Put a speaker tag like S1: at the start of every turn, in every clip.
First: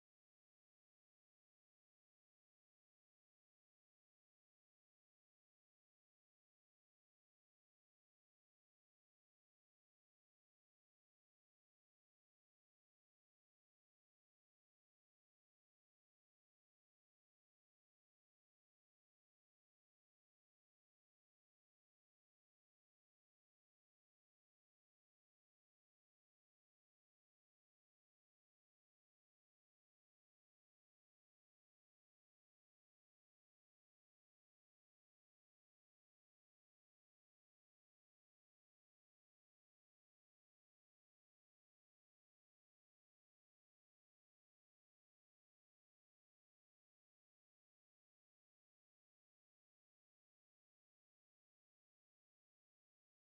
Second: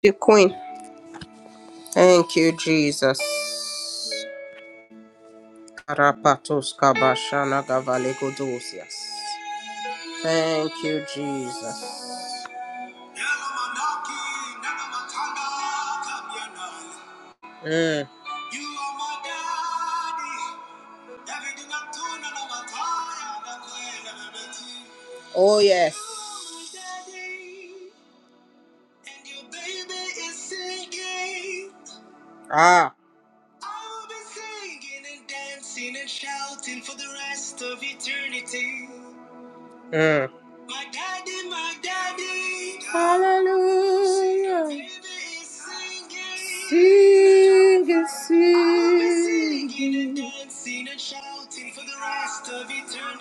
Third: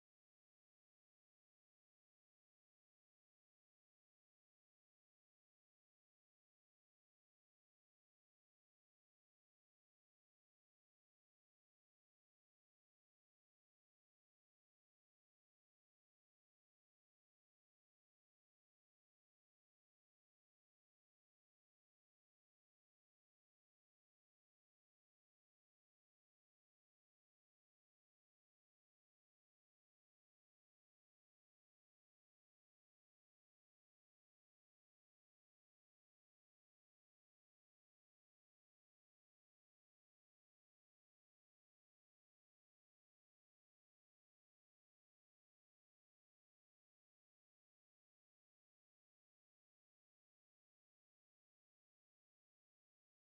S1: The Queen. Thank you, Jesus. Karapatos kabashana gavalegodosias. Thank you, Jesus. Mm. You are my daddy. Everything I'm doing, I know my time. I'm glad I met you. Oh yes. Daddy, and your baby is singing. Ah. I'll be singing and dancing and shouting for the rest of eternity. Uh. My daddy, my daddy. Hallelujah. Baby is Singing, singing. singing. I'll be singing and dancing and shouting for the rest of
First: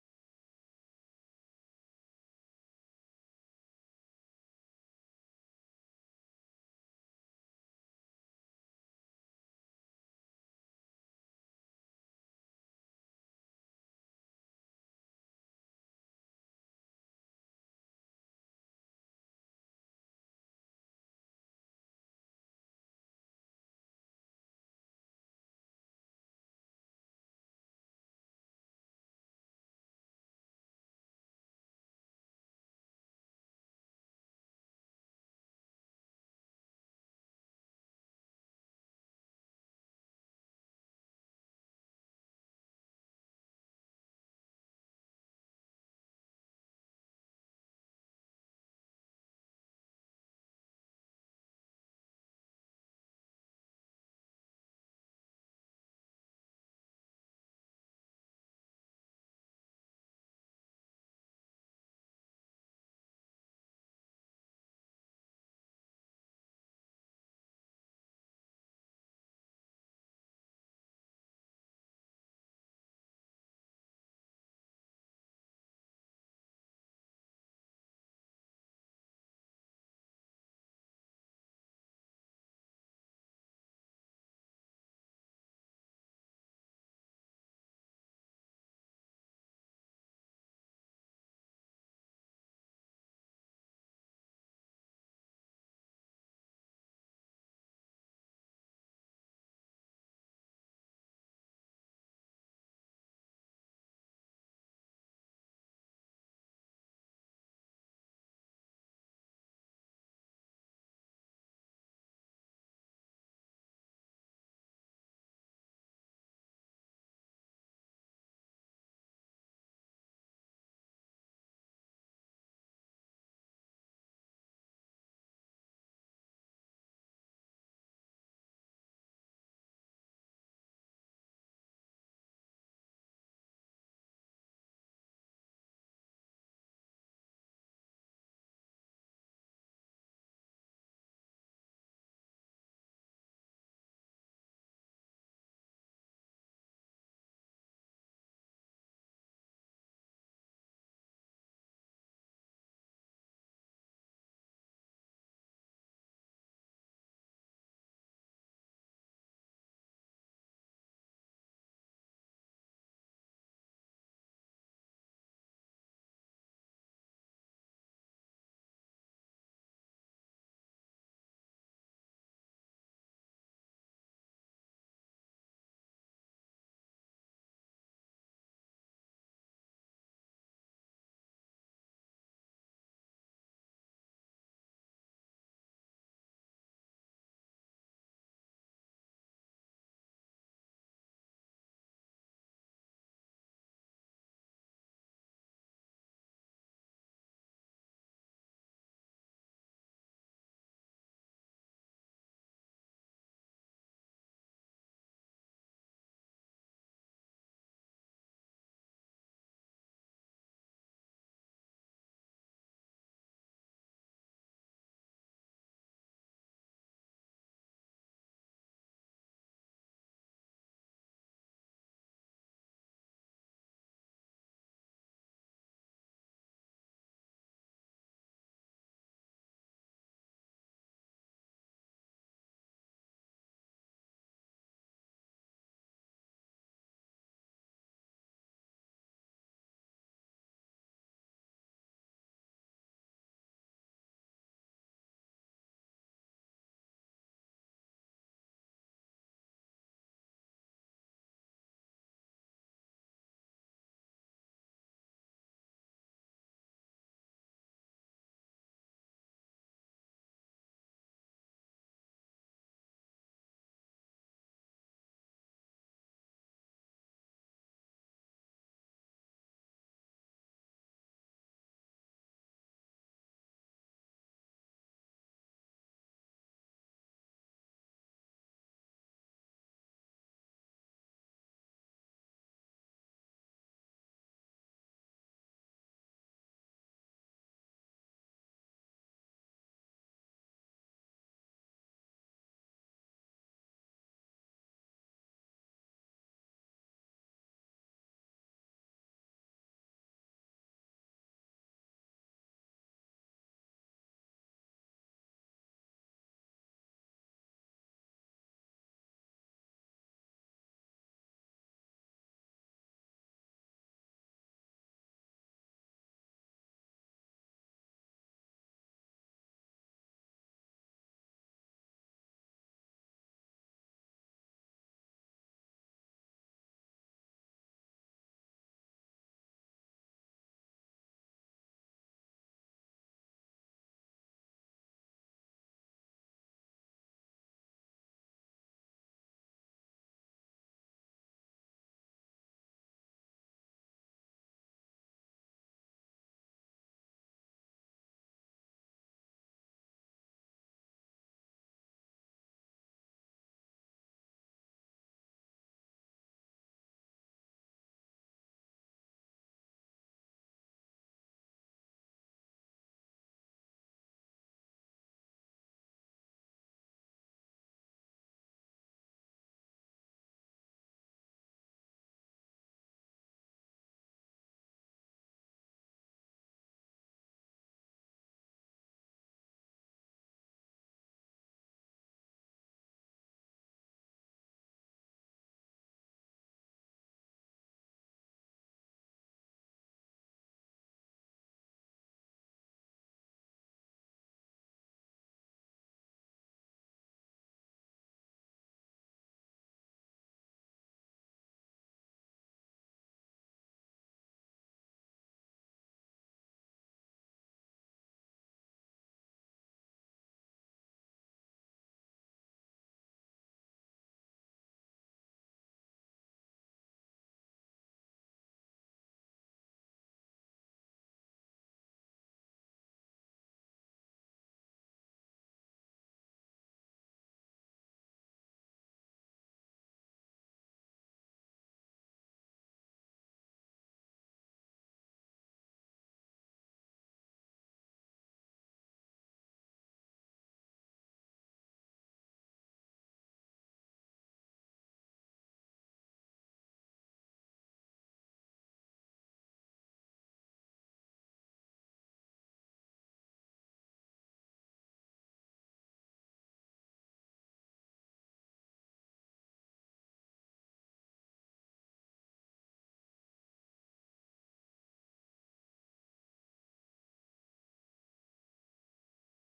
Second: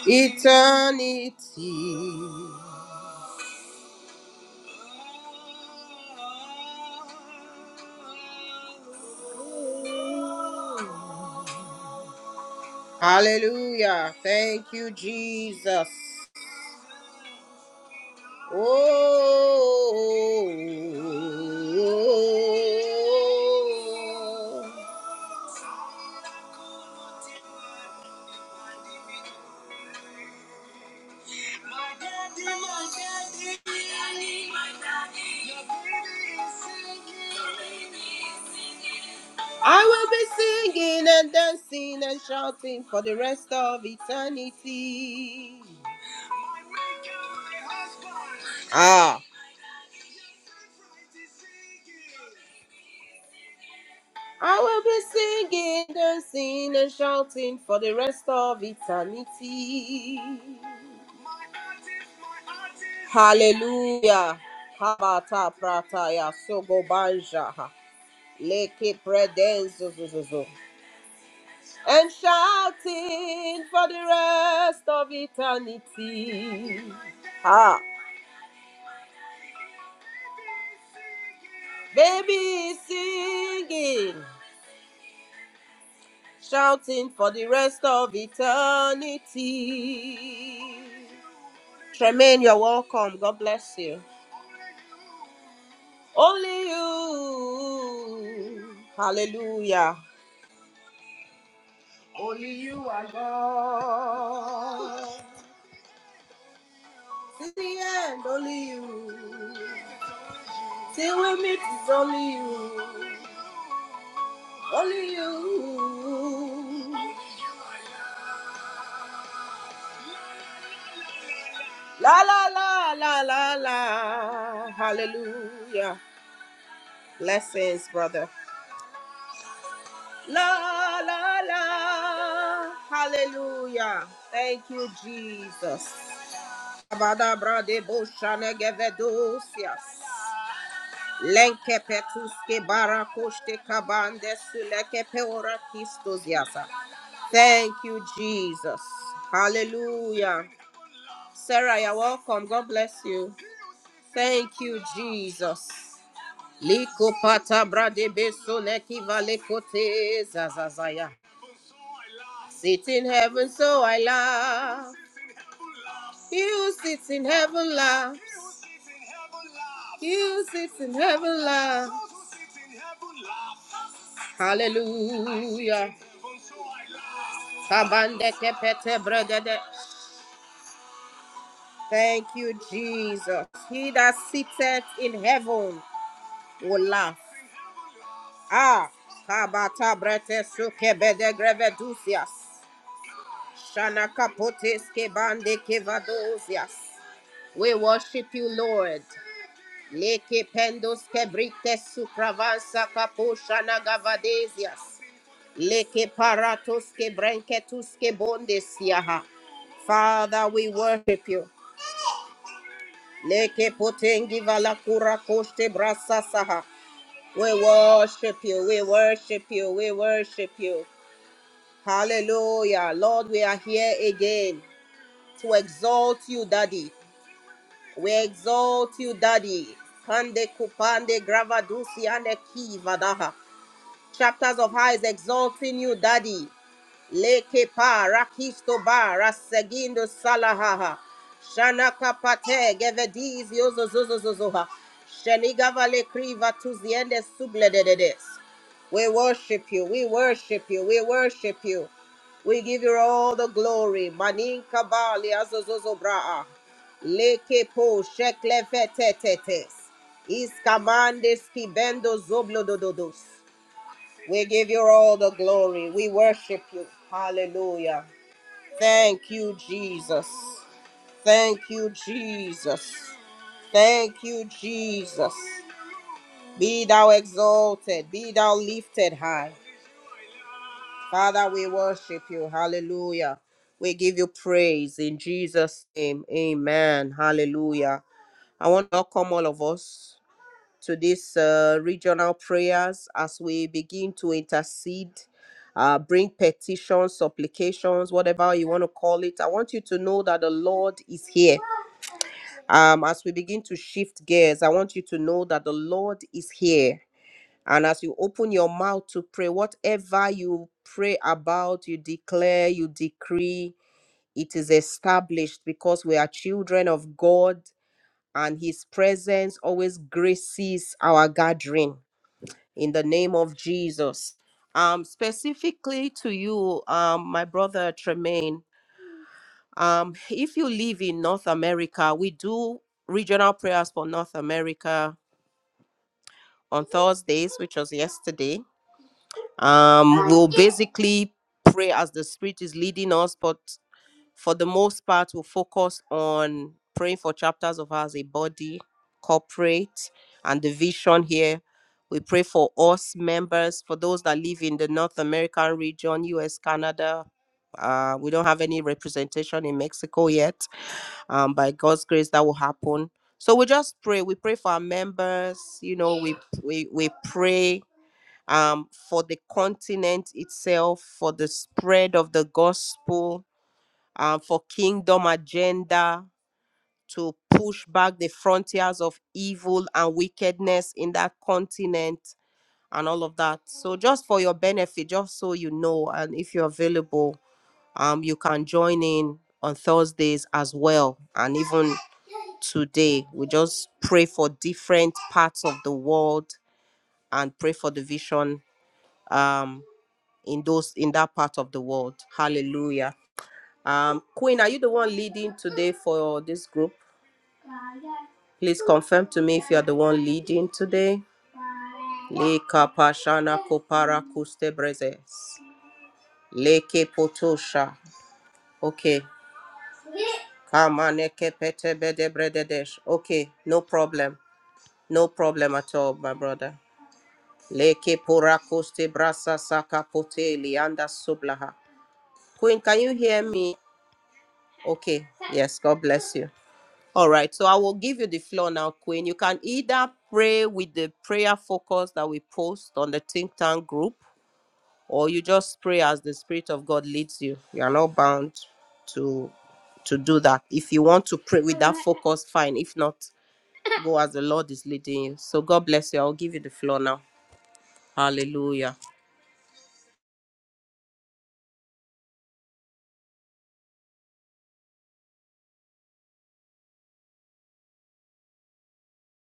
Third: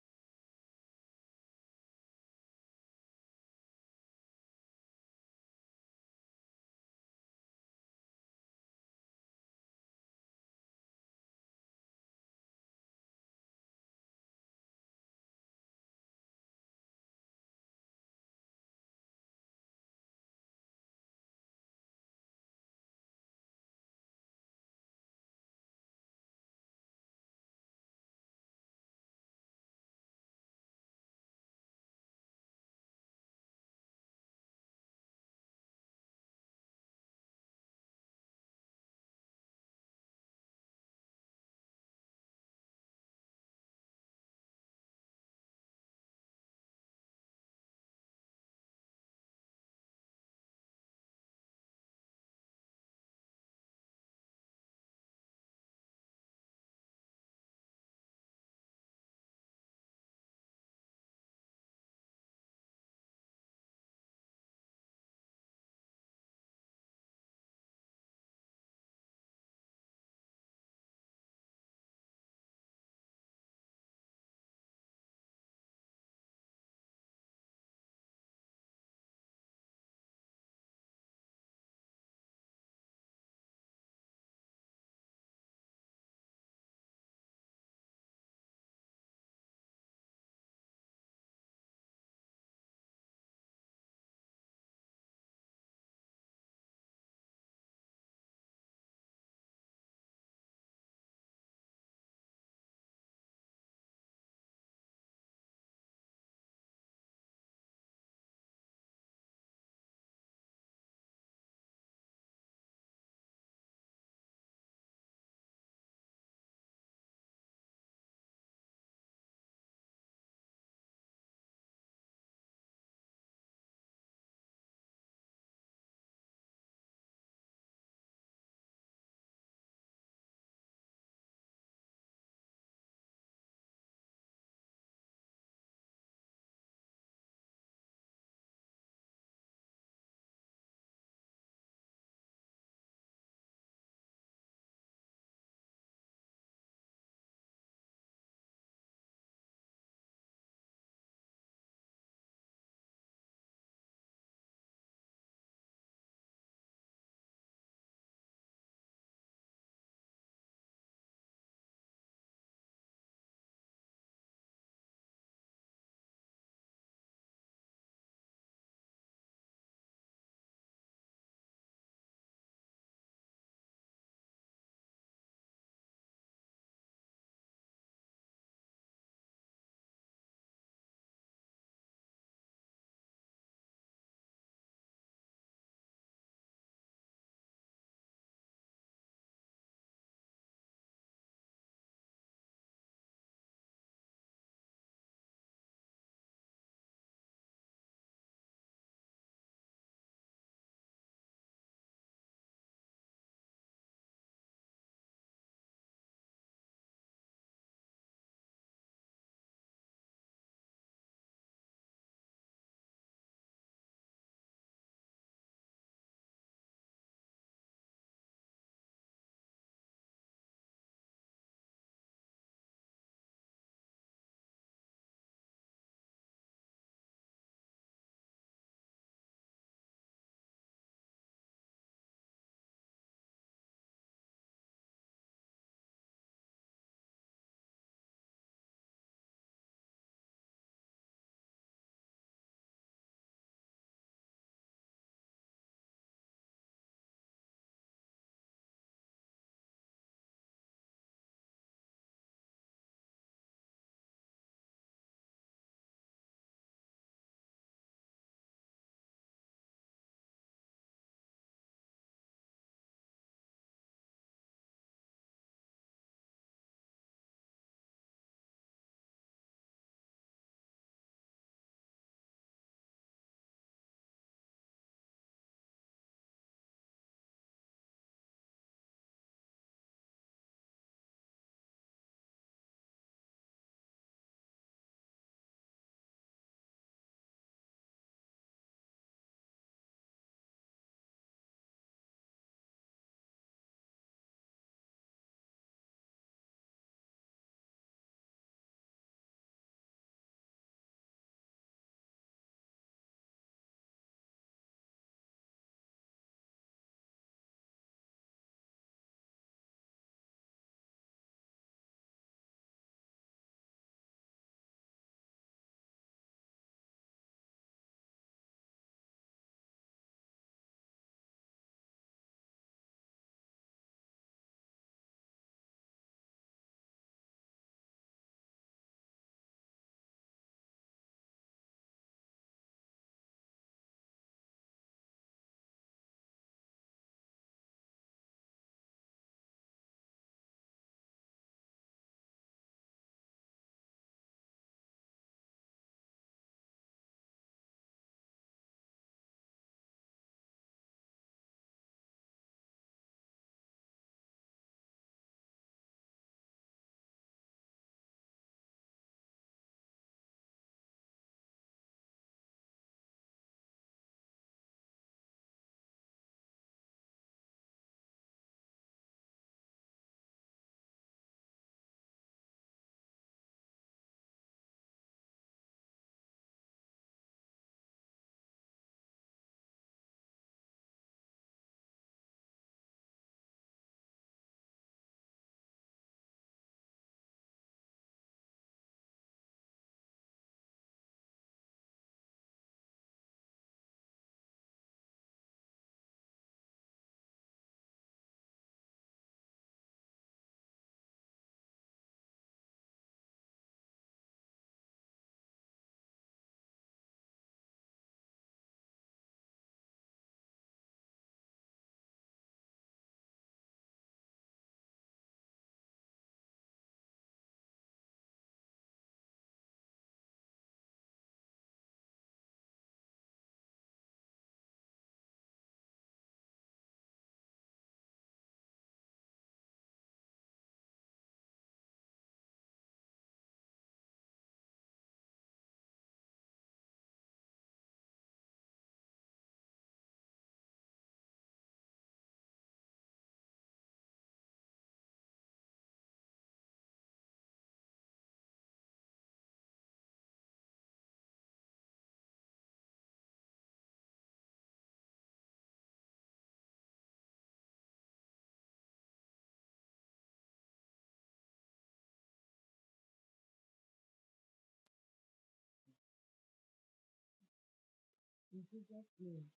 S1: eternity. Eternity. Hallelujah. Thank you, Jesus. Oh, my daddy, my daddy, my daddy, your baby is singing. Your baby is singing. I will be singing and dancing and shouting for the rest of eternity. Ah. I will be singing, dancing, and shouting for the rest of eternity. Hallelujah. Habata prataya sogo banja. Leke predenzo zuzuzu. And shouting for the rest of eternity. Ah! Baby is singing, shouting for the rest of eternity. Tremaine, you're welcome. God bless you. Only you. Hallelujah. Only you are God. Till the end, only you. Till we meet, it's only you. Only you. La la la la la la. Hallelujah. Blessings, brother. La la la. Hallelujah. Thank you, Jesus. Abadabra de boshane gevedosias. Lenke petuske barakoshte kabande suleke peora kistosiasa. Thank you, Jesus. Hallelujah. Sarah, you're welcome. God bless you. Thank you, Jesus. Liko pata brade beso neki vale kote zazazaya. Sit in heaven, so I laugh. You sit in heaven, laugh. You sit in heaven, laugh. Hallelujah. Kabande kepete bregede. Thank you, Jesus. He that sitteth in heaven will laugh. Ah, kabata brete suke bede grevedusias. Shana kapotes ke bande ke vadosias. We worship you, Lord. Leke pendos ke brite sukravansa kapo shana gavadesias. Leke paratos ke brenketus ke bondesiaha. Father, we worship you. Leke potengi valakura koste brasa saha. We worship you, we worship you, we worship you. Hallelujah. Lord, we are here again to exalt you, Daddy. We exalt you, Daddy. Kande kupande gravadusi ande kivadaha. Chapters of high is exalting you, Daddy. Leke pa rakisto ba rasegindo salahaha. Shanaka pate gevediz yozo zozo zozo Shenigava le kriva tuziende sublededes. We worship you, we worship you, we worship you. We give you all the glory. Maninka ba li azozozo braa. Leke po shekle fetetetes. Iskamande skibendo zoblodododos. We give you all the glory. We worship you. Hallelujah. Thank you, Jesus. Thank you, Jesus. Thank you, Jesus. Be thou exalted. Be thou lifted high. Father, we worship you. Hallelujah. We give you praise in Jesus' name. Amen. Hallelujah. I want to welcome all of us. to these uh, regional prayers as we begin to intercede, uh, bring petitions, supplications, whatever you want to call it. I want you to know that the Lord is here. Um, as we begin to shift gears, I want you to know that the Lord is here. And as you open your mouth to pray, whatever you pray about, you declare, you decree, it is established because we are children of God and His presence always graces our gathering in the name of Jesus. Um, specifically to you, um, my brother Tremaine, um, if you live in North America, we do regional prayers for North America on Thursdays, which was yesterday. Um, we'll basically pray as the Spirit is leading us, but for the most part, we'll focus on praying for chapters of us, a body, corporate, and the vision here. We pray for us members, for those that live in the North American region, US, Canada. Uh, we don't have any representation in Mexico yet. Um, by God's grace, that will happen. So we just pray. We pray for our members. You know, we we we pray um, for the continent itself, for the spread of the gospel um, for kingdom agenda to push back the frontiers of evil and wickedness in that continent and all of that. So just for your benefit, just so you know, and if you're available, um, you can join in on Thursdays as well, and even today we just pray for different parts of the world and pray for the vision um in those in that part of the world hallelujah Um, Queen, are you the one leading today for this group? Please confirm to me if you are the one leading today. Leka pashana kopara kuste brezes. Leke potosha. Okay. Kamane pete bede brededesh. Okay, no problem. No problem at all, my brother. Leke pora kuste brasa saka pote lianda sublaha. Queen, can you hear me? Okay. Yes, God bless you. All right, so I will give you the floor now, Queen. You can either pray with the prayer focus that we post on the think tank group, or you just pray as the Spirit of God leads you. You are not bound to to do that. If you want to pray with that focus, fine. If not, go as the Lord is leading you. So God bless you. I'll give you the floor now. Hallelujah.
S2: In Jesus' name.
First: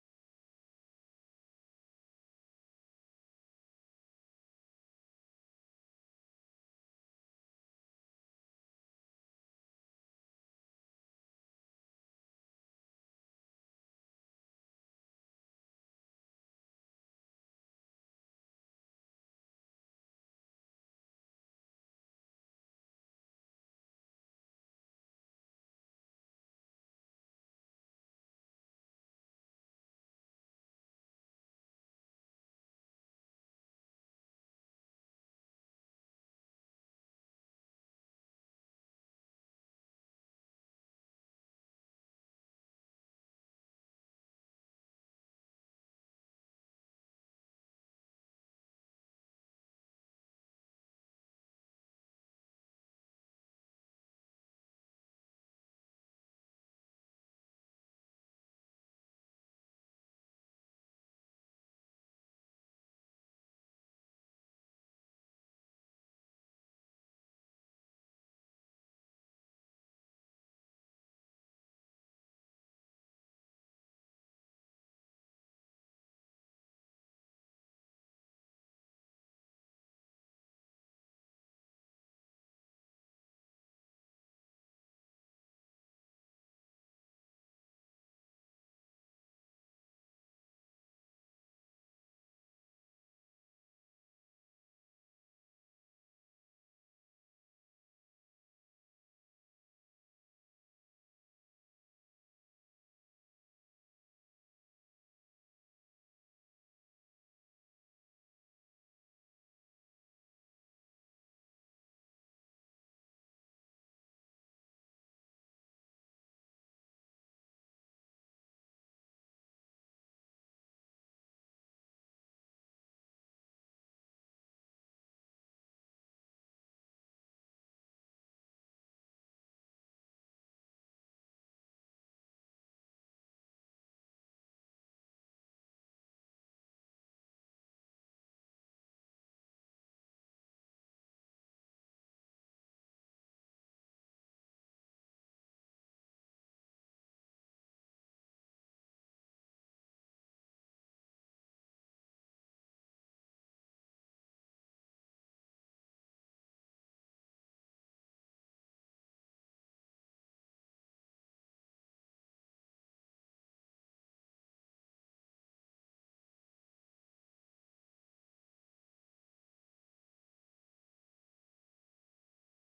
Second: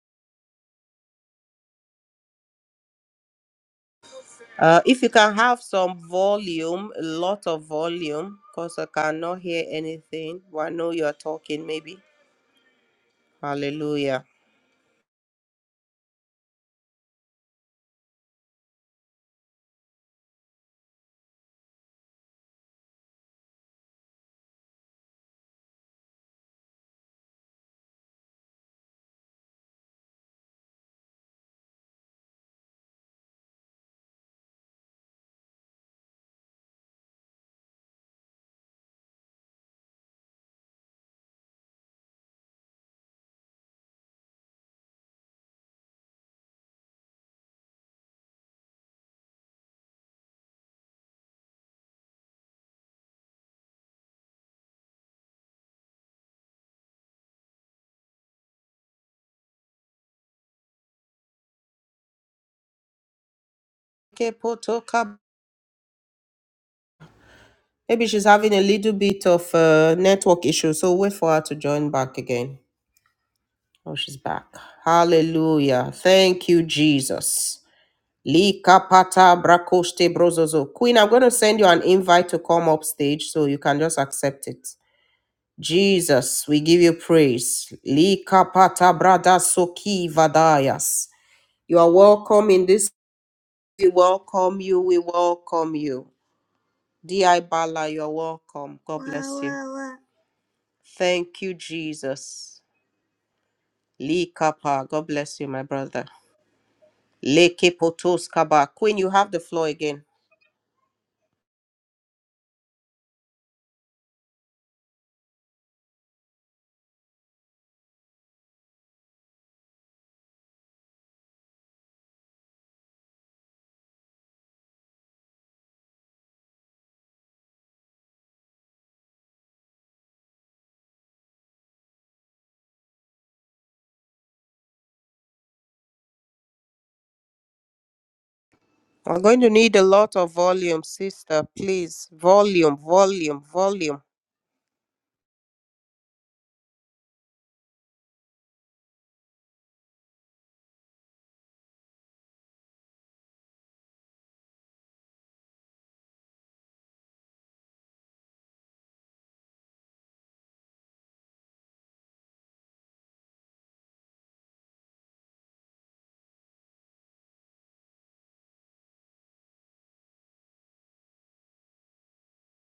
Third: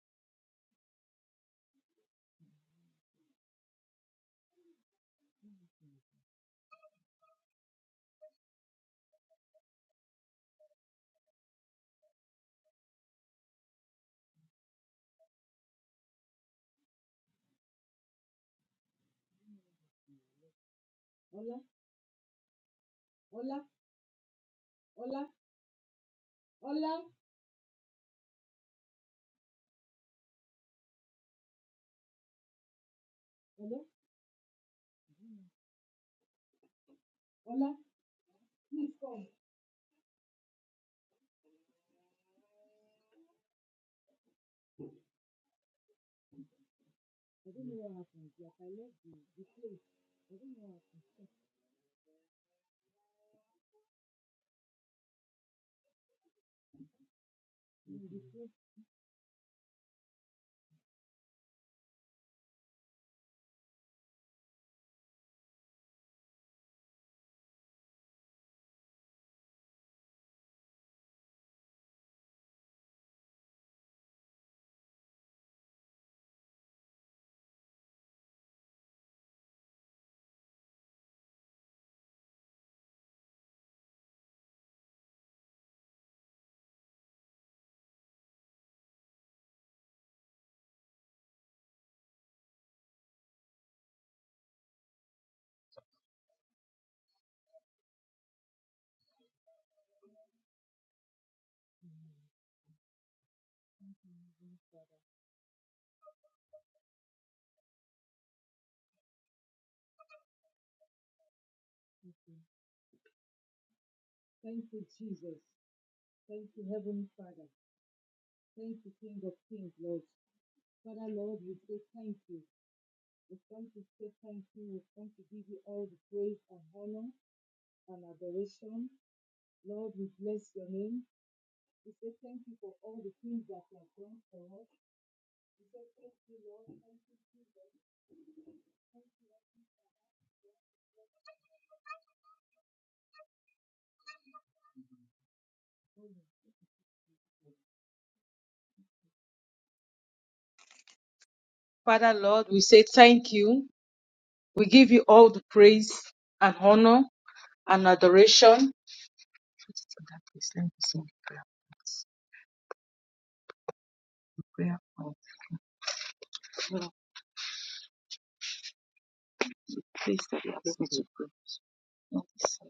S1: Uh, if you can have some volume, a lot of volume, because I cannot hear anything. Well, I know you're talking, maybe. Hallelujah.
S2: Ola, Ola, Ola, Ola, Ola, Ola. I don't know what happened. Like I left the, the place. I don't know what happened. The place
S1: Okay, Poto, come. Maybe she's having a little bit of uh, network issue, so wait for her to join back again. Oh, she's back. Hallelujah. Thank you, Jesus. Lika pata brakoste brozozo. Queen, I'm going to send you an invite to come up stage so you can just accept it. Jesus, we give you praise. Lika pata brada soki vadayas. You are welcome in this. We welcome you. We welcome you. Di Bala, you're welcome. God Wah, bless you. wah, wah. Thank you, Jesus. Lee Kappa, God bless you, my brother. Leke Potos Kaba. Queen, you have the floor again.
S2: Thank you, Jesus. Thank you, Heavenly Father. Thank you, King of Kings, Lord. Father, Lord, we say thank you. We come to say thank you. We come to give you all the praise and honor and adoration. Lord, we bless your name. We say thank you for all the things that you have done for us. We say thank you, Lord. Thank you, Jesus.
S1: I'm going to need a lot of volume, sister, please. Volume, volume, volume.
S2: Father Lord, we say thank you. We give you all the praise and honor and adoration. Please do that, please. Let me sing the prayer. Prayer point. No, please, that you ask me to pray. Not this side.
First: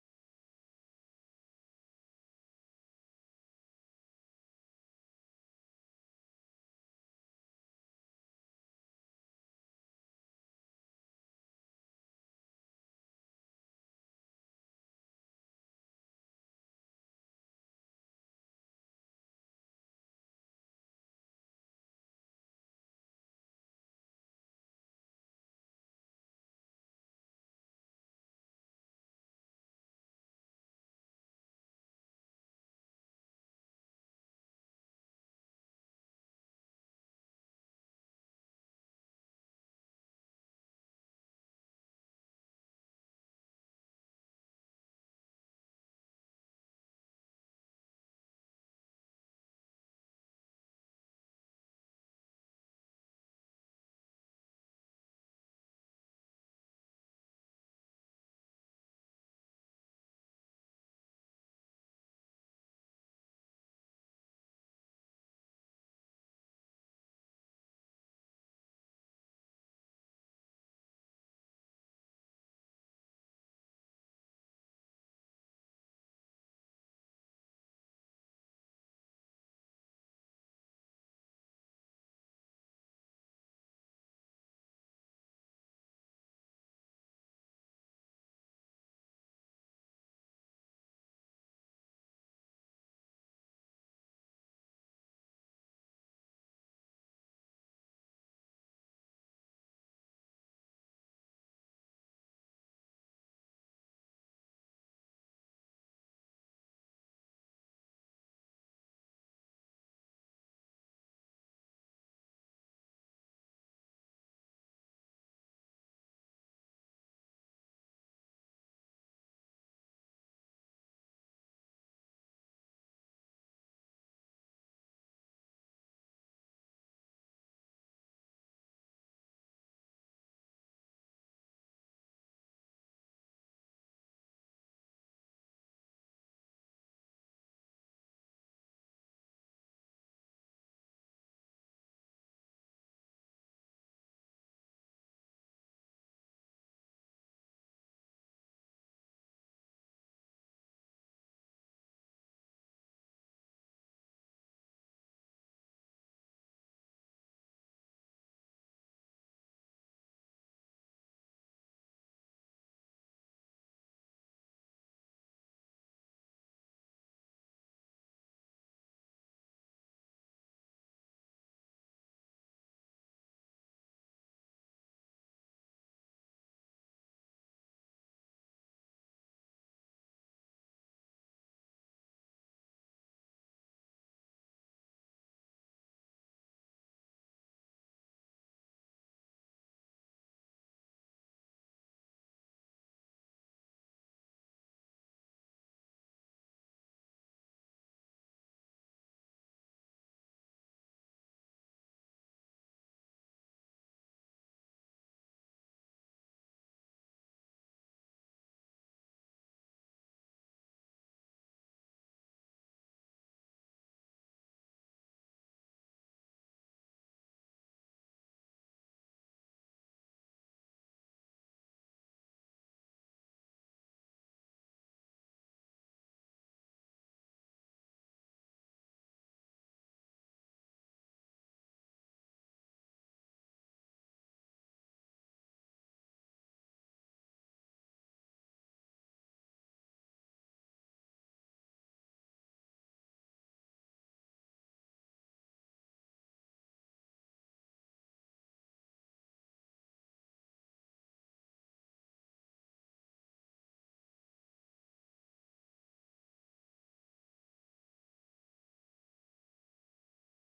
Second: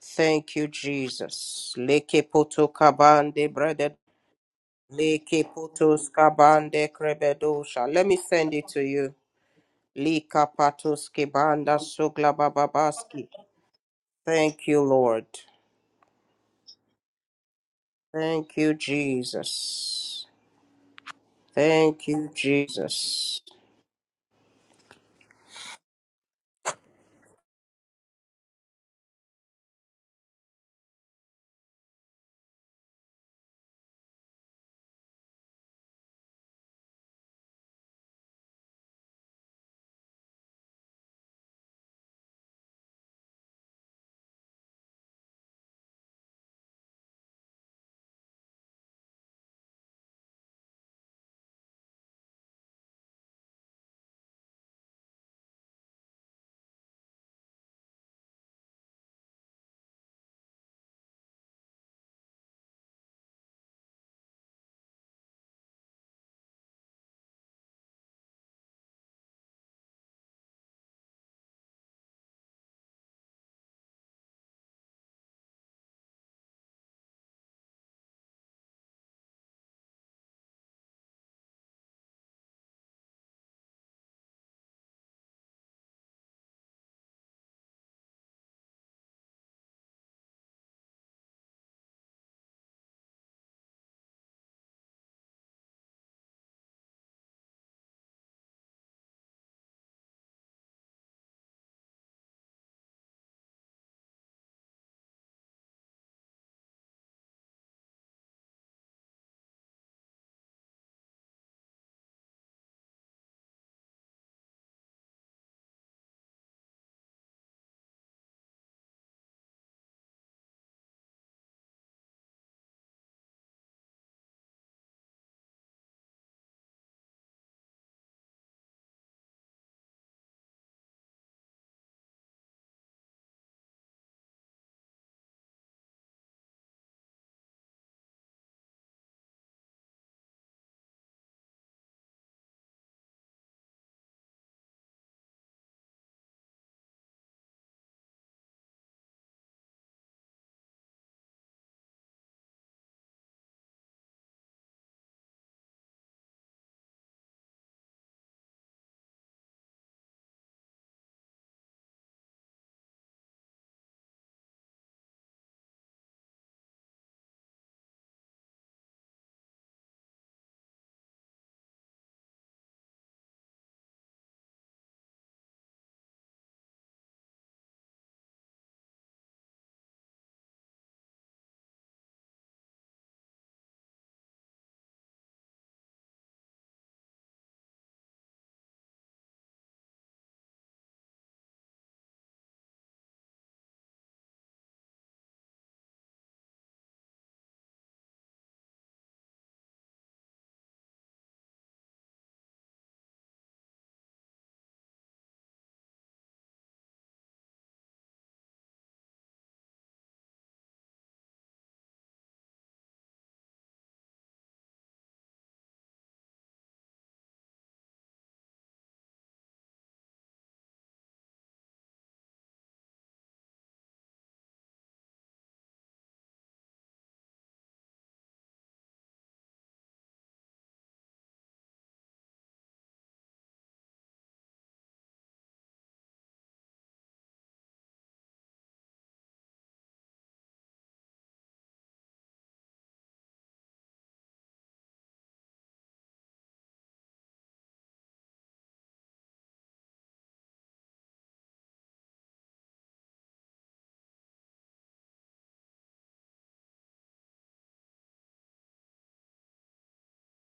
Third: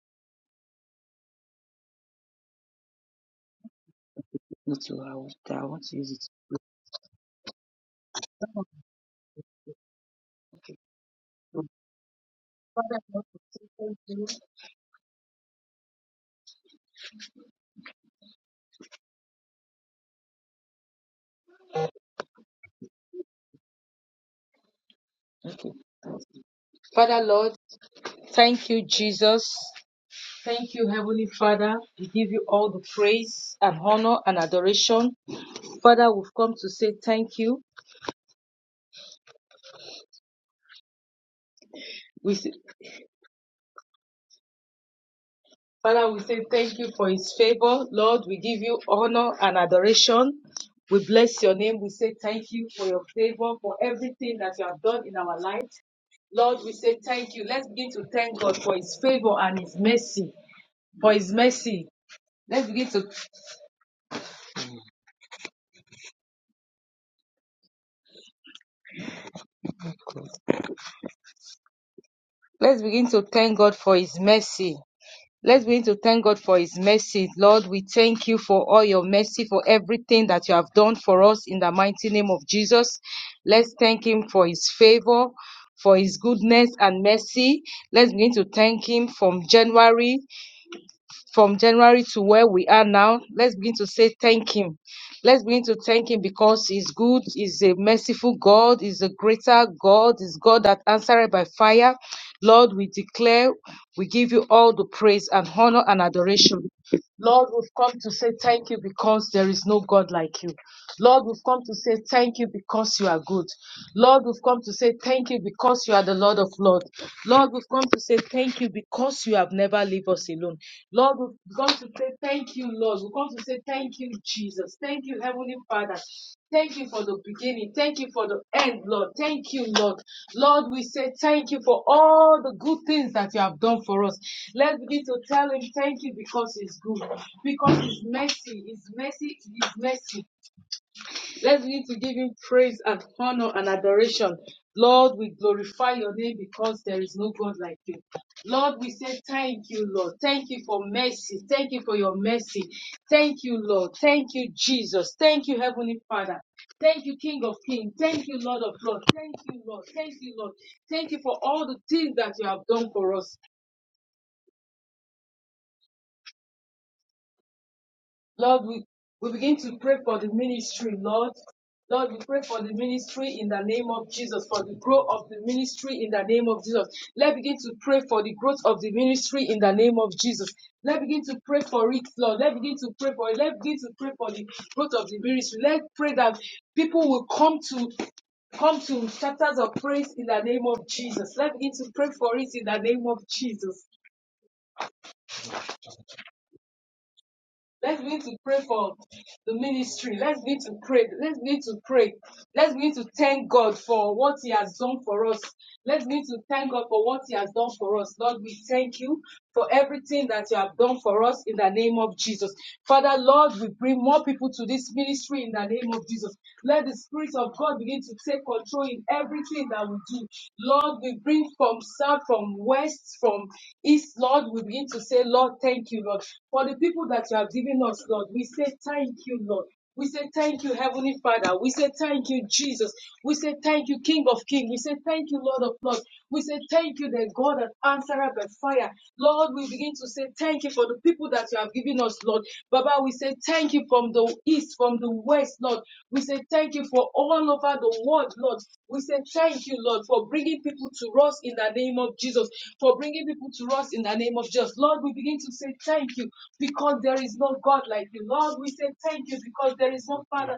S1: Thank you, Jesus. Leke Poto Kabande, brother.
S2: Not to I want,
S1: Leke
S2: I want to use
S1: Potos
S2: it.
S1: Kabande, Krebedosha. Let me send it to you. Lika Patos Kibanda Sugla
S2: Father Lord,
S1: Bababaski.
S2: we say thank you.
S1: Thank you, Lord. Thank you, Jesus. Thank you, Jesus.
S2: Okay. Father Lord, thank you, Jesus. Thank you, Heavenly Father. We give you all the praise and honor and adoration. Father, we've come to say thank you. We. Father, we say thank you for his favor. Lord, we give you honor and adoration. We bless your name. We say thank you for your favor, for everything that you have done in our life. Lord, we say thank you. Let's begin to thank God for his favor and his mercy. For his mercy. Let's begin to let's begin to thank God for his mercy. Let's begin to thank God for His mercy. Lord, we thank you for all your mercy, for everything that you have done for us in the mighty name of Jesus. Let's thank Him for His favor, for His goodness and mercy. Let's begin to thank Him from January from January to where we are now, let's begin to say thank Him. Let's begin to thank Him because He's good, He's a merciful God, He's a greater God, He's God that answered by fire. Lord, we declare, we give you all the praise and honor and adoration. Lord, we've come to say thank you because there is no God like you. Lord, we've come to say thank you because you are good. Lord, we've come to say thank you because you are the Lord of Lords. Lord, we've come to say thank you because you have never leave us alone. Lord, we've come to say thank you, Lord. We've come to say Thank you, Jesus. Thank you, Heavenly Father. Thank you for the beginning. Thank you for the end, Lord. Thank you, Lord. Lord, we say thank you for all the good things that you have done for us. Let's begin to tell him thank you because he's good, because his mercy, his mercy, his mercy. Let's begin to give him praise and honor and adoration. Lord, we glorify your name because there is no God like you. Lord, we say thank you, Lord. Thank you for mercy. Thank you for your mercy. Thank you, Lord. Thank you, Jesus. Thank you, Heavenly Father. Thank you, King of Kings. Thank you, Lord of Lords. Thank you, Lord. Thank you, Lord. Thank you for all the things that you have done for us. Lord, we, we begin to pray for the ministry, Lord. Lord, we pray for the ministry in the name of Jesus, for the growth of the ministry in the name of Jesus. Let's begin to pray for the growth of the ministry in the name of Jesus. Let's begin to pray for it, Lord. Let's begin to pray for it. Let's begin to pray for the growth of the ministry. Let's pray that people will come to come to chapters of praise in the name of Jesus. Let's begin to pray for it in the name of Jesus. Let's begin to pray for the ministry. Let's begin to pray. Let's begin to pray. Let's begin to thank God for what He has done for us. Let's begin to thank God for what He has done for us. Lord, we thank you for everything that you have done for us in the name of Jesus. Father, Lord, we bring more people to this ministry in the name of Jesus. Let the Spirit of God begin to take control control in everything that we do. Lord, we bring from south, from west, from east. Lord, we begin to say, Lord, thank you, Lord. For the people that you have given us, Lord, we say, thank you, Lord. We say thank you, Heavenly Father. We say thank you, Jesus. We say thank you, King of Kings. We say thank you, Lord of Lords. We say thank you, the God that answered by fire. Lord, we begin to say thank you for the people that you have given us, Lord. Baba, we say thank you from the east, from the west, Lord. We say thank you for all over the world, Lord. We say thank you, Lord, for bringing people to us in the name of Jesus, for bringing people to us in the name of Jesus. Lord, we begin to say thank you because there is no God like you. Lord, we say thank you because there is no Father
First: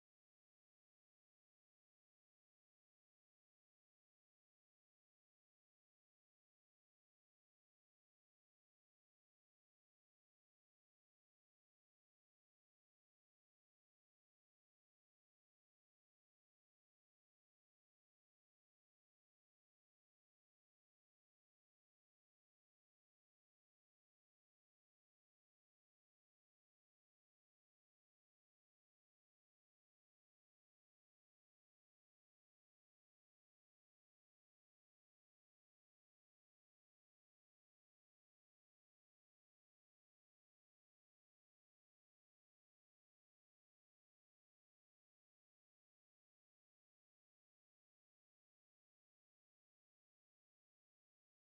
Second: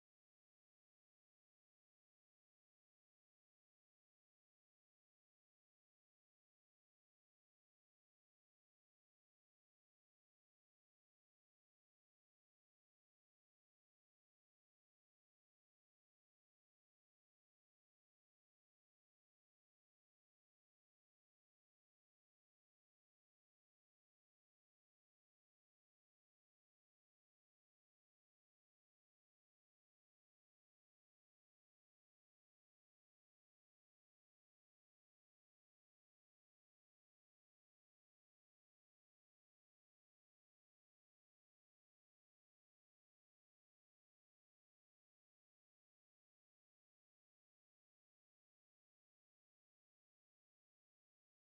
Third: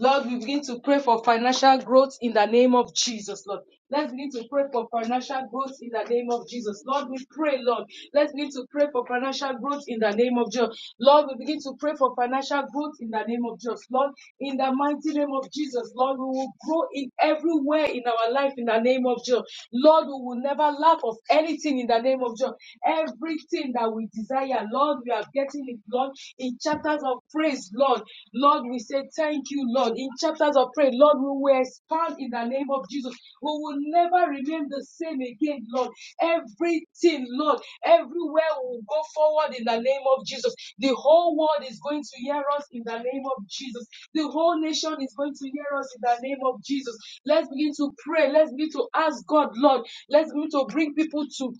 S2: Lord, we begin to pray for financial growth in the name of Jesus, Lord. Let's begin to pray for financial growth in the name of Jesus. Lord, we pray, Lord. Let's begin to pray for financial growth in the name of Jesus. Lord, we begin to pray for financial growth in the name of Jesus. Lord, in the mighty name of Jesus, Lord, we will grow in everywhere in our life in the name of Jesus. Lord, we will never lack of anything in the name of Jesus. Everything that we desire, Lord, we are getting it with God in chapters of praise, Lord. Lord, we say thank you, Lord. In chapters of praise, Lord, we will expand in the name of Jesus. We will never remain the same again, Lord. Everything, Lord, everywhere will go forward in the name of Jesus. The whole world is going to hear us in the name of Jesus. The whole nation is going to hear us in the name of Jesus. Let's begin to pray. Let's begin to ask God, Lord. Let's begin to bring people to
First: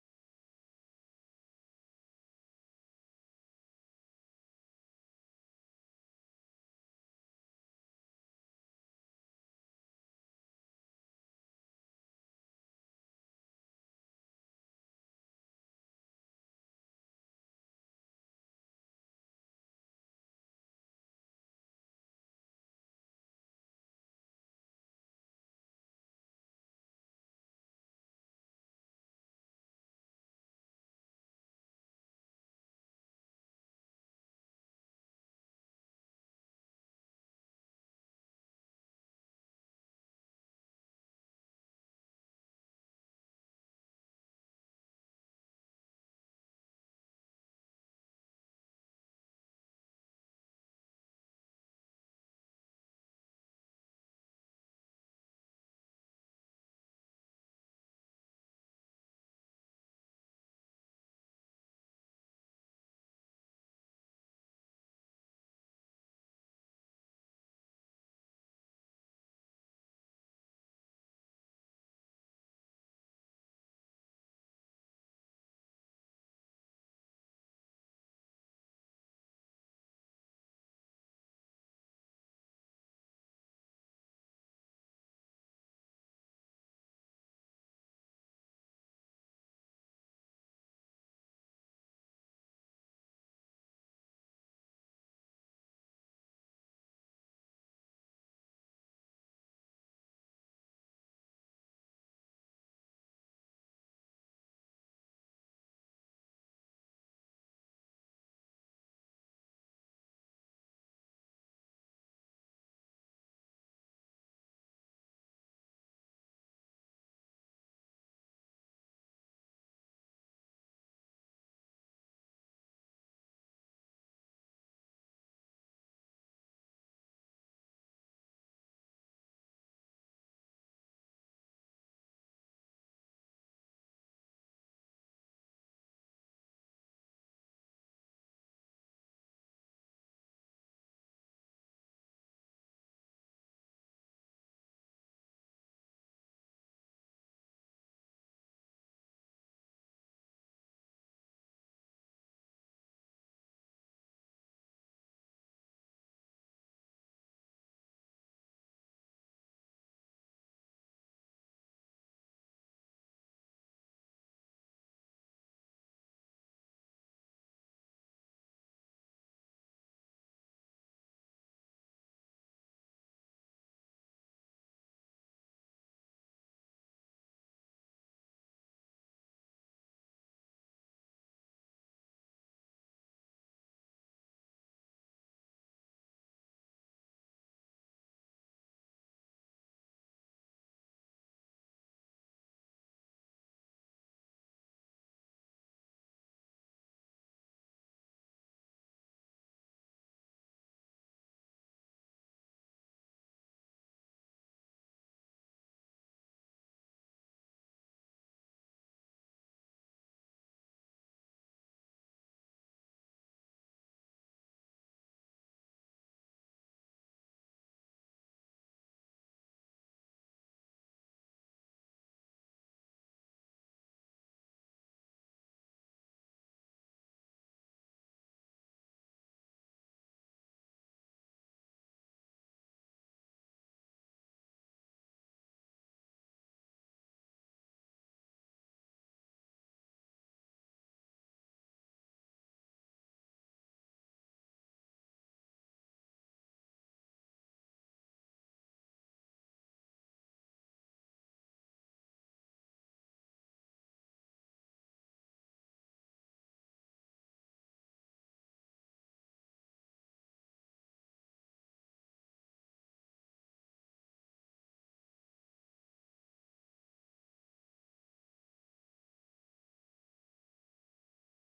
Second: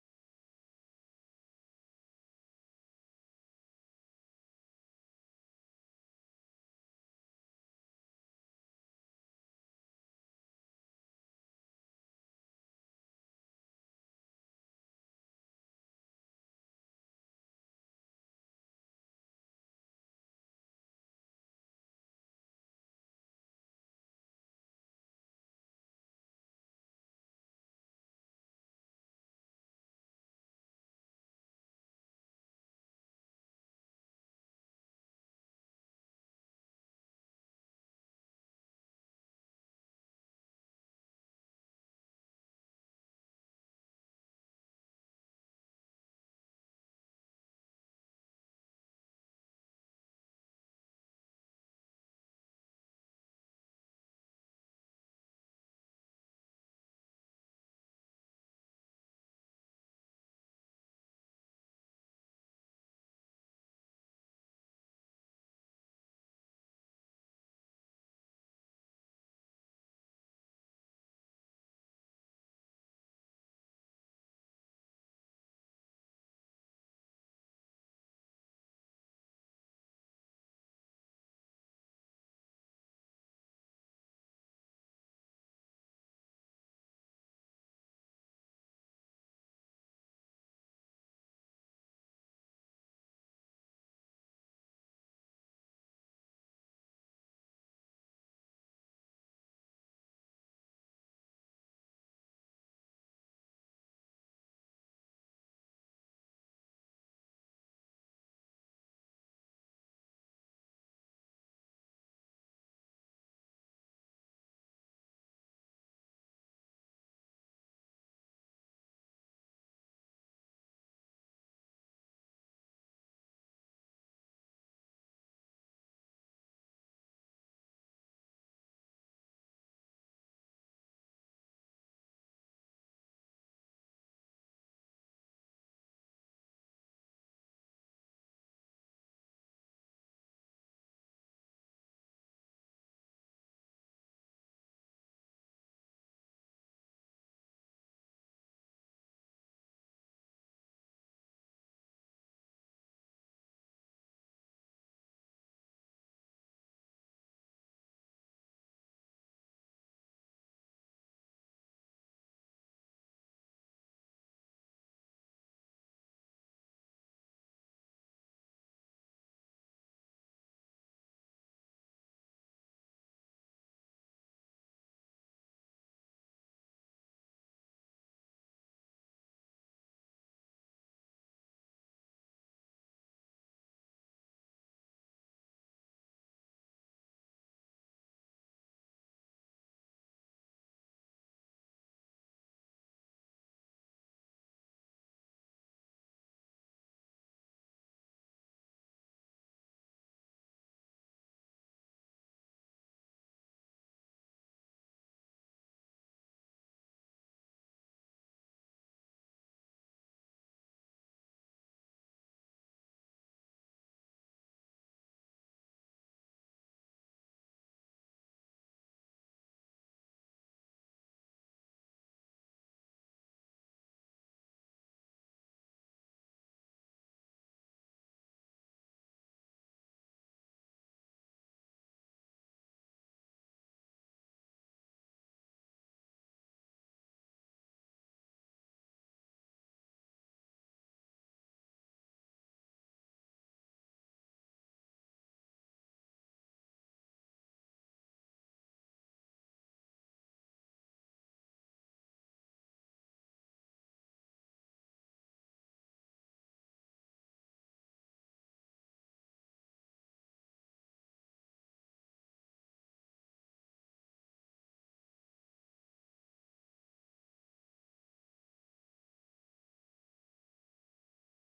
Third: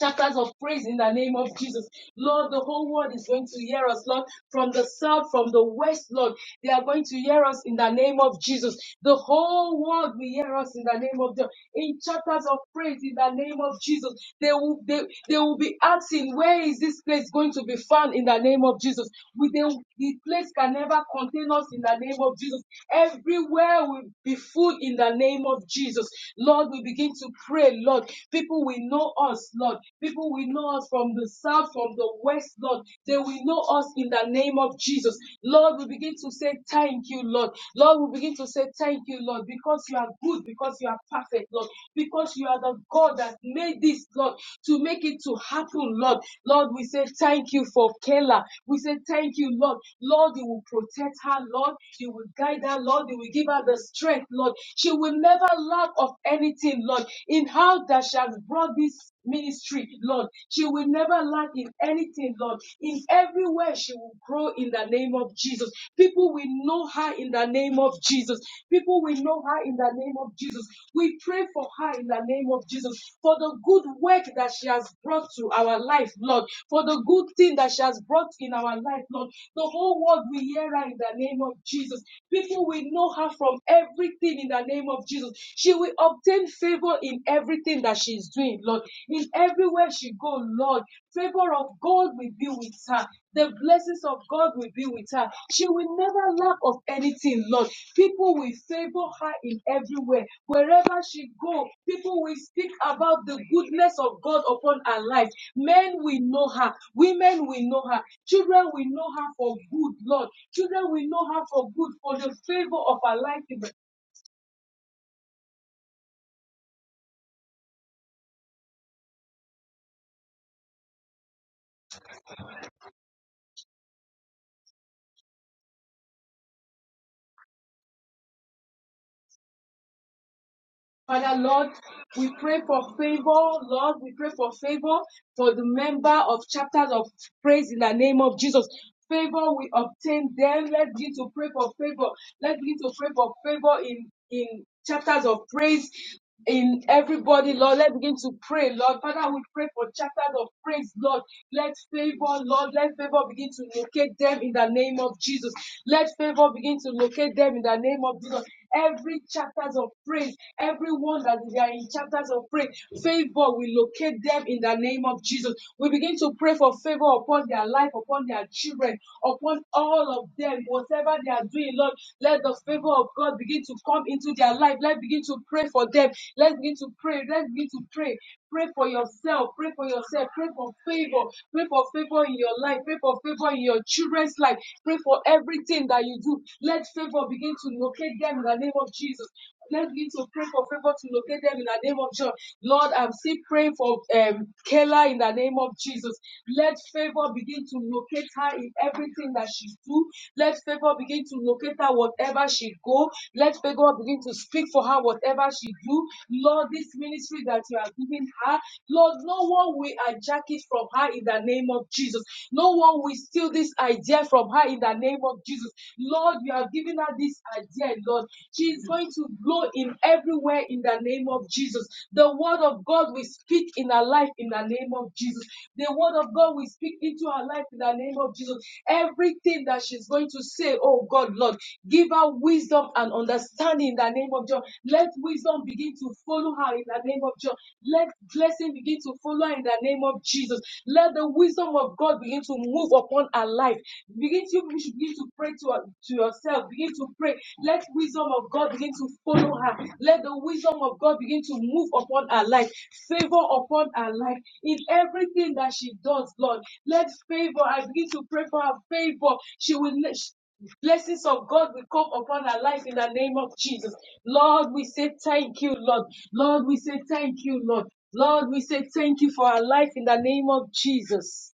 S2: chapters of praise in the name of Jesus. Lord, the whole world is going to hear us, Lord, from the south, from the west, Lord. They are going to hear us in the name of Jesus. The whole world will hear us in the name of the in chapters of praise in the name of Jesus. They will they, they will be asking, Where is this place going to be found in the name of Jesus? We they, the place can never contain us in the name of Jesus. Everywhere will be full in the name of Jesus. Lord, we begin to pray, Lord. People will know us, Lord. People will know us from the south, from the west, Lord. They will know us in the name of Jesus. Lord, we begin to say thank you, Lord. Lord, we begin to say thank you, Lord, because you are good, because you are perfect, Lord, because you are the God that made this, Lord, to make it to happen, Lord. Lord, we say thank you for Kela. We say we say, Thank you, Lord. Lord, you will protect her, Lord. You will guide her, Lord. You will give her the strength, Lord. She will never lack of anything, Lord. In how that she has brought this ministry, Lord. She will never lack in anything, Lord. In everywhere, she will grow in the name of Jesus. People will know her in the name of Jesus. People will know her in the name of Jesus. We pray for her in the name of Jesus for the good work that she has brought to our life, Lord, for the good thing that she has brought in our life, Lord. The whole world will hear her in the name of Jesus. People will know her from everything in the name of Jesus. She will obtain favor in everything that she is doing, Lord. In everywhere she goes, Lord, favor of God will be with her. The blessings of God will be with her. She will never lack of anything, Lord. People will favor her in every way. Wherever she go, people will speak about the goodness of God upon her life. Men will know her. Women will know her. Children will know her for good, Lord. Children will know her for good, for the favor of her life is Father, Lord, we pray for favor. Lord, we pray for favor for the member of chapters of praise in the name of Jesus. Favor we obtain them. Let's begin to pray for favor. Let's begin to pray for favor in, in chapters of praise in everybody, Lord. Let's begin to pray, Lord. Father, we pray for chapters of praise, Lord. Let favor, Lord, let favor begin to locate them in the name of Jesus. Let favor begin to locate them in the name of Jesus. Every chapters of praise, everyone that they are in chapters of praise, favor will locate them in the name of Jesus. We begin to pray for favor upon their life, upon their children, upon all of them, whatever they are are doing, Lord, let the favor of God begin to come into their life. Let's begin to pray for them. Let's begin to pray. Let's begin to pray. Pray for yourself. Pray for yourself. Pray for favor. Pray for favor in your life. Pray for favor in your children's life. Pray for everything that you do. Let favor begin to locate them in the name of Jesus. Let's begin to pray for favor to locate them in the name of Jesus. Lord, I'm still praying for um, Kayla in the name of Jesus. Let favor begin to locate her in everything that she do. Let favor begin to locate her whatever she go. Let favor begin to speak for her whatever she do. Lord, this ministry that you are giving her, Lord, no one will hijack it from her in the name of Jesus. No one will steal this idea from her in the name of Jesus. Lord, you have given giving her this idea, Lord. She is going to blow in everywhere in the name of Jesus. The word of God we speak in her life in the name of Jesus. The word of God we speak into her life in the name of Jesus. Everything that she's going to say, oh God, Lord, give her wisdom and understanding in the name of John. Let wisdom begin to follow her in the name of John. Let blessing begin to follow her in the name of Jesus. Let the wisdom of God begin to move upon her life. Begin to you should begin to pray to, to yourself. Begin to pray. Let wisdom of God begin to follow her. Let the wisdom of God begin to move upon her life, favor upon her life in everything that she does, Lord. Let favor. I begin to pray for her favor. She will. Blessings of God will come upon our life in the name of Jesus. Lord, we say thank you, Lord. Lord, we say thank you, Lord. Lord, we say thank you for our life in the name of Jesus.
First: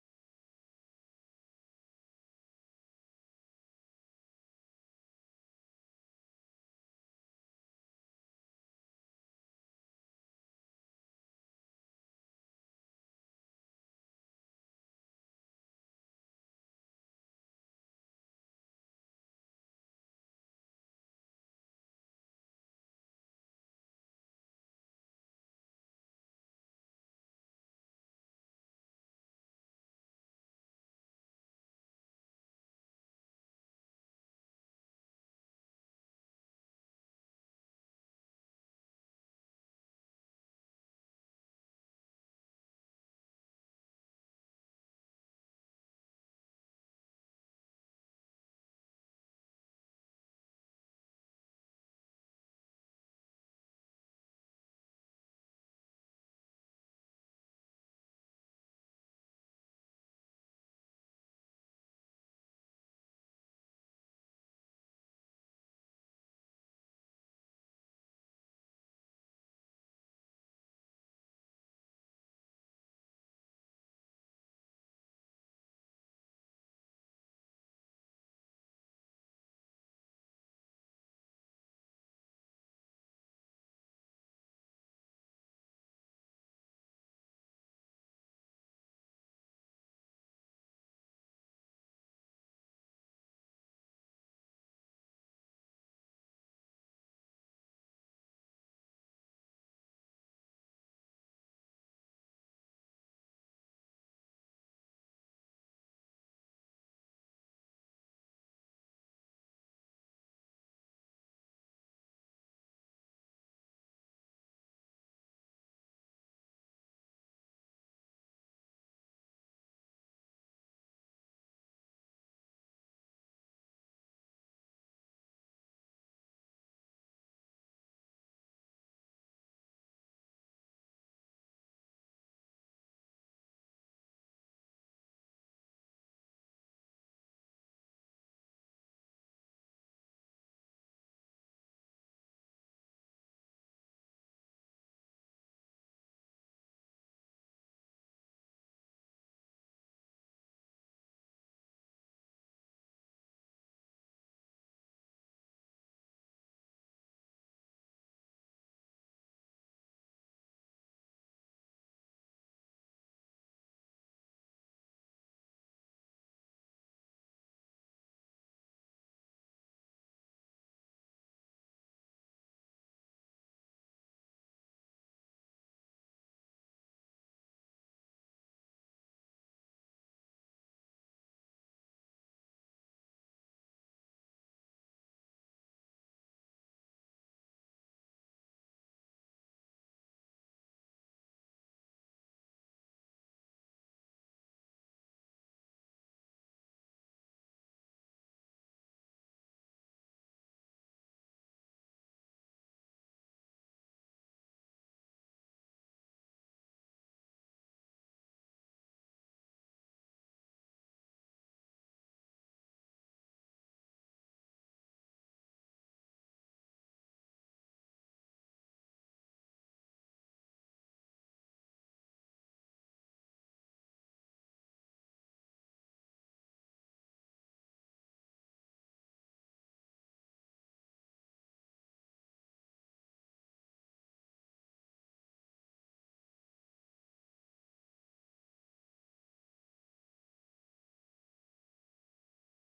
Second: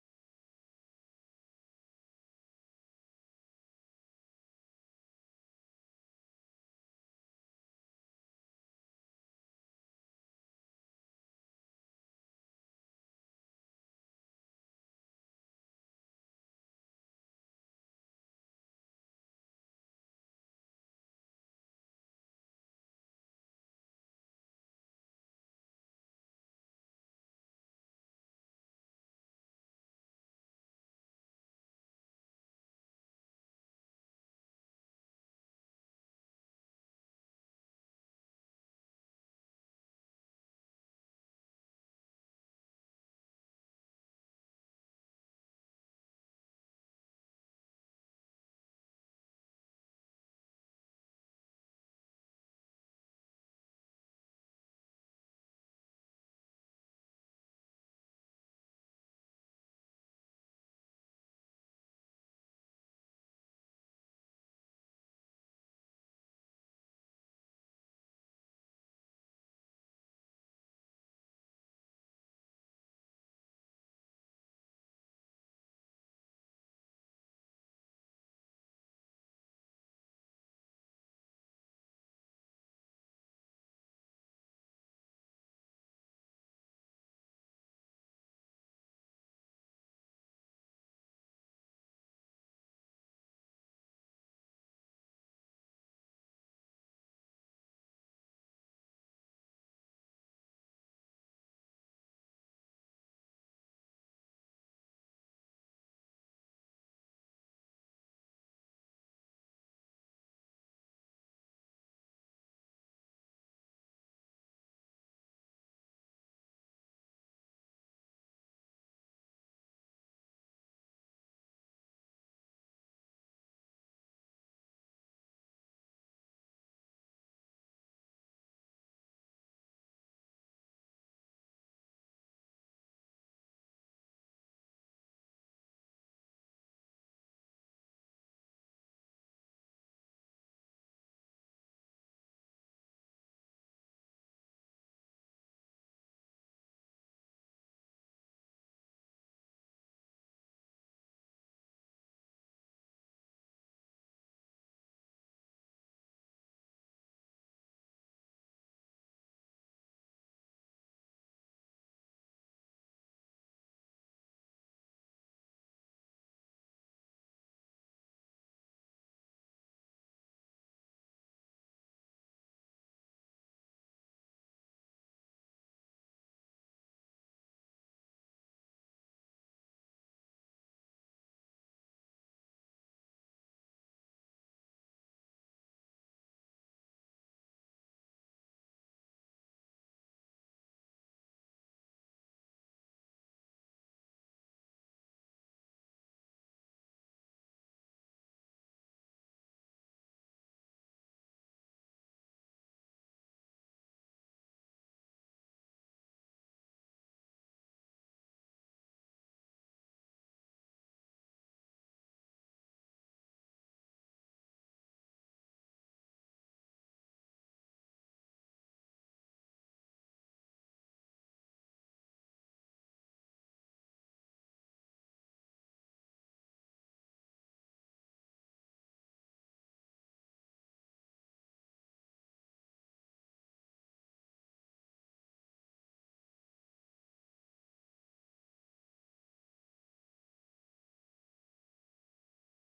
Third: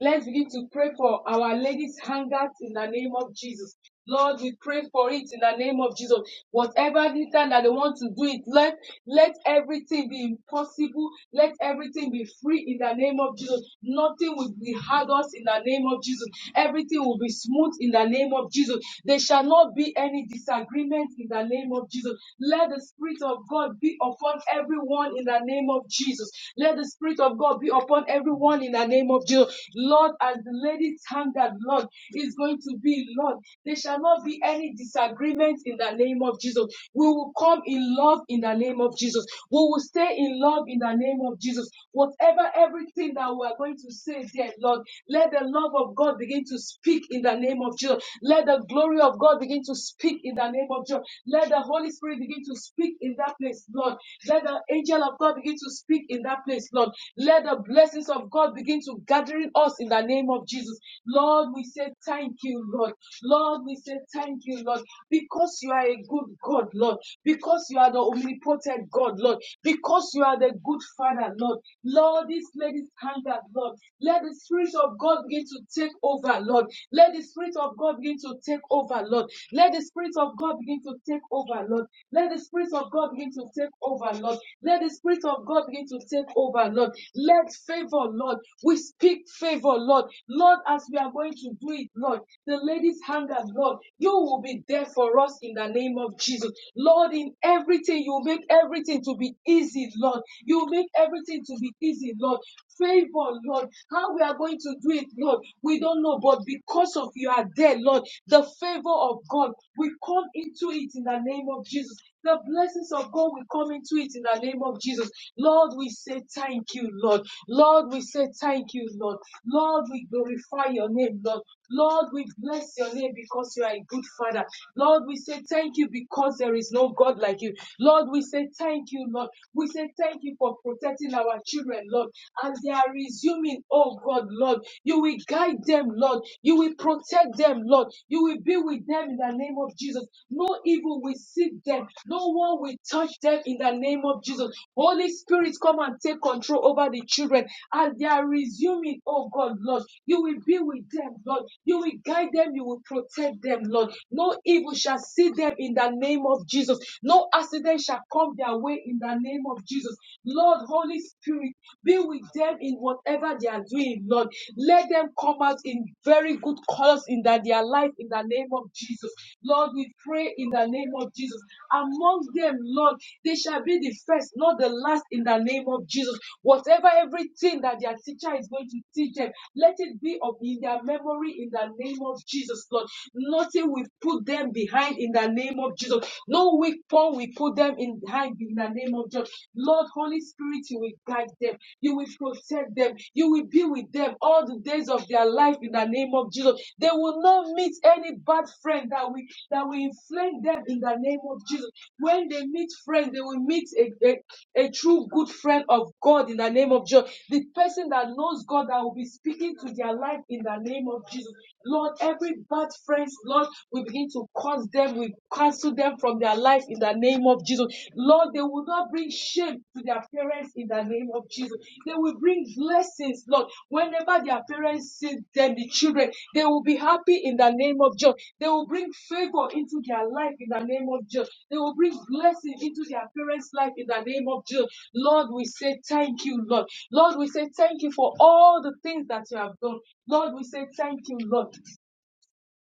S2: Let's begin to pray for our ladies' hangers in the name of Jesus. Lord, we pray for it in the name of Jesus. Whatever the time that they want to do it, let, let everything be impossible. Let everything be free in the name of Jesus. Nothing will be hard us in the name of Jesus. Everything will be smooth in the name of Jesus. There shall not be any disagreement in the name of Jesus. Let the Spirit of God be upon everyone in the name of Jesus. Let the let the Spirit of God be upon everyone in the name of Jesus. Lord, as the ladies that Lord, is going to be, Lord, there shall not be any disagreement in the name of Jesus. We will come in love in the name of Jesus. We will stay in love in the name of Jesus. Whatever everything that we are going to say, dear Lord, let the love of God begin to speak in the name of Jesus. Let the glory of God begin to speak in the name of Jesus. Let the Holy Spirit begin to speak in that place place, Lord. Let the angel of God begin to speak in that place, Lord. Let the blessings of God begin to gather in us in the name of Jesus. Lord, we say thank you, Lord. Lord, we say thank you, Lord, because you are a good God, Lord. Because you are the omnipotent God, Lord. Because you are the good Father, Lord. Lord, this lady's hand out, Lord. Let the Spirit of God begin to take over, Lord. Let the Spirit of God begin to take over, Lord. Let the Spirit of God God begin to take over, Lord. Let the Spirit of God begin to take over, Lord. Let the Spirit of God begin to take over, Lord. Let favor, Lord. We speak favor, Lord. Lord, as we are going to do it, Lord, the ladies' hunger, Lord, you will be there for us in the name of Jesus. Lord, in everything, you make everything to be easy, Lord. You make everything to be easy, Lord. Favor, Lord. How we are going to do it, Lord, we don't know, but because of you are there, Lord, the favor of God, we come into it in the name of Jesus. The blessings of God will come into it in the name of Jesus. Lord, we say thank you, Lord. Lord, we say thank you, Lord. Lord, we glorify your name, Lord. Lord, we bless your name because you are a good father. Lord, we say thank you because there is no God like you. Lord, we say thank you, Lord. We say thank you for protecting our children, Lord. And they are resuming, oh God. God, Lord. You will guide them, Lord. You will protect them, Lord. You will be with them in the name of Jesus. No evil will seek them. No one will touch them in the name of Jesus. Holy Spirit, come and take control over the children as they are resuming, oh God, Lord. You will be with them, Lord. You will guide them. You will protect them, Lord. No evil shall see them in the name of Jesus. No accident shall come their way in the name of Jesus. Lord, Holy Spirit, be with them in whatever they are doing, Lord. Let them come out in very good colors in that their life in the name of Jesus. Lord, we pray in the name of Jesus. Among them, Lord, they shall be the first, not the last, in the name of Jesus. Whatever everything that their teacher is going to teach them, let it be of in their memory in the name of Jesus, Lord. Nothing will put them behind in the name of Jesus. No weak point will put them in in hide in the name of Jesus. Lord, Holy Spirit, you will guide them, you will protect them, you will be with them all the days of their life in the name of Jesus. They will not meet any bad friend that will that will inflame them in the name of Jesus. When they meet friends, they will meet a, a, a true good friend of God in the name of Jesus. The person that knows God that will be speaking to their life in the name of Jesus. Lord, every bad friends, Lord, we begin to cause curse them, we cancel them from their life in the name of Jesus. Lord, they will not bring shame to their parents in the name of Jesus. They will bring blessings, Lord. Whenever their parents see them, the children, they will be happy in the name of Jesus. They will bring favor into their life in the name of Jesus. They will bring blessing into their parents' life in the name of Jesus. Lord, we say thank you, Lord. Lord, we say thank you for all the things that you have done. Lord, we say thank you, Lord.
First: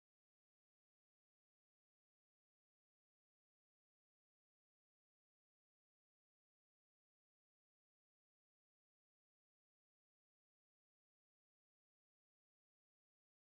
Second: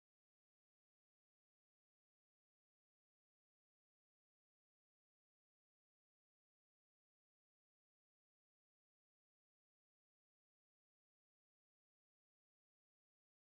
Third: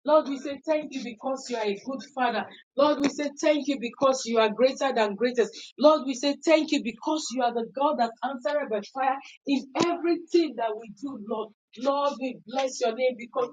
S2: Lord, we say thank you because you are a good father. Lord, we say thank you because you are greater than greatest. Lord, we say thank you because you are the God that answered by fire in everything that we do, Lord. Lord, we bless your name because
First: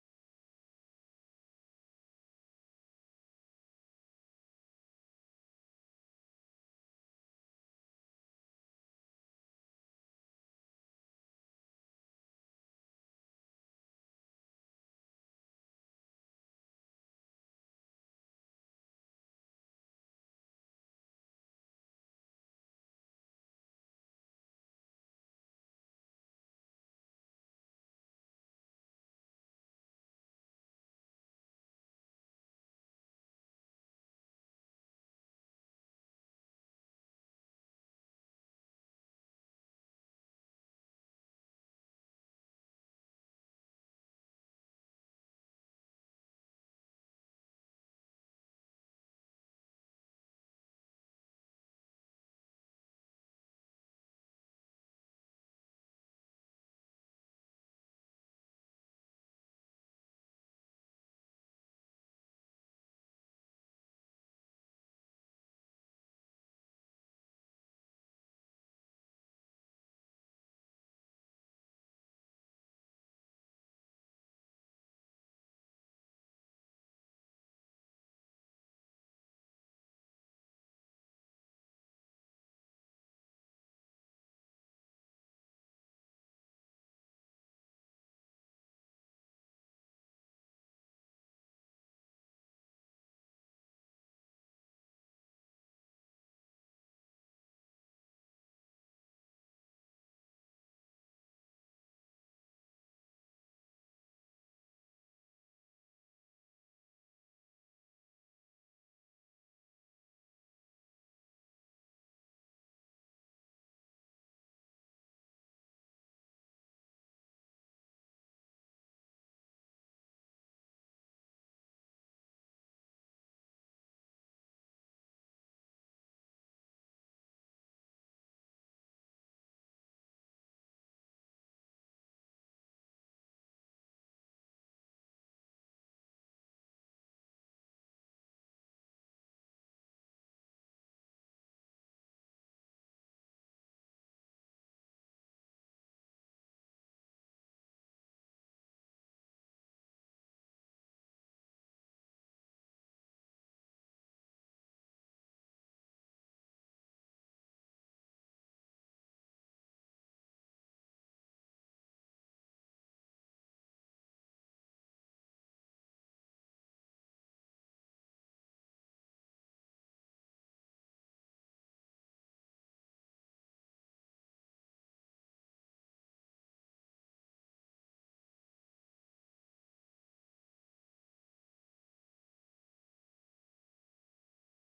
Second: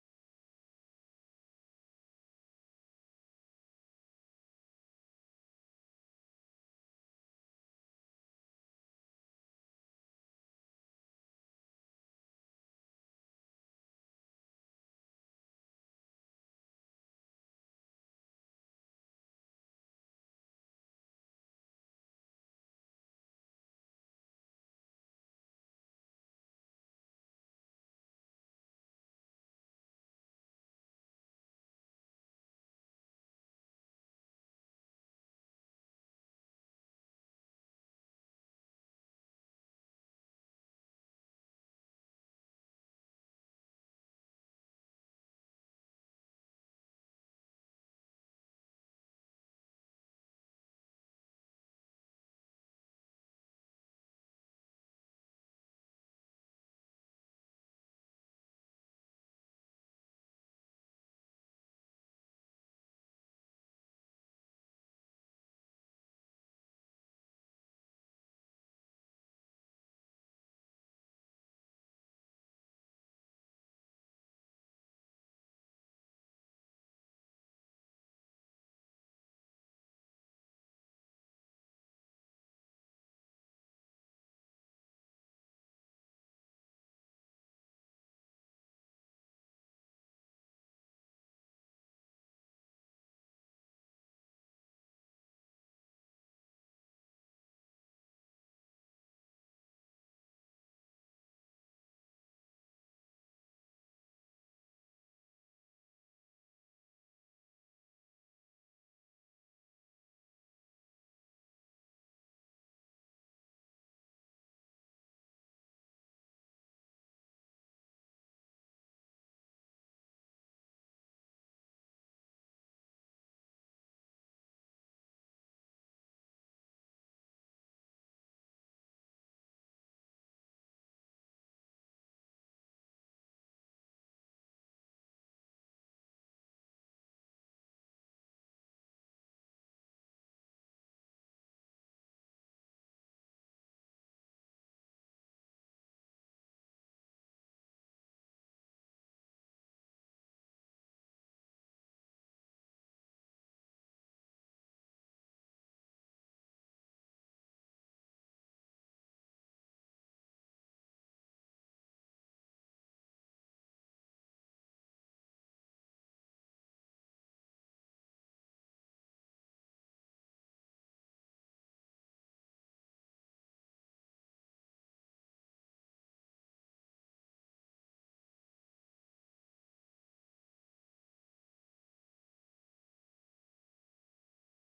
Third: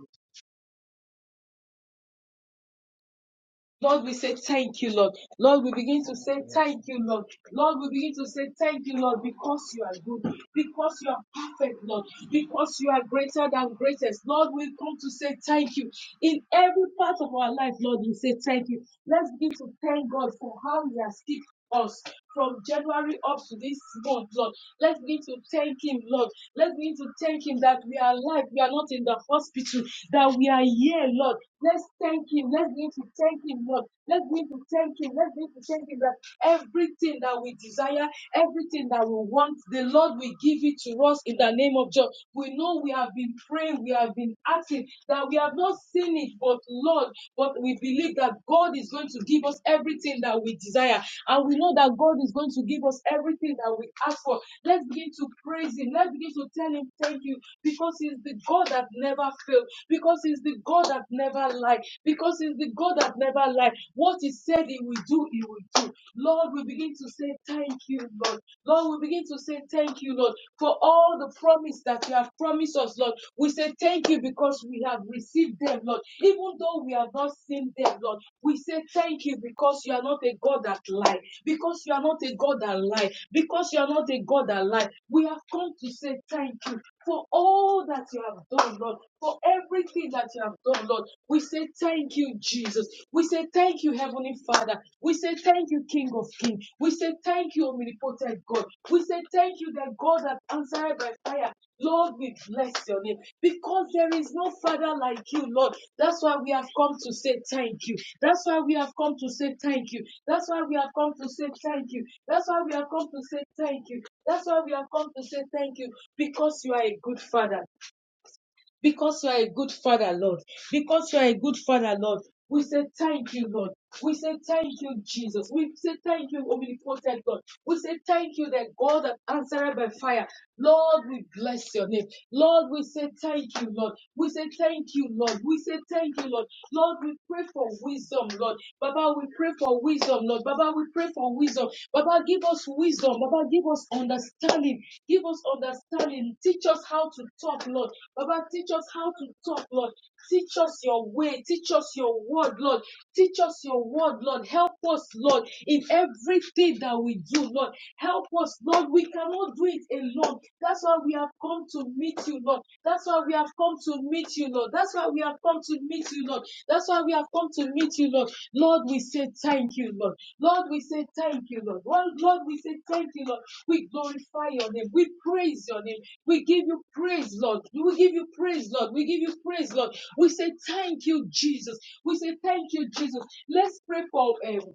S2: Lord, we say thank you, Lord. Lord, we begin to say thank you, Lord. Lord, we begin to say thank you, Lord, because you are good, because you are perfect, Lord, because you are greater than greatest. Lord, we come to say thank you. In every part of our life, Lord, we say thank you. Let's begin to thank God for how He has kept us from January up to this month, Lord. Let's begin to thank Him, Lord. Let's begin to thank Him that we are alive, we are not in the hospital, that we are here, Lord. Let's thank Him. Let's begin to thank Him, Lord. Let's begin to thank Him. Let's begin to thank Him that everything that we desire desire, everything that we want, the Lord will give it to us in the name of Jesus. We know we have been praying, we have been asking that we have not seen it, but Lord, but we believe that God is going to give us everything that we desire, and we know that God is going to give us everything that we ask for Let's begin to praise Him. Let's begin to tell Him thank you because He's the God that never fails, because He's the God that never lied, because He's the God that never lied. What He said He will do, He will do. Lord, we begin to say thank you, Lord. Lord, we begin to say thank you, Lord, for all the promise that you have promised us, Lord. We say thank you because we have received them, Lord. Even though we have not seen them, Lord, we say thank you because you are not a God that lies. Because you are not a God that lies. Because you are not a God that lies. We have come to say thank you for all that you have done, Lord. For everything that you have done, Lord. We say thank you, Jesus. We say thank you, Heavenly Father. We say thank you, King of Kings. We say thank you, Omnipotent God. We say thank you, the God that answered by fire. Lord, we bless your name because there is no Father like you, Lord. That's why we have come to say thank you. That's why we have come to say thank you. That's why we have come to say thank you. That's why we have come to say thank you. That's why we have come to say thank you because you are a good Father. Because you are a good father, Lord. Because you are a good father, Lord. We say thank you, Lord. We say thank you, Jesus. We say thank you, omnipotent God. We say thank you, that God that answered by fire. Lord, we bless your name. Lord, we say thank you, Lord. We say thank you, Lord. We say thank you, Lord. Lord, we pray for wisdom, Lord. Baba, we pray for wisdom, Lord. Baba, Father, we pray for wisdom. Baba, give us wisdom. Baba, give us understanding. Give us understanding. Teach us how to talk, Lord. Baba, teach us how to talk, Lord. Teach us your way. Teach us your word, Lord. Teach us your word, Lord. Help us, Lord, in everything that we do, Lord. Help us, Lord. We cannot do it alone. That's why we have come to meet you, Lord. That's why we have come to meet you, Lord. That's why we have come to meet you, Lord. That's why we have come to meet you, Lord. Lord, we say thank you, Lord. Lord, we say thank you, Lord. Lord, Lord, we say thank you, Lord. We glorify your name. We praise your name. We give you praise, Lord. We give you praise, Lord. We give you praise, Lord. We say thank you, Jesus. We say thank you, Jesus. Let's pray for um,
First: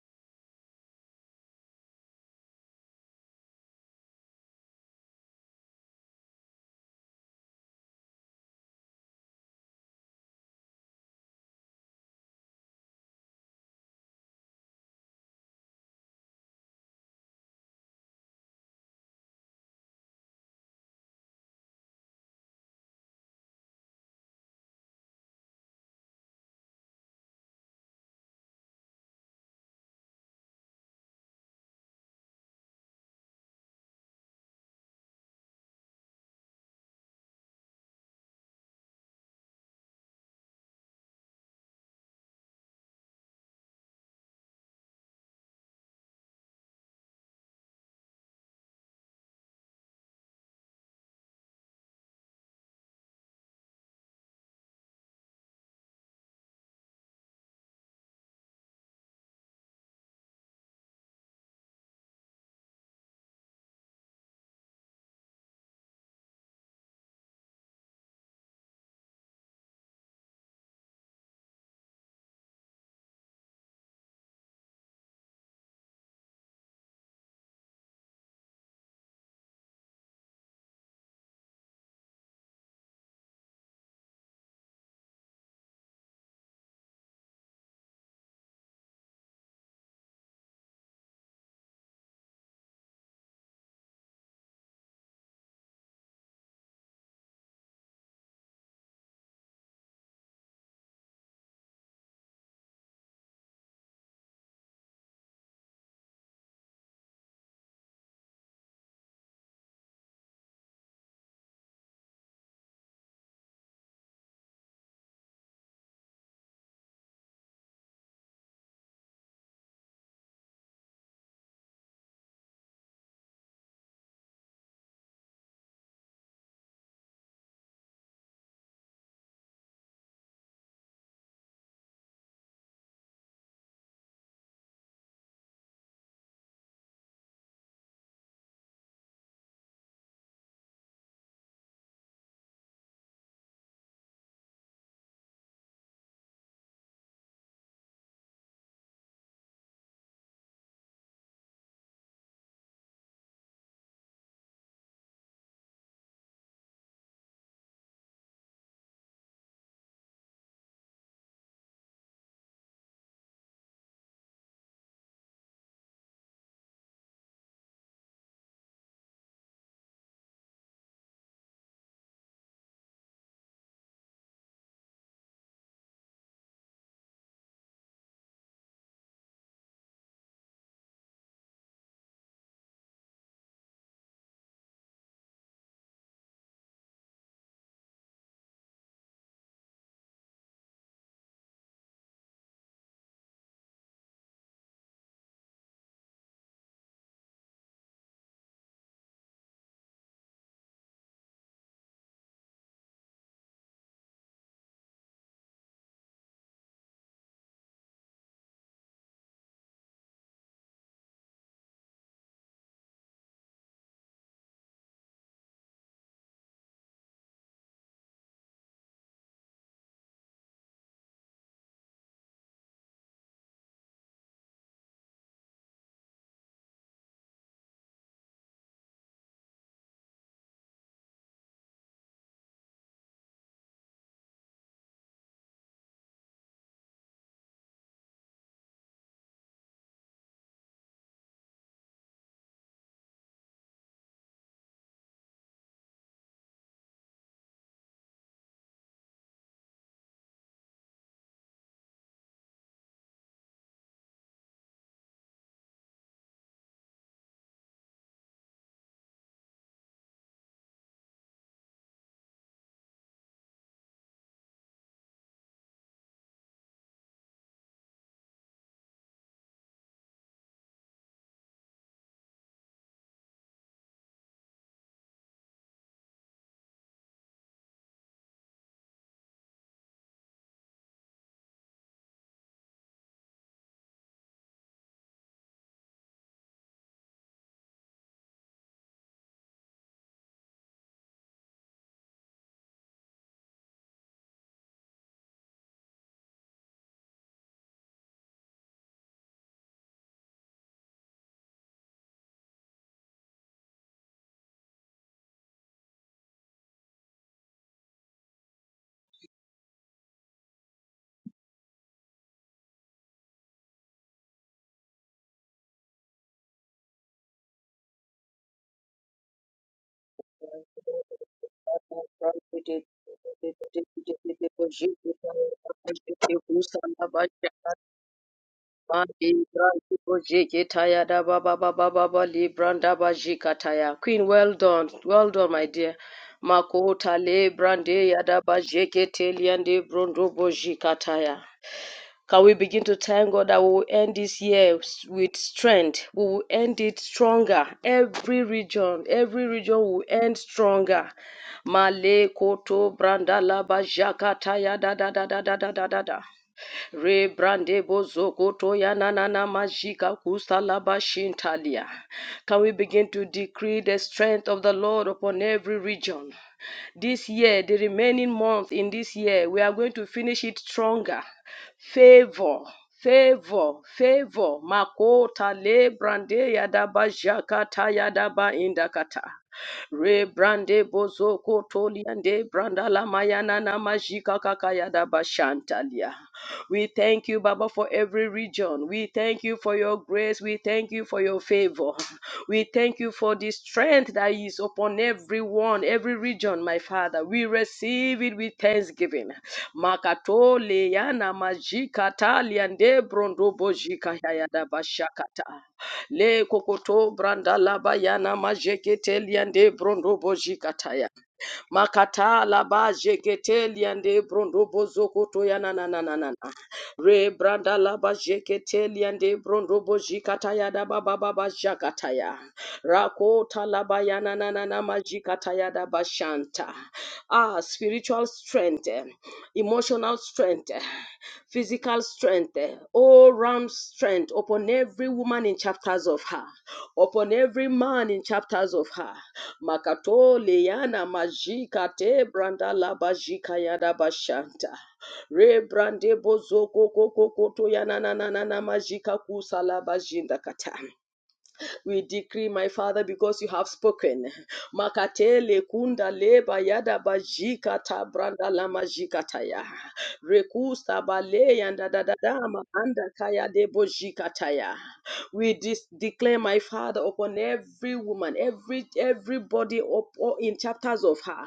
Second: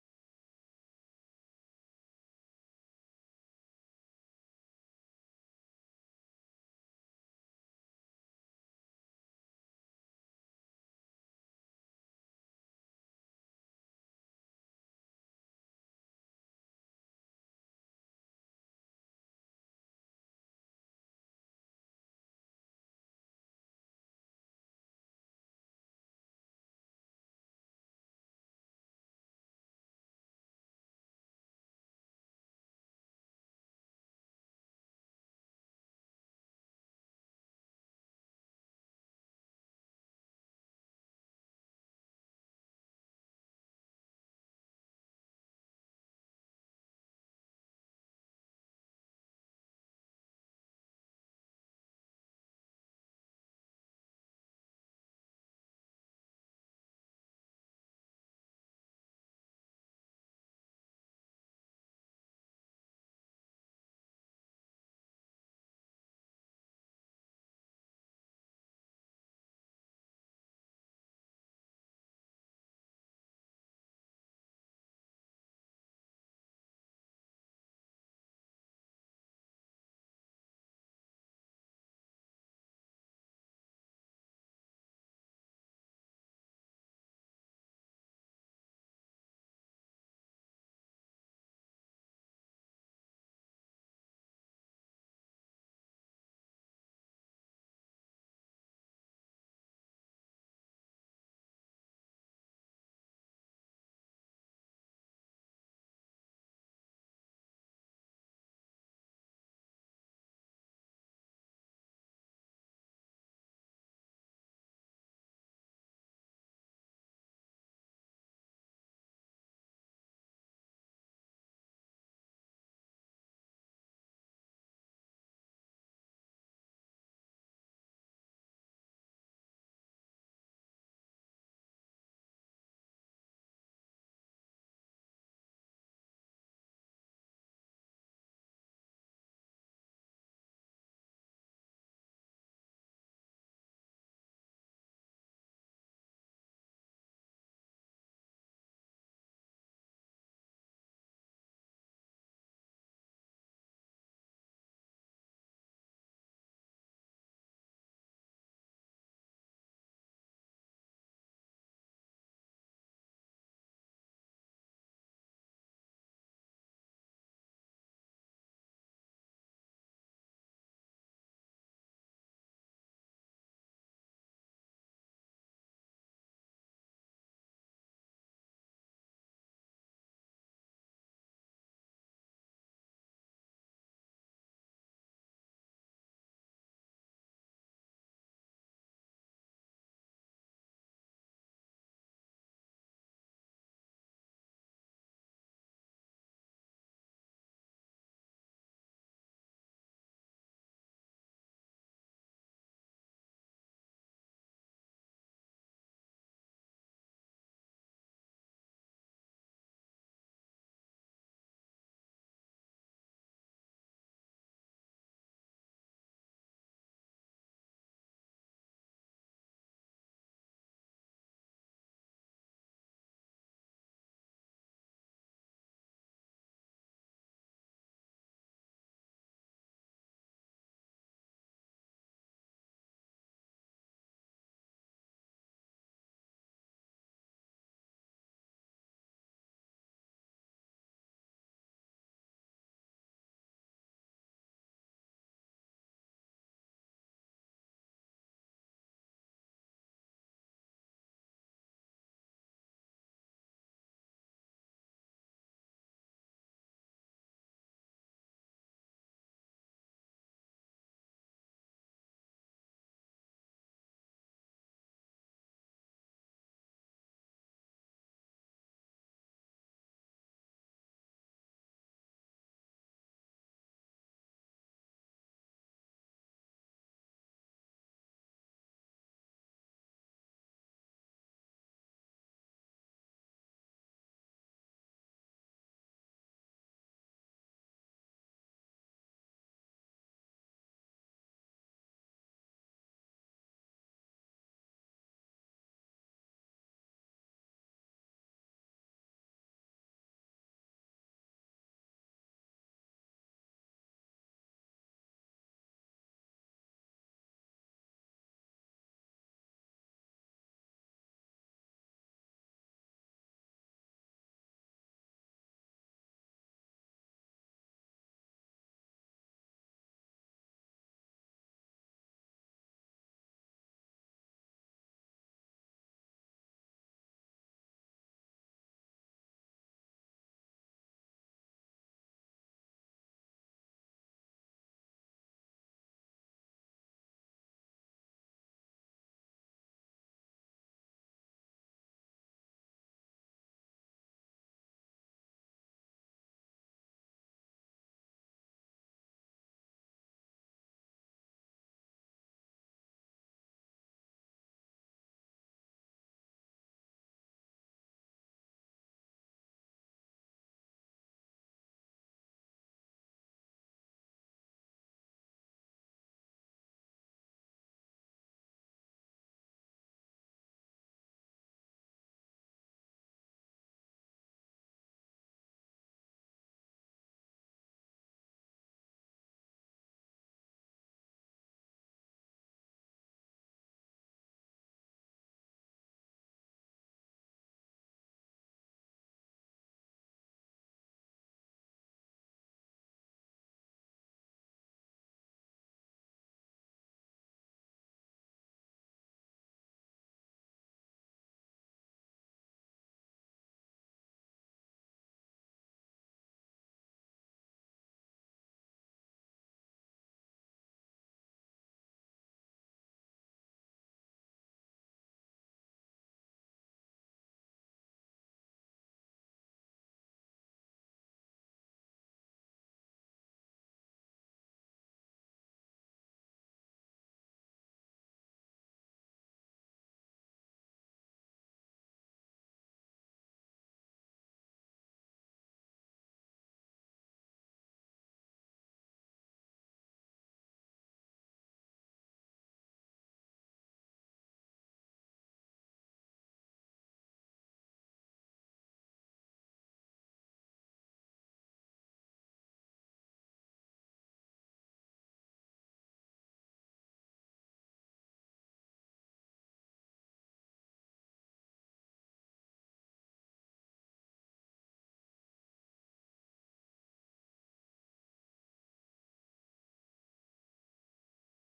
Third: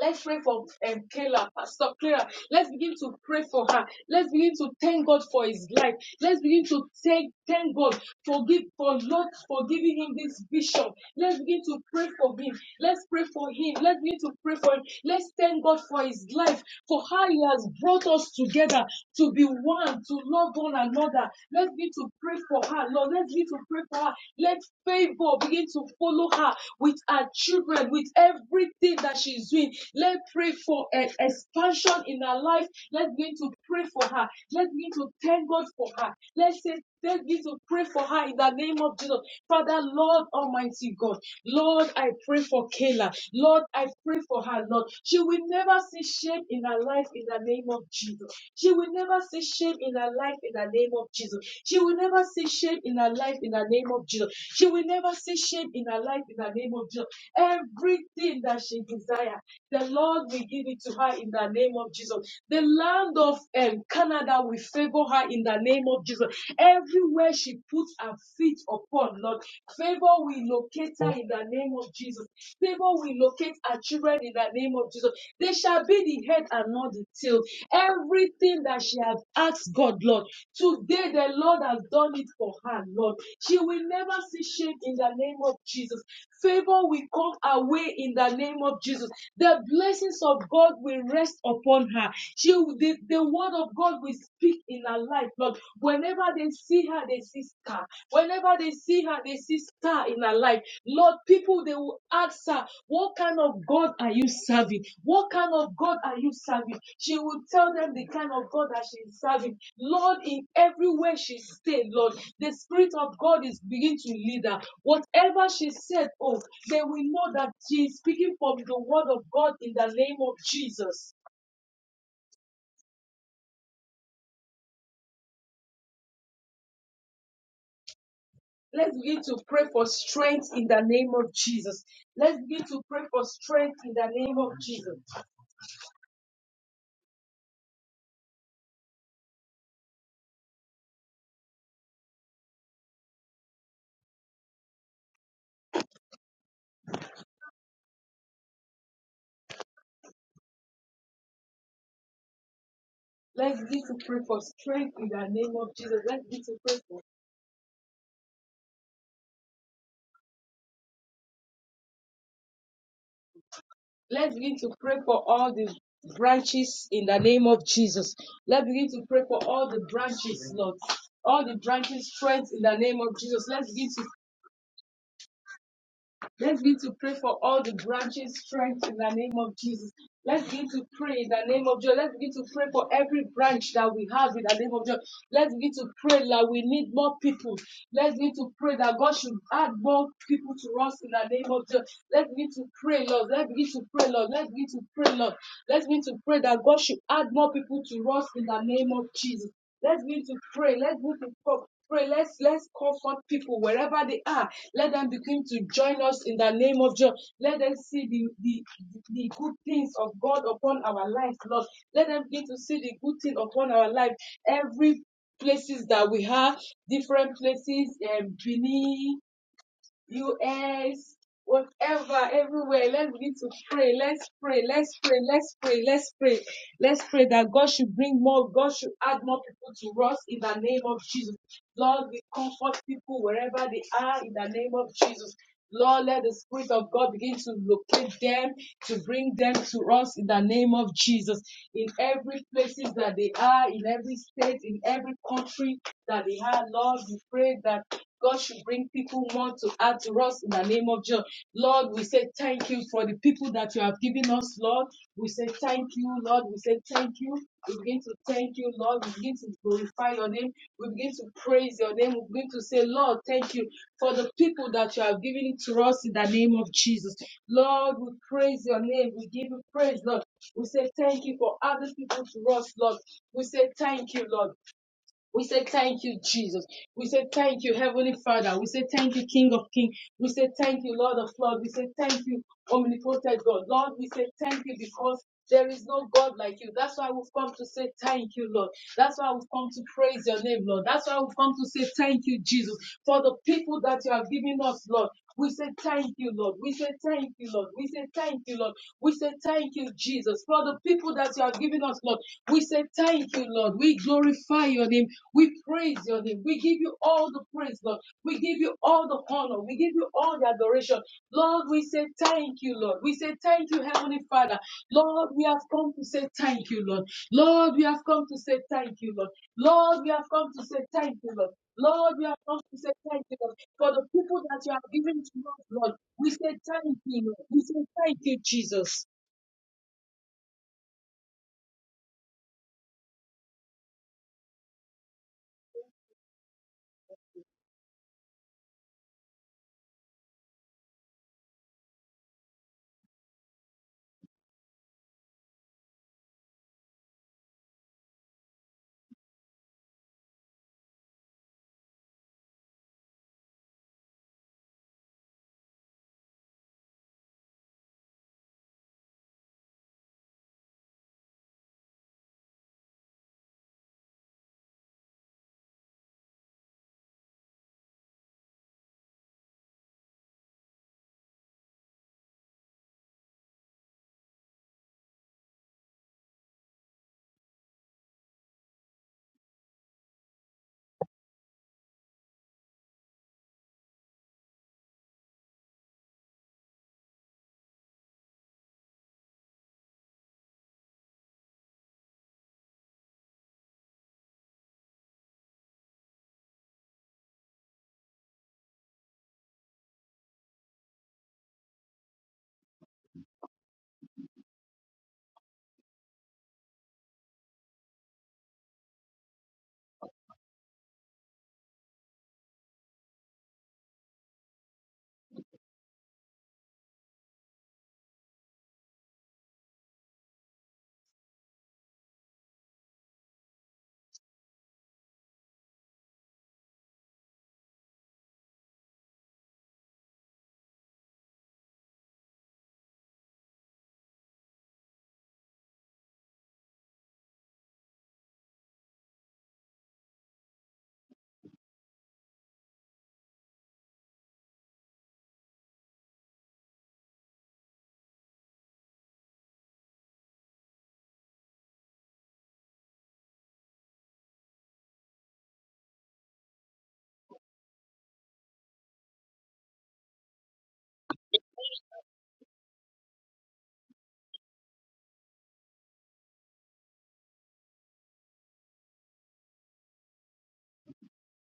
S2: Let's pray for um, Kayla, Pastor Clara. Let's begin to pray for her. Let's begin to thank God for his life. Let's begin to thank, thank God for give, for Lord for giving him this vision. Let's begin to pray for him. Let's pray for him. Let's begin to pray for him. Let's thank God for his life, for how he has brought us together to be one, to love one another. Let's begin to pray for her, Lord. Let's begin to pray for her her. Let favor begin to follow her with her children, with everything that she's doing. Let pray for an expansion in her life. Let's begin to pray for her. Let's begin to thank God for her. Let's say, let's begin to pray for her in the name of Jesus. Father, Lord Almighty God, Lord, I pray for Kayla. Lord, I pray for her, Lord. She will never see shame in her life in the name of Jesus. She will never see shame in her life in the name of Jesus. She will never see shame in her life in the name of Jesus. She will never see shame in her life in the name of Jesus. Everything that she desires. The Lord will give it to her in the name of Jesus. The land of um, Canada will favor her in the name of Jesus. Everywhere she puts her feet upon, Lord, favor will locate her in the name of Jesus. Favor will locate her children in the name of Jesus. They shall be the head and not the tail. Everything that she has asked God, Lord. Lord. Today, the Lord has done it for her, Lord. She will never see shame in the name of Jesus. Favor will come her way in the name of Jesus. The blessings of God will rest upon her. She, the, the word of God will speak in her life, Lord. Whenever they see her, they see star. Whenever they see her, they see star in her life. Lord, people they will ask her, What kind of God are you serving? What kind of God are you serving? She will tell them the kind of God that she is serving. Lord, in everywhere she stayed, Lord, the Spirit of God is beginning to lead her. Whatever she said, oh, they will know that she is speaking from the word of God in the name of Jesus. Let's begin to pray for strength in the name of Jesus. Let's begin to pray for strength in the name of Jesus. Let's begin to pray for strength in the name of Jesus. Let's begin to pray for. Let's begin to pray for all the branches in the name of Jesus. Let's begin to pray for all the branches, Lord. All the branches, strength in the name of Jesus. Let's begin to Let's begin to pray for all the branches' strength in the name of Jesus. Let's begin to pray in the name of Jesus. Let's begin to pray for every branch that we have in the name of Jesus. Let's begin to pray that we need more people. Let's begin to pray that God should add more people to us in the name of Jesus. Let's begin to pray, Lord. Let's begin to pray, Lord. Let's begin to pray, Lord. Let's begin to pray that God should add more people to us in the name of Jesus. Let's begin to pray. Let's begin to pro- pray. Let's let's comfort people wherever they are. Let them begin to join us in the name of Jesus. Let them see the, the, the good things of God upon our lives, Lord. Let them begin to see the good thing upon our life. Every places that we have, different places, um, Benin, US, whatever, everywhere. Let's begin to pray. Let's pray. Let's pray. Let's pray. Let's pray. Let's pray that God should bring more. God should add more people to us in the name of Jesus. Lord, we comfort people wherever they are in the name of Jesus. Lord, let the Spirit of God begin to locate them, to bring them to us in the name of Jesus. In every places that they are, in every state, in every country that they are, Lord, we pray that God should bring people more to add to us in the name of Jesus. Lord, we say thank you for the people that you have given us, Lord. We say thank you, Lord. We say thank you. We begin to thank you, Lord. We begin to glorify your name. We begin to praise your name. We begin to say, Lord, thank you for the people that you have given to us in the name of Jesus. Lord, we praise your name. We give you praise, Lord. We say thank you for other people to us, Lord. We say thank you, Lord. We say thank you, Jesus. We say thank you, Heavenly Father. We say thank you, King of Kings. We say thank you, Lord of Lords. We say thank you, Omnipotent God. Lord, we say thank you because there is no God like you. That's why we've come to say thank you, Lord. That's why we've come to praise your name, Lord. That's why we've come to say thank you, Jesus, for the people that you have given us, Lord. We say thank you, Lord. We say thank you, Lord. We say thank you, Lord. We say thank you, Jesus, for the people that you have given us, Lord. We say thank you, Lord. We glorify your name. We praise your name. We give you all the praise, Lord. We give you all the honor. We give you all the adoration. Lord, we say thank you, Lord. We say thank you, Heavenly Father. Lord, we have come to say thank you, Lord. Lord, we have come to say thank you, Lord. Lord, we have come to say thank you, Lord. Lord, we have come to say thank you, Lord. For the people that you have given to us, Lord, we say thank you, Lord. We say thank you, Jesus.
S3: Queen, well done, well done, my dear. Makota le brande yada bajekete liande brondo bojikataya. Can we begin to thank God that we will end this year with strength? We will end it stronger. Every region, every region will end stronger. Male koto branda laba ya da da da da da da da da da. Re brande bozo koto ya na na na majika kusa laba shintalia. Can we begin to decree the strength of the Lord upon every region? this year, the remaining month in this year, we are going to finish it stronger. Favor. Favor, favor, makota le brande yadaba jakata yadaba indakata. Rebrande bozoko toliande brandala mayana namajika kaka yadaba shantalia. We thank you, Baba, for every region. We thank you for your grace. We thank you for your favor. We thank you for the strength that is upon everyone, every region, my Father. We receive it with thanksgiving. Makato leyana majikata liande brondo bojika yayada bashakata. Le kokoto branda laba yana majekete liande brondo bojikata Makata laba jekete liande brondo bozo koto ya na na na na na. na. Re branda laba jekete liande brondo boji kataya da ba ba ba ba jakata Rakota laba ya na na na na majikata da ba shanta. Ah, spiritual strength, eh, emotional strength, eh, physical strength, eh, all round strength upon every woman in chapters of her, upon every man in chapters of her. Makatole yana majika te branda la bajika yada bashanta. Re brande bozo koko koko to yana na na na na majika kusa la bajinda kata. We decree, my Father, because you have spoken. Makatele kunda leba yada bajika tabranda lama jikataya. Rekusta bale yanda dadadama anda kaya debo jikataya. We dis- declare, my Father, upon every woman, every everybody up or in chapters of her.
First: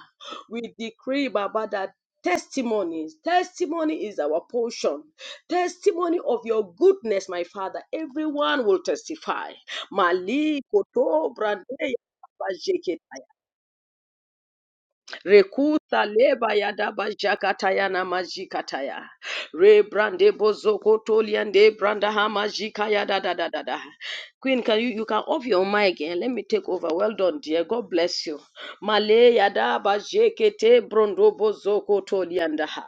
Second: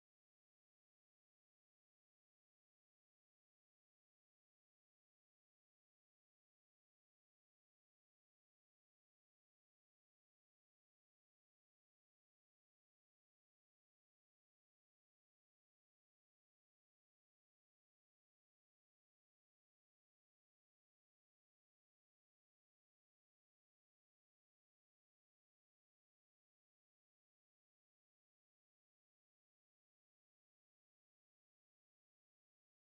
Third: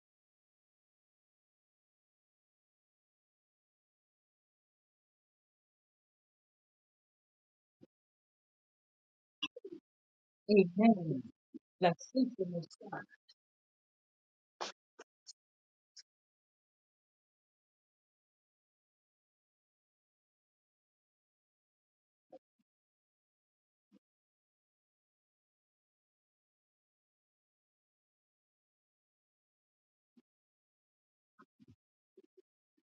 S3: We decree, Baba, that testimonies. Testimony is our portion. Testimony of your goodness, my Father. Everyone will testify. Mali
S2: Amen.
S3: koto brande ya
S2: That's it, Lord.
S3: bajeketa Rekuta leba ya daba jakataya na majikataya. Rebrande bozoko toliande branda hama jikaya da da da da da. Queen, can you you can off your mic again? Let me take over. Well done, dear. God bless you. Male yada daba jekete brondo bozoko tolianda ha.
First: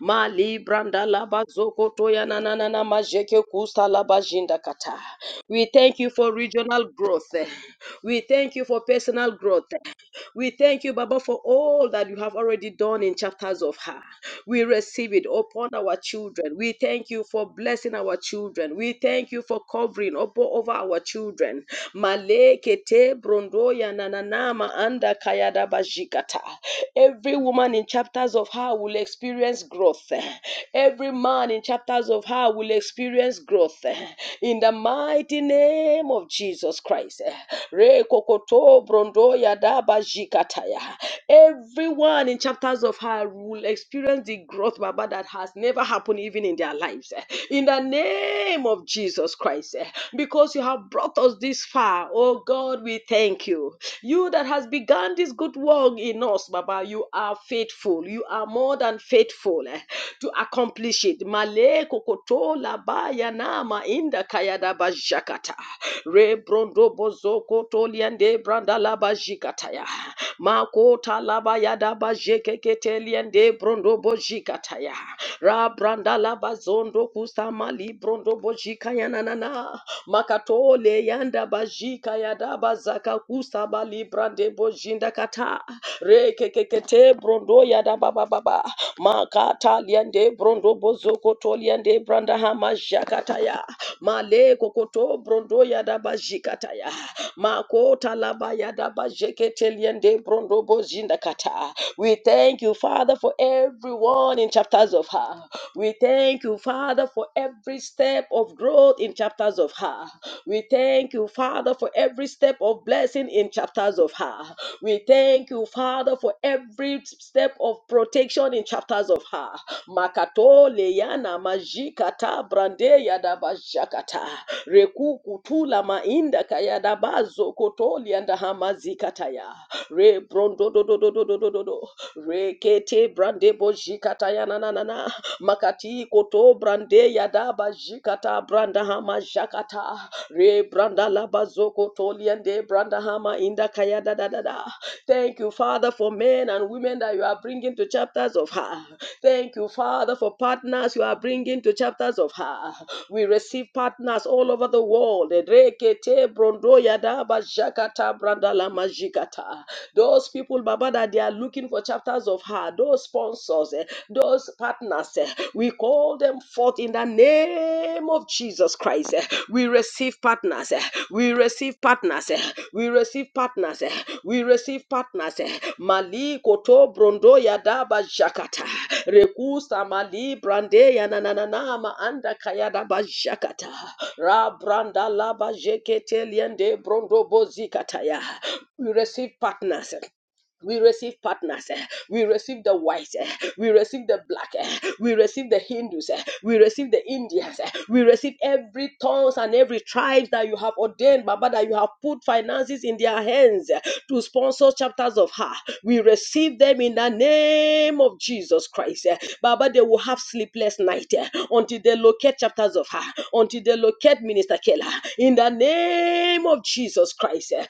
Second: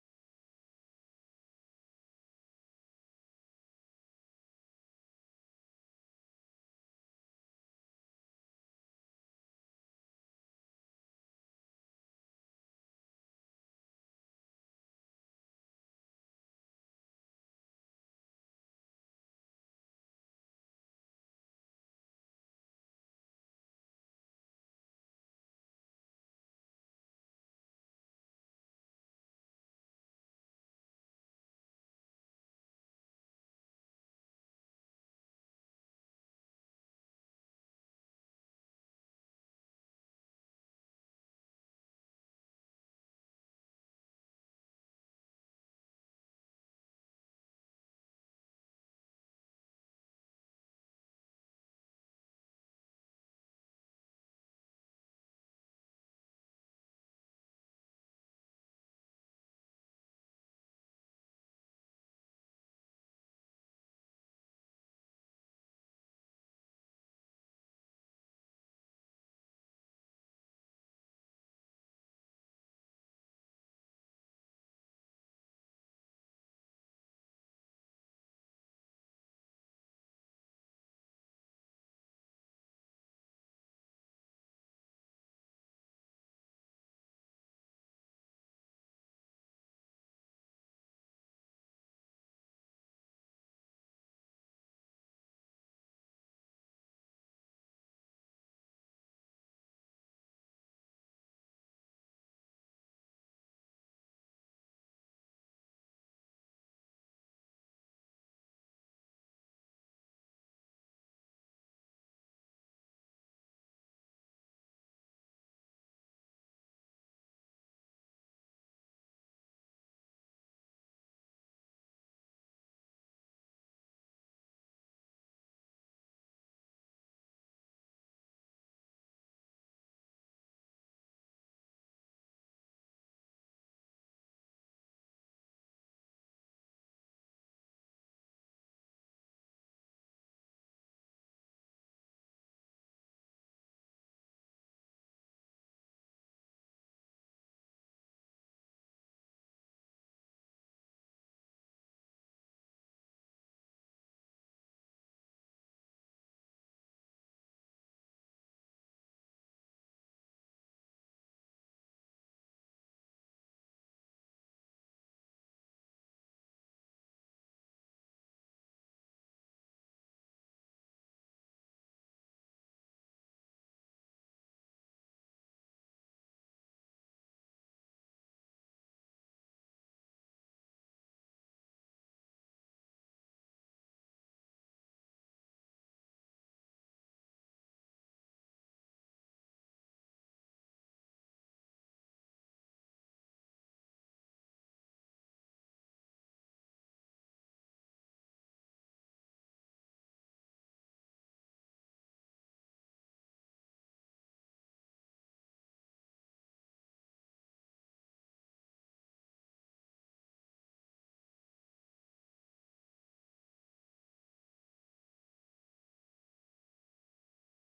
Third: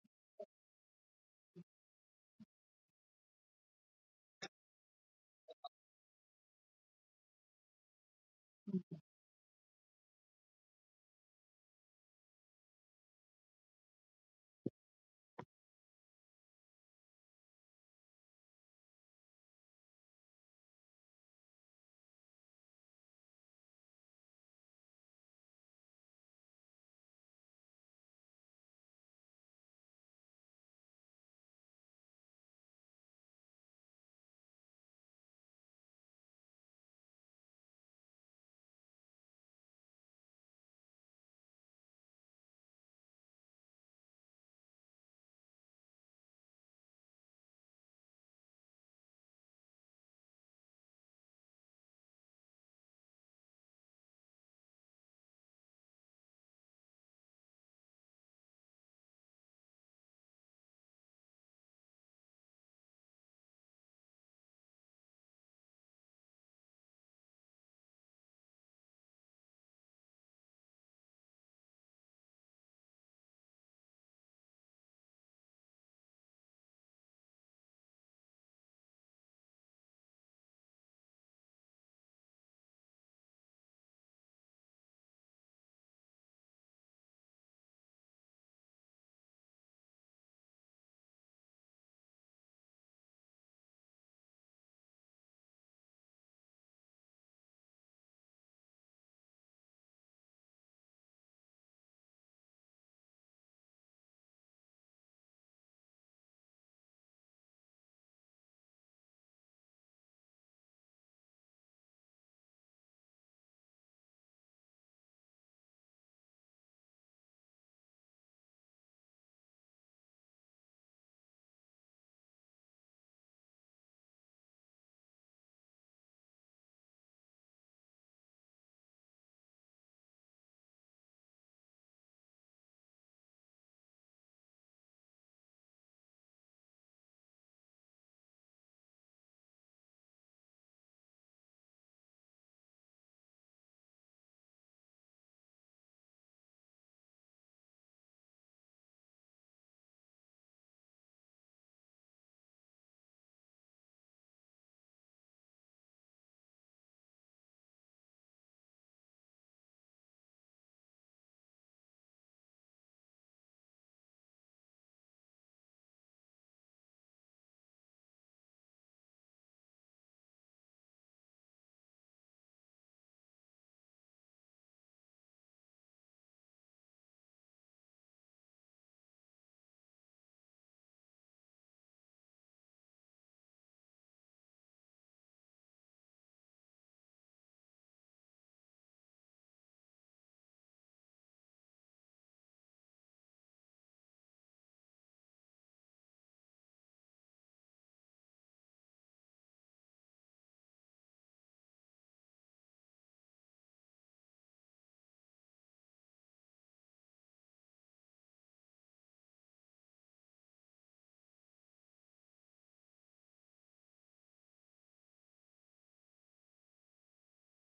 S3: Mali branda laba zoko toya na na na na majeke kusta laba jinda kata. We thank you for regional growth. We thank you for personal growth. We thank you, Baba, for all that you have already done in chapters of her. We receive it upon our children. We thank you for blessing our children. We thank you for covering up over our children. Malekete brondoya nananama anda kayada bajikata. Every woman in chapters of her will experience growth. Every man in chapters of her will experience growth. In the mighty name name of Jesus Christ. Rekokoto brondoya daba jikataya. Everyone in chapters of her will experience the growth, Baba, that has never happened even in their lives. In the name of Jesus Christ, because you have brought us this far, oh God, we thank you. You that has begun this good work in us, Baba, you are faithful. You are more than faithful eh, to accomplish it. Malay. Re kokoto la baya nama inda kayada bajakata. Re brondo bozo koto liende branda la bajikata ya. Makota la baya da bajekekete liende brondo bojikata ya. Ra branda la bazondo kusama li brondo bojika ya nanana. Makatole yanda bajika ya da bazaka kusaba li brande bojinda kata. Re kekekete brondo brondo yada baba baba makata liande brondo bozoko to liande branda hama jakataya male kokoto brondo yada bajikataya makota laba yada bajekete liande brondo bozinda kata we thank you father for everyone in chapters of her we thank you father for every step of growth in chapters of her we thank you father for every step of blessing blessing in chapters of her. We thank you, Father, for every step of protection in chapters of her. Makato leyana majikata brande yadaba shakata. Reku kutula mainda kayadabazo kotoli and hamazikataya. Re brondo do do do do do do do do. Re kete brande bojikataya na na na na. Makati koto brande yadabashikata jikata branda hama shakata re branda labazoko toliende branda hama inda kaya da da da da thank you father for men and women that you are bringing to chapters of her thank you father for partners you are bringing to chapters of her we receive partners all over the world Rekete brondo yada ba shakata branda lama jikata. those people baba that they are looking for chapters of her those sponsors eh, those those partners, eh, we call them forth in the name of Jesus Christ. eh. We receive partners. eh, We receive partners. eh, We receive partners. eh, We receive partners. eh. Mali koto brondo yadaba jakata. Rekusa mali brande ya yananana ma anda kayadaba jakata. Ra branda laba jekete liende brondo bozikata ya. We receive partners. eh we receive partners. eh, We receive the whites. eh, We receive the black. eh, We receive the Hindus. eh, We receive the Indians. eh, We receive every tongues and every tribe that you have ordained, Baba, that you have put finances in their hands eh, to sponsor chapters of her. We receive them in the name of Jesus Christ. eh. Baba, they will have sleepless night eh, until they locate chapters of her, until they locate minister in the name of Jesus Christ. eh,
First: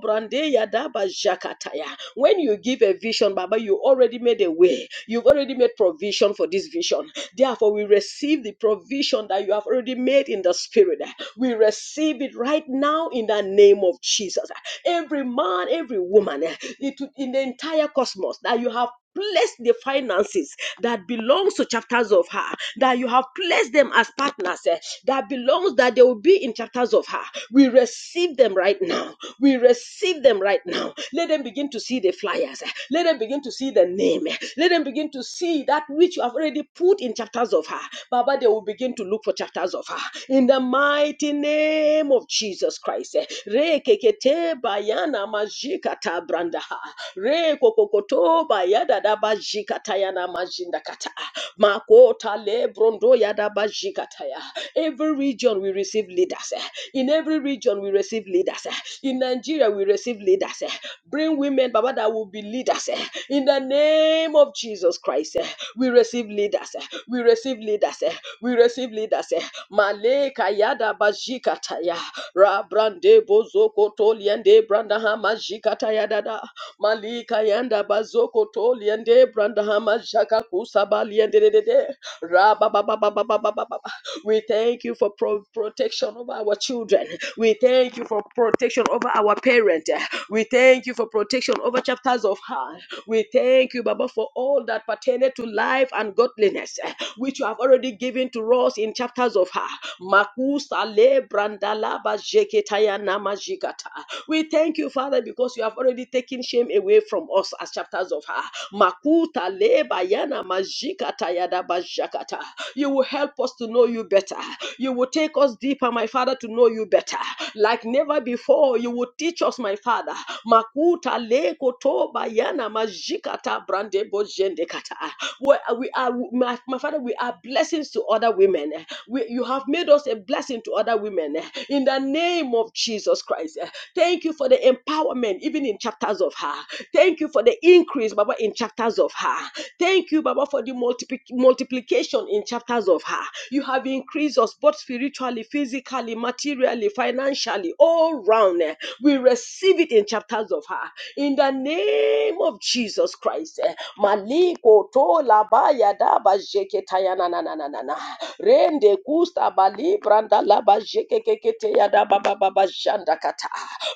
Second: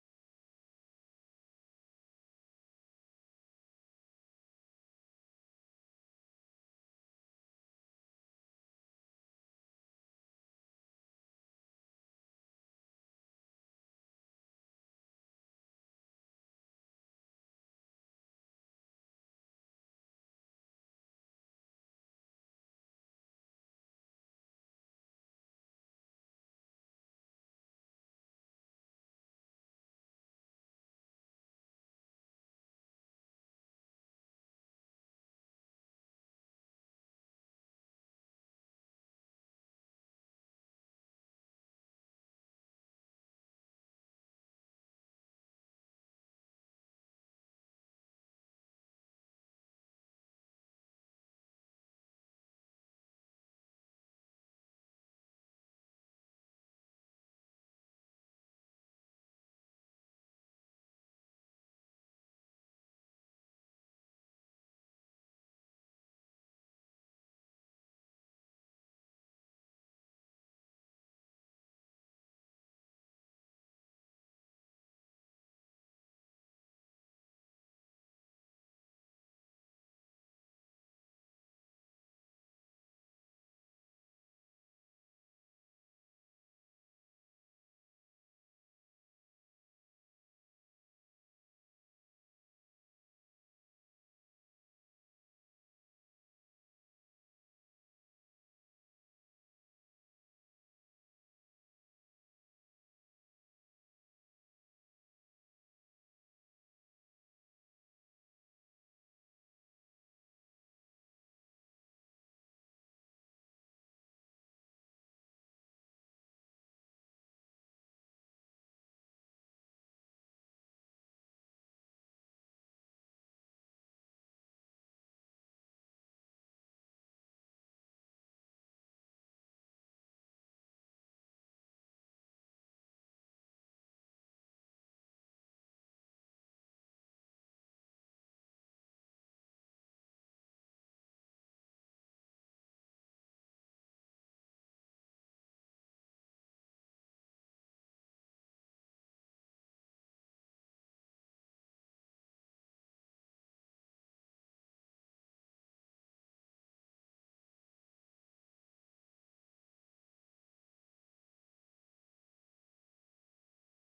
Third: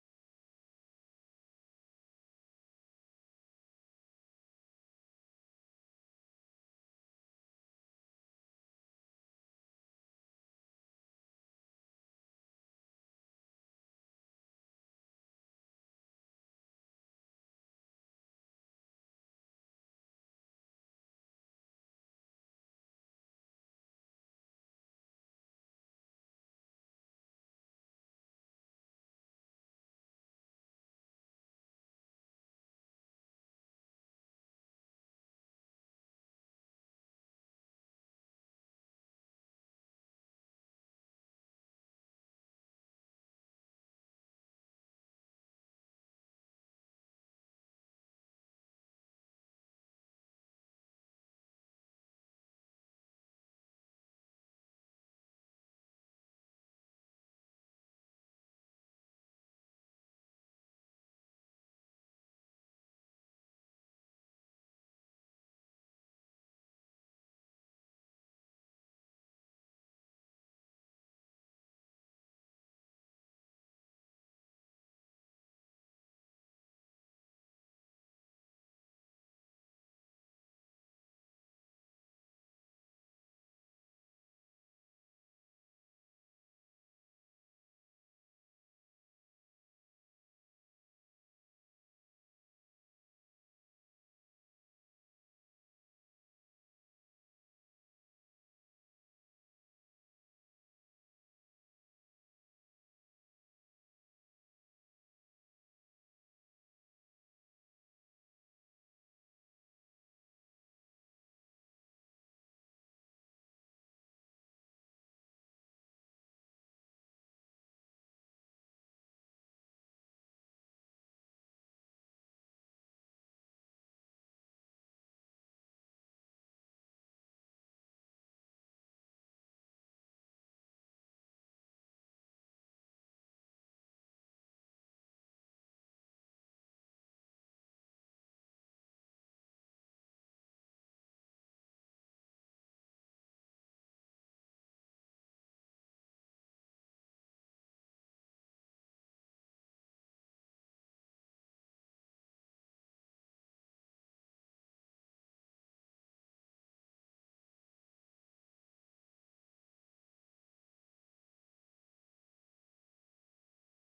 S3: brande yadaba jakataya. When you give a vision, Baba, you already made a way. You've already made provision for this vision. Therefore, we receive the provision that you have already made in the spirit. We receive it right now in the name of Jesus. Every man, every woman, eh, it- in the entire cosmos that you have placed the finances that belongs to chapters of her, that you have placed them as partners, eh, that belongs that they will be in chapters of her. We receive them right now. We receive them right now. Let them begin to see the flyers. eh. Let them begin to see the name. eh. Let them begin to see that which you have already put in chapters of her. Baba, they will begin to look for chapters of her. In the mighty name of Jesus Christ. eh rekekete bayana majikata brandaha rekokokoto bayada da bajikata majinda kata makota le brondo yada bajikata ya every region we receive leaders eh. in every region we receive leaders eh. in Nigeria we receive leaders eh. bring women baba that will be leaders eh. in the name of Jesus Christ eh. we receive leaders eh. we receive leaders eh. we receive leaders eh. Maleka yada bajikata ya Rabrande bozoko toliende brandahama jikata yadada. Malika yanda bazoko toliende brandahama jaka kusabaliende dedede. Rababababababababa. We thank you for pro- protection over our children. We thank you for protection over our parents. We thank you for protection over chapters of heart. We thank you, Baba, for all that pertaineth to life and godliness, eh, which you have already given to us in chapters of her. Makusa le brandalaba jeketaya namajigata. We thank you, Father, because you have already taken shame away from us as chapters of her. Makuta leba yana majikata yada bajakata. You will help us to know you better. You will take us deeper, my Father, to know you better. Like never before, you will teach us, my Father. Makuta leko toba yana majikata brande bojende kata. We, are, we are, my, my Father, we are blessings to other women women. eh, we- you have made us a blessing to other women eh, in the name of Jesus Christ. eh. Thank you for the empowerment, even in chapters of her. Thank you for the increase, Baba, in chapters of her. Thank you, Baba, for the multipli- multiplication in chapters of her. You have increased us both spiritually, physically, materially, financially, all round. eh. We receive it in chapters of her. In the name of Jesus. Jesus Christ. eh, Maliko tola baya daba jeke tayana na na na na na. Rende kusta bali branda laba jeke kekete ya daba baba bashanda kata.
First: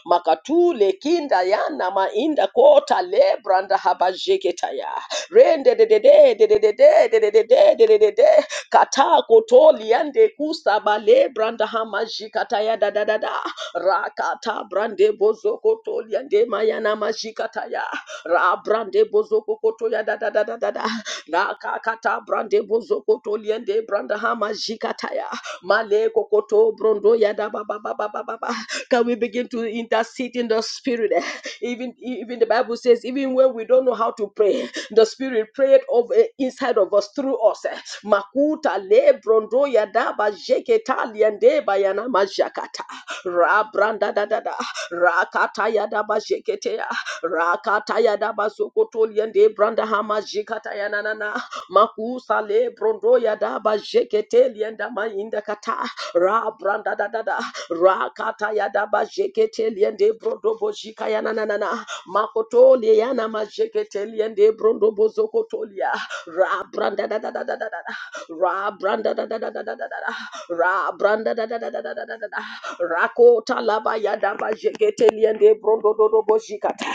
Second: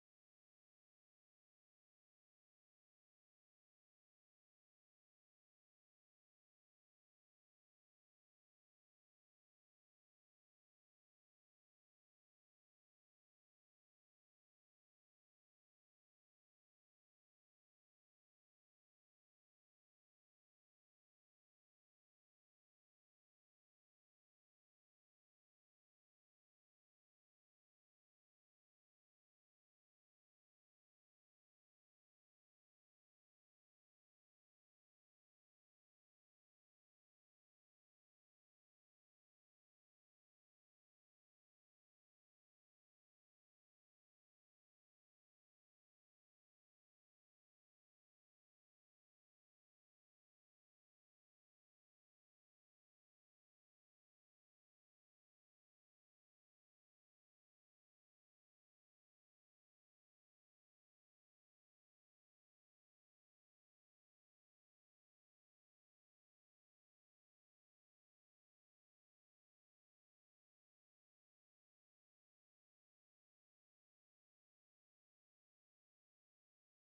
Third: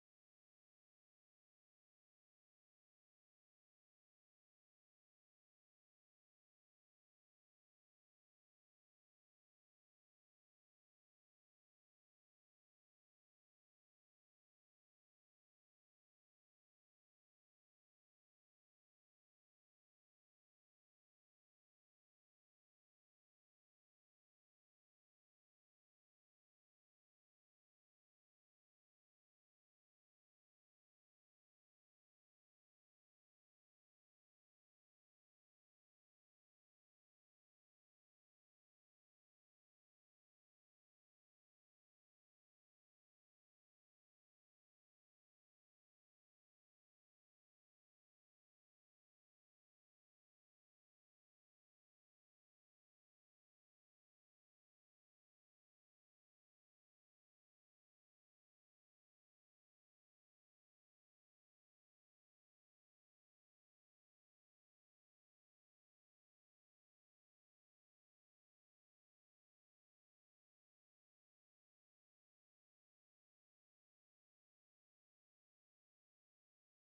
S3: Makatule kinda yana mainda kota le branda haba jeke taya. Rende de de de de de de de de de de de de de de. Kata kotoli yande kusta bale branda hama jikata ya da da da da rakata brande bozoko tolia de mayana mashikata ya ra brande bozoko koto ya da da da da da da na kakata brande bozoko tolia de branda ha mashikata male kokoto brondo ya da ba ba ba ba ba ba ba. can we begin to intercede in the spirit eh? even even the bible says even when we don't know how to pray the spirit prayed over inside of us through us eh. makuta le brondo ya da ba jeketa liende bayana majakata Rabranda da da da. Rakataya da ba bajeketea. Rakataya da ba bazokotoliende branda hama jikataya na na na. Makusa le brondo ya da ba jekete lienda ma inda kata. Rabranda da da da. Rakataya da ba bajeketeliende brondo bo jika ya na na na na. Makotoli ya na ma majeketeliende brondo bozokotolia. Rabranda da da da da da da. Rabranda da da da da da da da. da, Rabranda da da da da da da da. da Rakota laba yadaba jegeteliende brondododobo jikata.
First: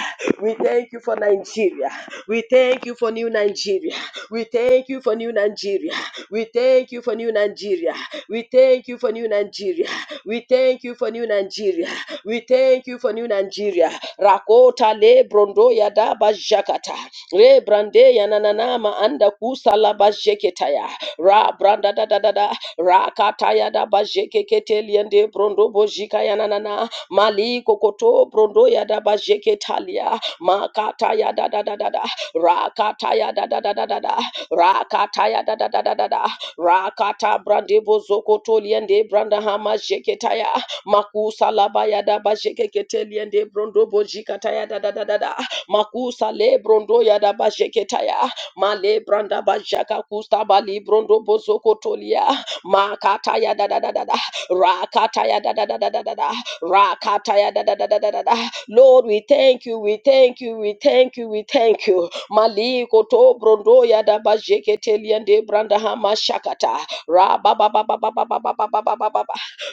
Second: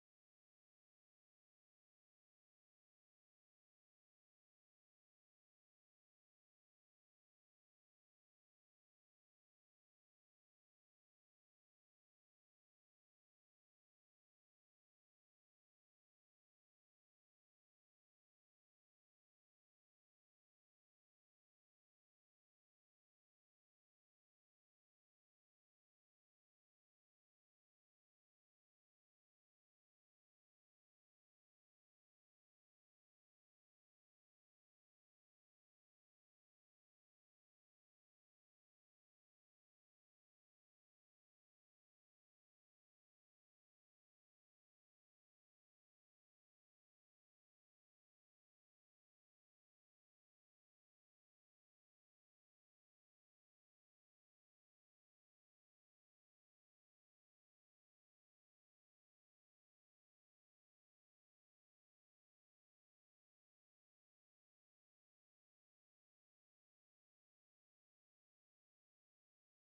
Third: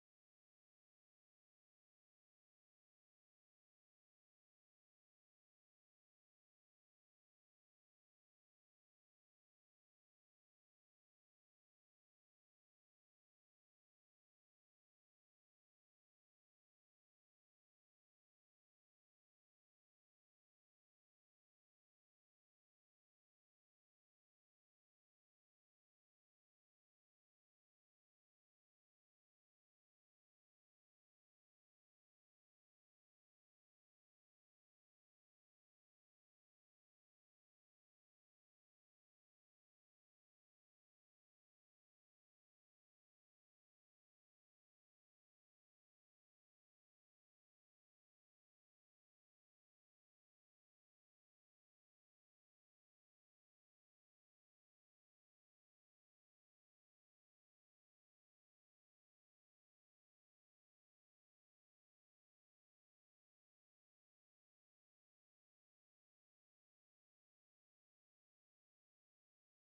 S3: We thank you for Nigeria. We thank you for new Nigeria. We thank you for new Nigeria. We thank you for new Nigeria. We thank you for new Nigeria. We thank you for new Nigeria. We thank you for new Nigeria. Rakota le brondo ya yadaba jakata. Re brande ya yananama anda kusa laba jeketaya. Ra branda da da da da rakataya da bajekekete liende brondo bojika yananana mali kokoto brondo ya da bajeketalia makata ya da da da da da rakata ya da da da da da da rakata ya da da da da da da rakata brande bozokoto liende branda hama jeketaya makusa laba ya da bajekekete liende brondo bojika taya da da da da da makusa le brondo ya da bajeketaya male branda bajaka kusta bali brondo bozokotolia Makataya da da da da da. Rakataya da da da da da da da. Rakataya da da da da da da da. Lord, we thank you, we thank you, we thank you, we thank you. Maliko to brondo ya da bajeke teliende branda hama shakata. Ra ba ba ba ba ba ba ba ba ba ba ba ba ba.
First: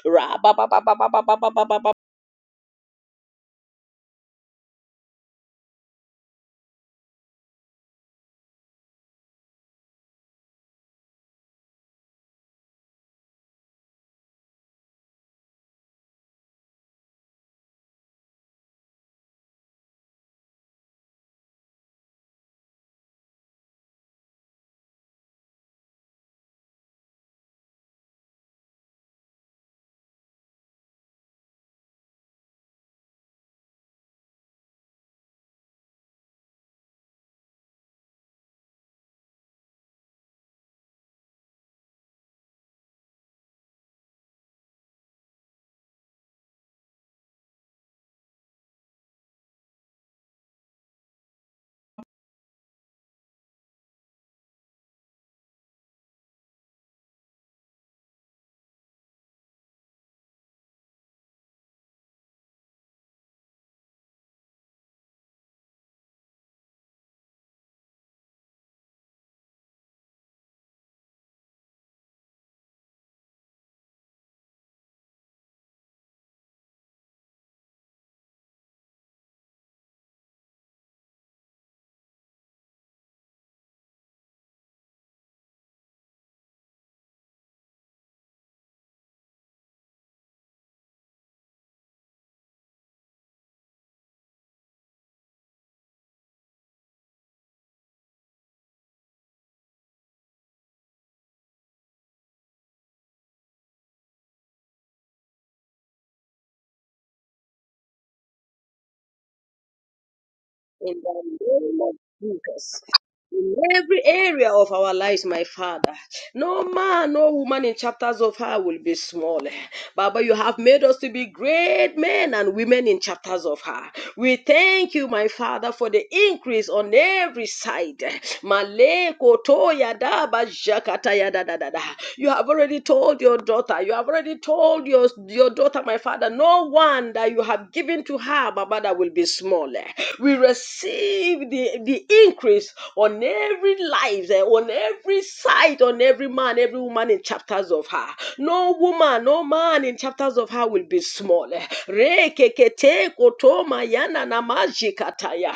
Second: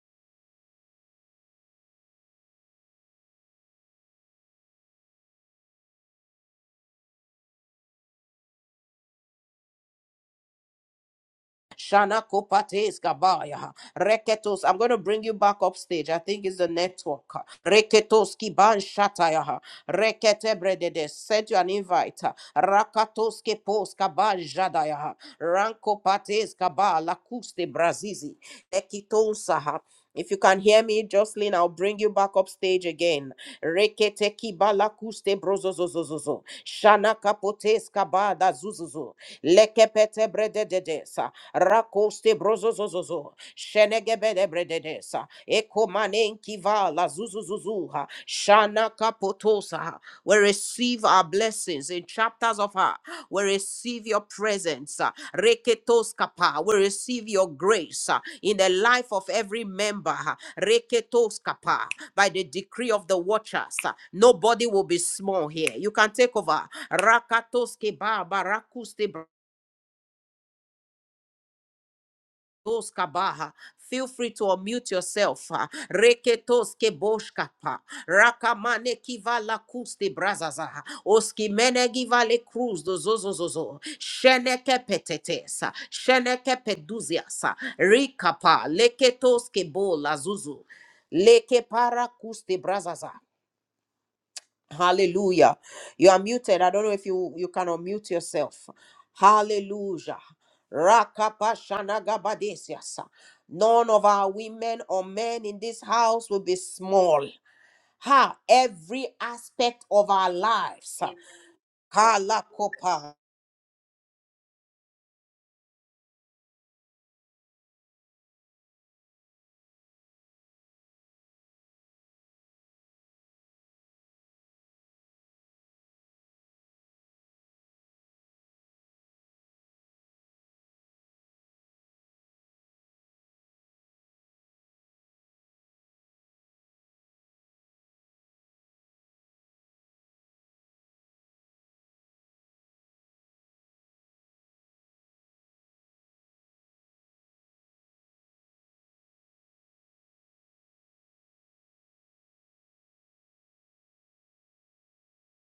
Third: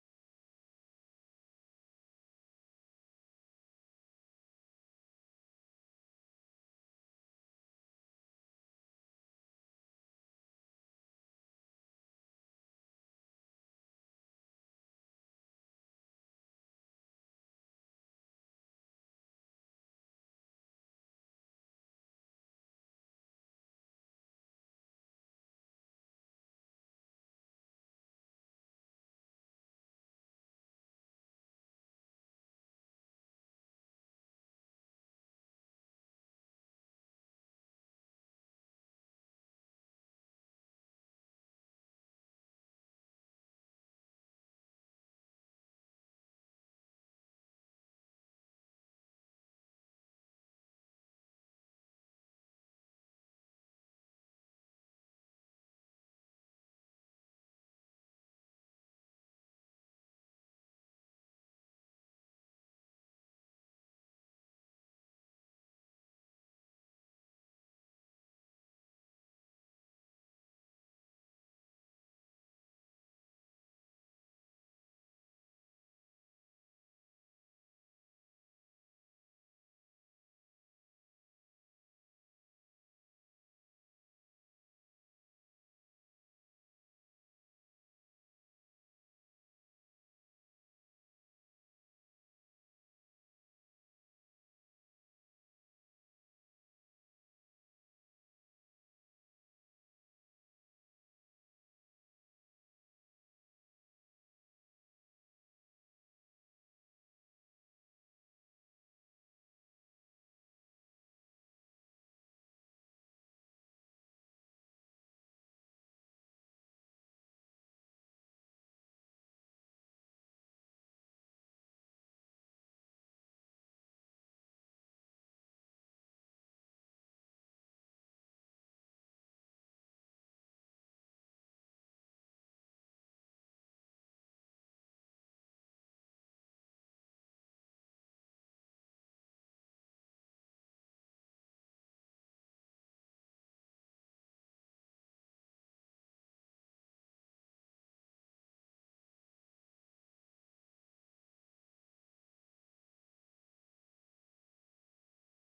S3: Ra ba ba ba ba ba ba ba ba ba ba ba ba.
S1: Shana kopates kabaya. Reketos. I'm going to bring you back upstage. I think it's the network. Reketos kiban shataya. Rekete bredede. Send you an invite. Rakatos kepos kaban jadaya. Ranko pates kabala kuste brazizi. Ekitonsaha. If you can hear me, Jocelyn, I'll bring you back up stage again. Reketeki balakuste brozozozozozo. Shana kapotes kabada zuzuzu. Lekepete bredededesa. Rakoste brozozozozo. Shenegebede brededesa. Eko manenki vala zuzuzuzuha. Shana Shakapotosa. We receive our blessings in chapters of her. We receive your presence. uh, Reketoskapa. We receive your grace uh, in the life of every member. uh, Reketoskapa. By the decree of the watchers, uh, nobody will be small here. You can take over. Rakatoske ba barakuste Dos kabaha. Feel free to unmute yourself. ah. Reketos keboshkapa. Rakamane kivala kuste brazaza. Oskimene givale cruz do zozozozo. Sheneke petetesa. Sheneke peduziasa. Rikapa. Leketos kebola zuzu. Leke para kuste brazaza. Hallelujah. You are muted. I don't know if you you can unmute yourself. Hallelujah. Rakapashanagabadesiasa. None of our women or men in this house will be small. Ha, every aspect of our lives.
S3: in the name of Jesus.
S1: Kalakopa
S3: In every area of our lives, my Father, no man, no woman in chapters of her will be small. Baba, you have made us to be great men and women in chapters of her. We thank you, my Father, for the increase on every side. Maleko toya daba jakata ya da da da da. You have already told your daughter. You have already told your, your daughter, my father, no one that you have given to her, my mother, will be smaller. We receive the, the increase on every life, eh, on every side, on every man, every woman in chapters of her. No woman, no man in chapters of her will be small. eh. Rekekete kotoma yana namajikataya.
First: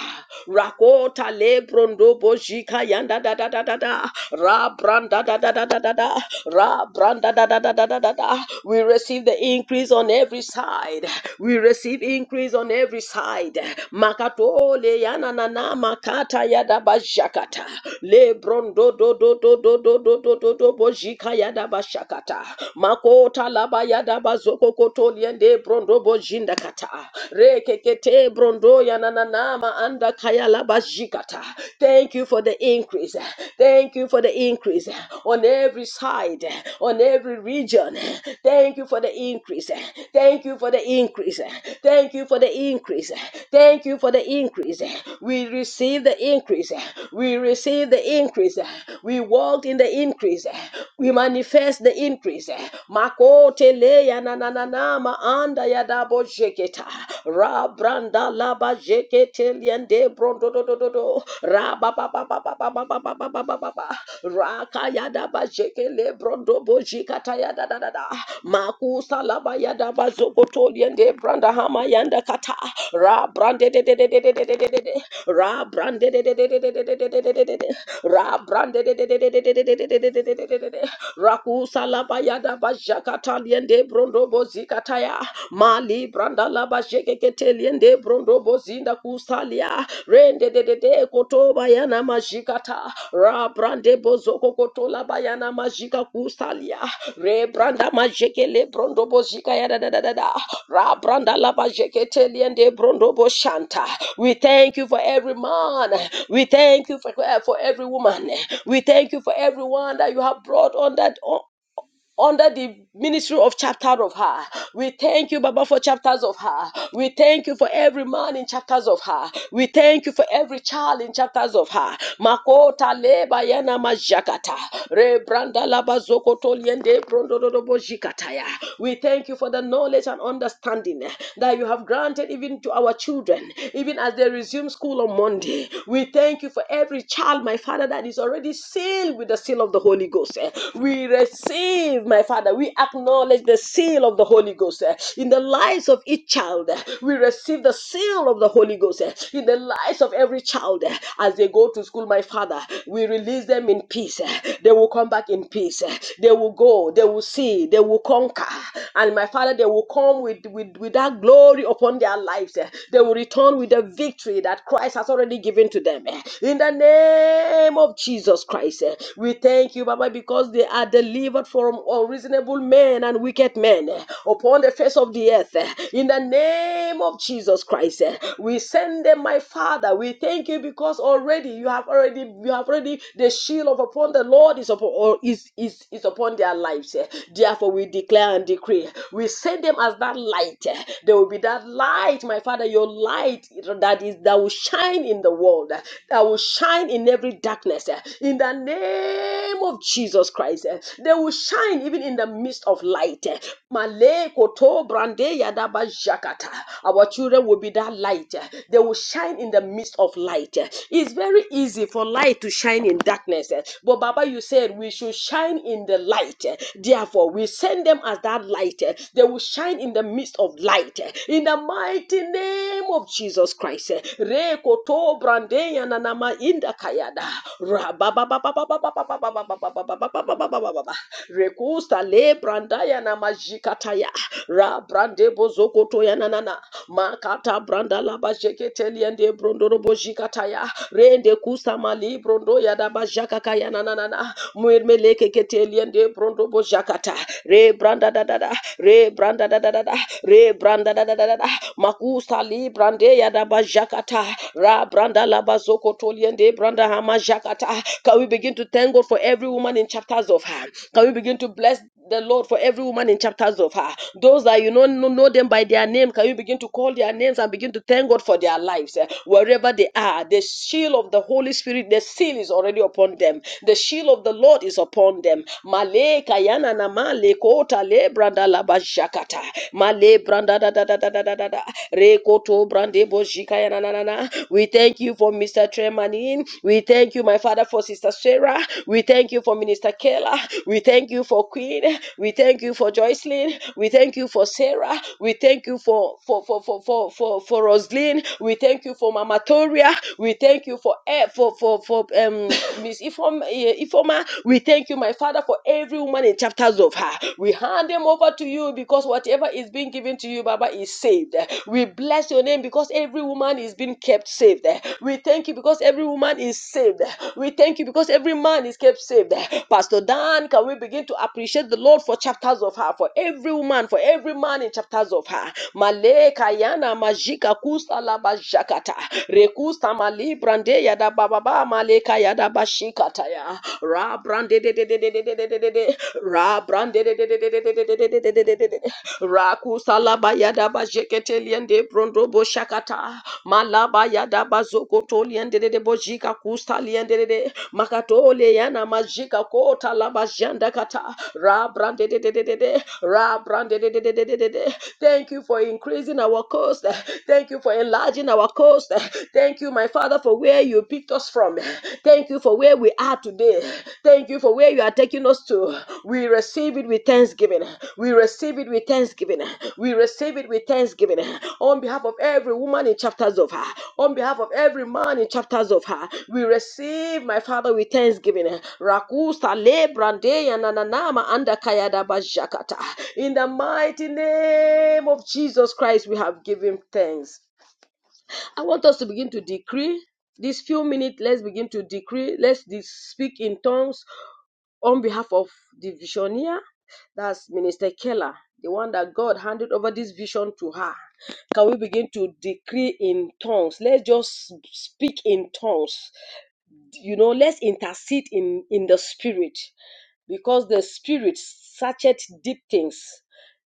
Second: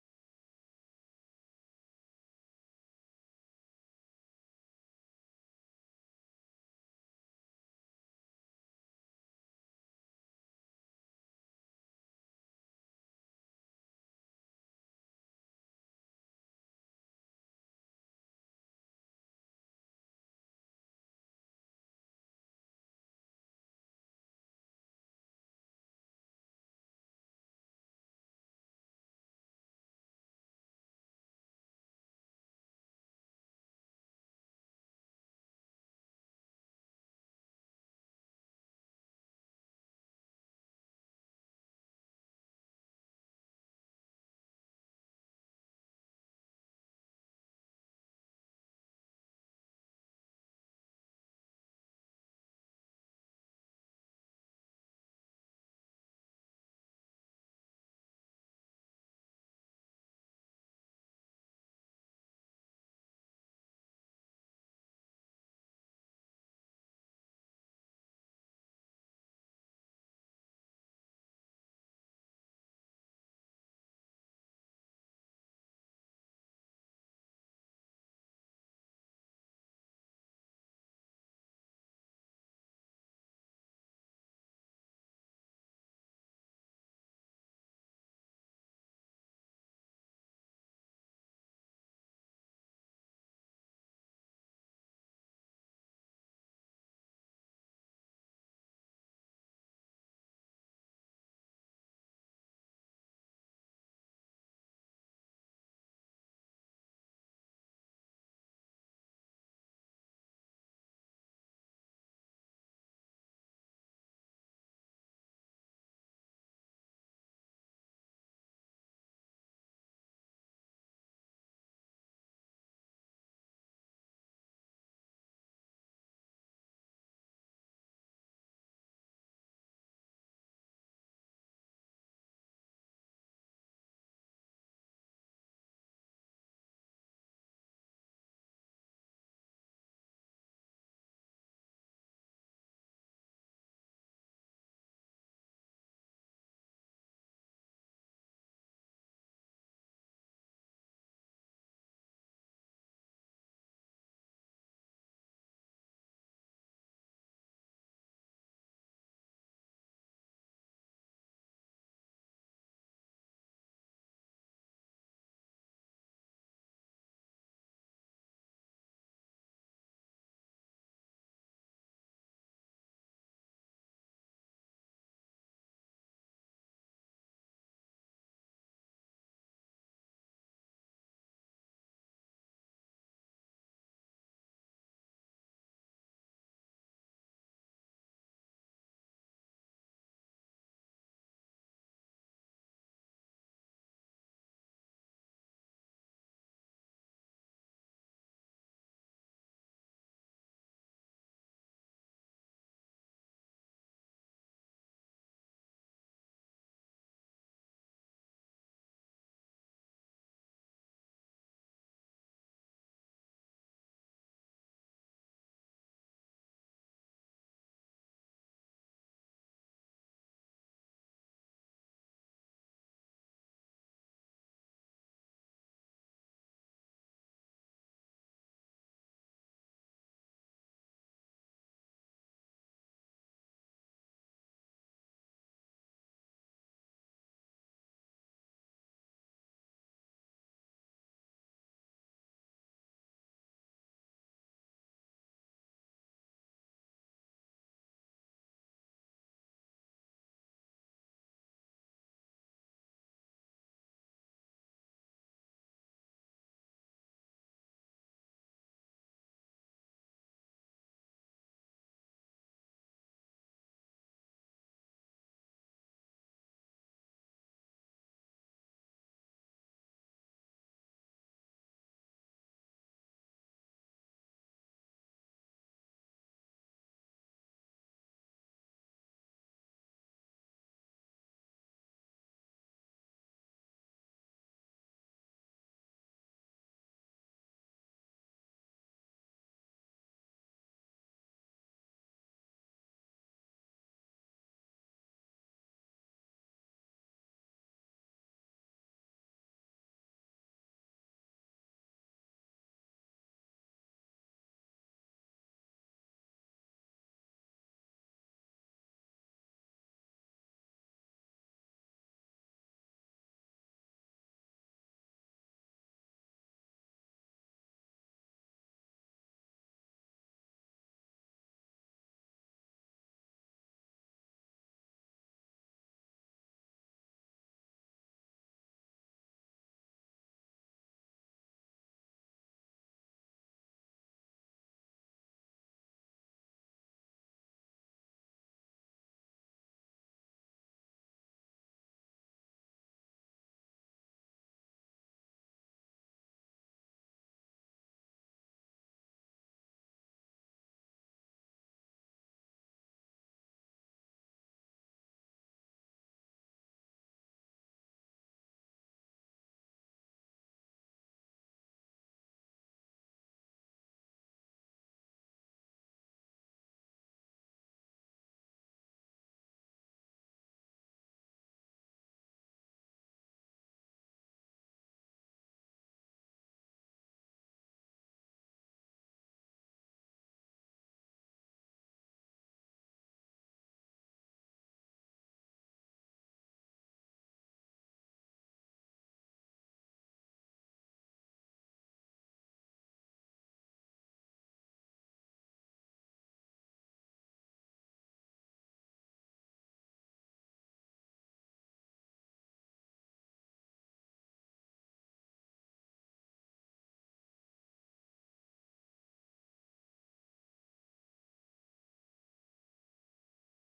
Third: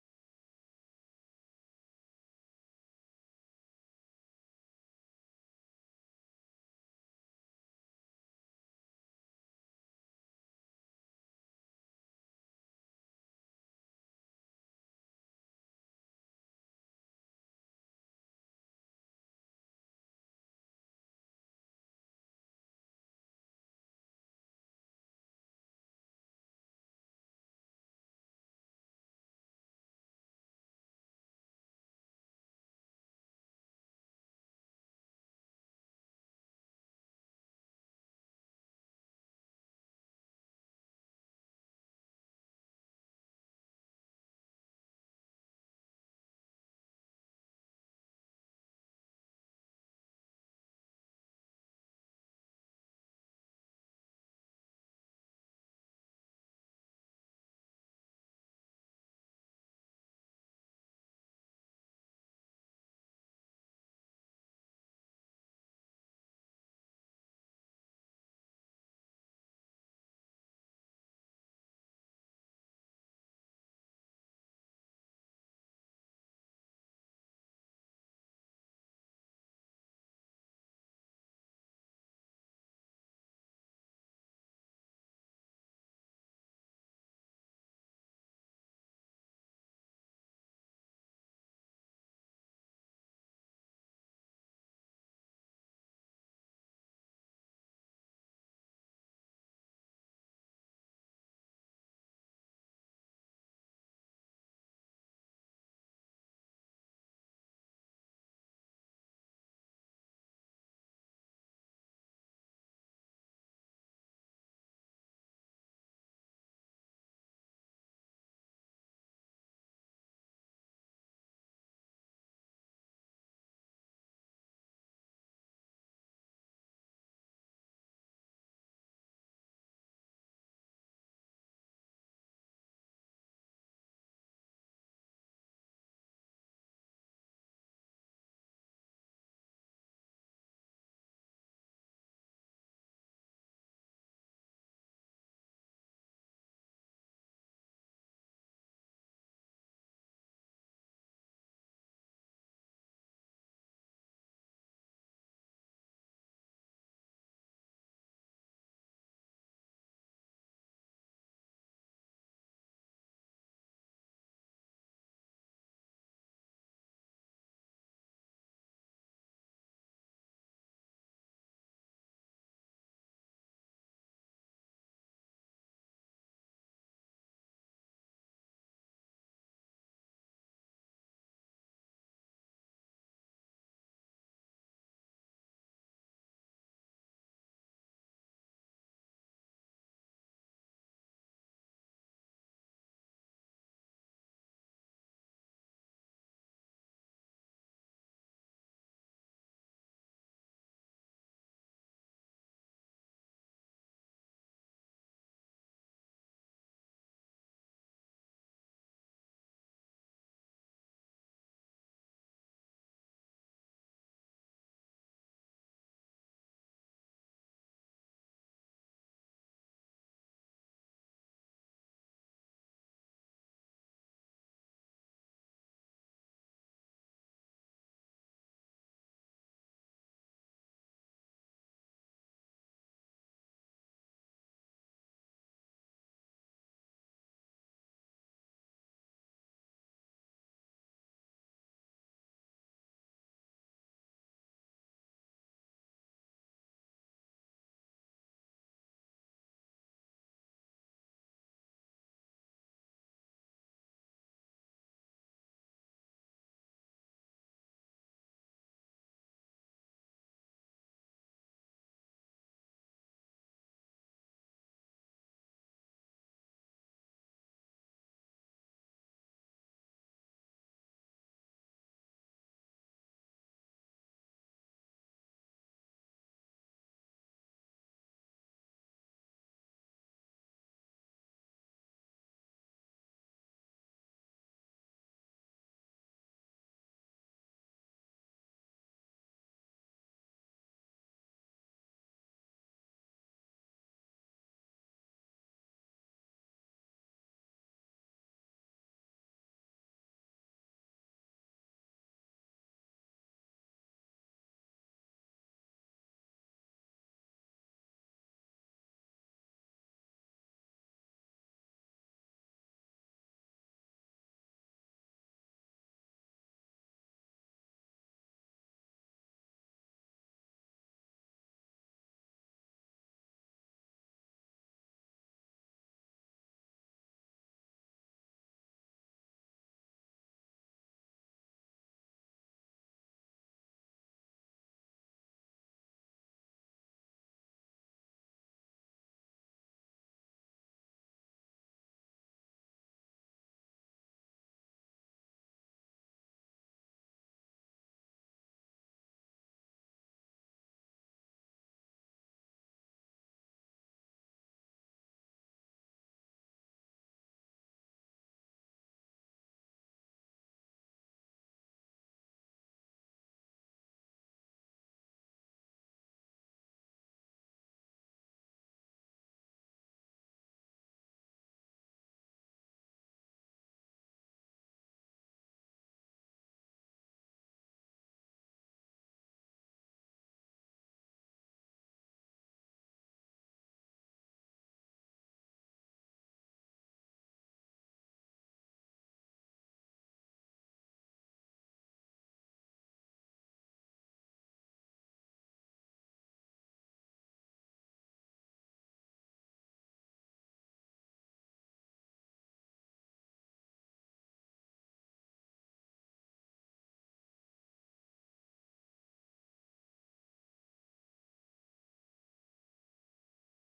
S3: Rakota lebrondo bojika yanda da da da da da, ra branda da da da da da da, ra branda da da da da da da da. We receive the increase on every side. We receive increase on every side. Makato le yana na na makata yada bashakata. Le brondo do do do do do do do do do bojika yada bashakata. Makota laba yada da bazoko koto liende brondo bojinda kata. Rekekete brondo ya na na na ma anda kaya Kalabashikata. Thank you for the increase. Thank you for the increase on every side, on every region. Thank you for the increase. Thank you for the increase. Thank you for the increase. Thank you for the increase. We receive the increase. We receive the increase. We walk in the increase. We manifest the increase. Makote leya na na na na ma anda ya dabo sheketa. Ra branda la ba jeke teliende brondo do do do do. Ra ba ba ba ba ba ba ba ba ba ba ba ba ba ba. Ra kaya da ba jeke le brondo bo jikata ya da da da da. Makusa la ba ya da ba zoko toliende branda hama yanda kata. Ra brande de de de de de de de de de de. Ra brande de de de de de de de de de de de de Ra brande de de de de de de de de de de de de de de Rakusa la ba ya da ba jakata liende brondo bo zikataya mali branda laba shekeketelende brondo bozinda kusalia rende dedede koto bayana majikata ra brande bozoko koto la bayana majika kusalia re branda majekele brondo bozika ya da da da da da. ra branda laba jeketeliende brondo boshanta we thank you for every man we thank you for, for every woman we thank you for everyone that you have brought on that under the ministry of chapter of her. We thank you, Baba, for chapters of her. We thank you for every man in chapters of her. We thank you for every child in chapters of her. Makota leba yana majakata. Rebranda laba zokoto liende brondorobo jikataya. We thank you for the knowledge and understanding that you have granted even to our children, even as they resume school on Monday. We thank you for every child, my Father, that is already sealed with the seal of the Holy Ghost. Holy Ghost. eh. We receive, my Father, we acknowledge the seal of the Holy Ghost eh, in the lives of each child. eh. We receive the seal of the Holy Ghost eh, in the lives of every child eh, as they go to school, my Father. We release them in peace. eh. They will come back in peace. eh. They will go, they will see, they will conquer. And my Father, they will come with, with, with that glory upon their lives. eh. They will return with the victory that Christ has already given to them. eh. In the name of Jesus. Jesus Christ. eh. We thank you, Baba, because they are delivered from unreasonable men and wicked men eh, upon the face of the earth. eh. In the name of Jesus Christ, eh, we send them, my Father. We thank you because already you have already you have already the shield of upon the Lord is upon or is is is upon their lives. eh. Therefore, we declare and decree. We send them as that light. eh. There will be that light, my Father, your light that is that will shine in the world. eh that will shine in every darkness eh, in the name of Jesus Christ. eh. They will shine even in the midst of light. eh. Male koto brande yadaba jakata. Our children will be that light. eh. They will shine in the midst of light. eh. It's very easy for light to shine in darkness. eh. But Baba, you said we should shine in the light. eh. Therefore, we send them as that light. eh. They will shine in the midst of light. eh. In the mighty name of Jesus Christ. eh, re koto brande ya nanama inda kayada rababa baba baba baba baba baba baba baba baba baba rekusta le branda ya na majikata ya ra brande bozoko to ya nanana makata branda la bajeketeli ende brondoro bojikata ya rende kusta mali brondo ya da bajaka kaya nanana muermeleke keteli ende brondo bojakata re branda da da da re branda da da da re branda da da da da Makusa li brande ya da bajakata. Ra branda la bazoko toliende branda hama jakata. Can we begin to thank God for every woman in chapters of her? Can we begin to bless the Lord for every woman in chapters of her? Those that you know know know them by their name, can you begin to call their names and begin to thank God for their lives eh, wherever they are? The shield of the Holy Spirit, the seal is already upon them. The shield of the Lord is upon them. Male kayana na male kota le branda la bajakata. Male branda da da da da da da da. da. Rekoto brande bojika ya na na na na. We thank you for Mr. Tremanin. We thank you, my father, for Sister Sarah. We thank you for Minister Kayla. We thank you for Queen. We thank you for Joycelyn. We thank you for Sarah. We thank you for for for for for for, for Roslyn. We thank you for Mama Toria. We thank you for eh, for for for um Miss Ifoma. Ifoma. We thank you, my father, for every woman in chapters of her. We hand them them over to you because whatever is being given to you, Baba, is saved. We bless your name because every woman is being kept saved. We thank you because every woman is saved. We thank you because every man is kept saved. Pastor Dan, can we begin to appreciate the Lord for chapters of her, for every woman, for every man in chapters of her? Male kayana majika kusa la bajakata. Rekusta mali brande yada bababa male kayada bashikata ya. Ra brande de de de de de de de de de. Ra brande de de de de de de de de de de de de de bayada bajekete brondo boshakata. Malaba yada bazokoto liende de de bojika kusta liende de de. Makatole yana majika kota laba janda kata. Ra brande de de de de de. Ra brande de de de de de de Thank you for increasing our coast, Thank you for enlarging our coast. Thank you, my Father, for where you picked us from. Thank you for where we are today. Thank you for where you are taking us to. We receive it with thanksgiving. We receive it with thanksgiving. We receive it with thanksgiving. On behalf of every woman in chapters of her, on behalf of every man in chapters of her, we receive, my Father, with thanksgiving. Rakusa le brande ya na anda kaya da jakata. In the mighty name of Jesus Christ, we have given thanks. I want us to begin to decree this few minutes. Let's begin to decree. Let's de- speak in tongues on behalf of the visioneer. That's Minister Keller, the one that God handed over this vision to her. Can we begin to decree in tongues? Let's just speak in tongues. You know, let's intercede in in the spirit because the spirit searcheth deep things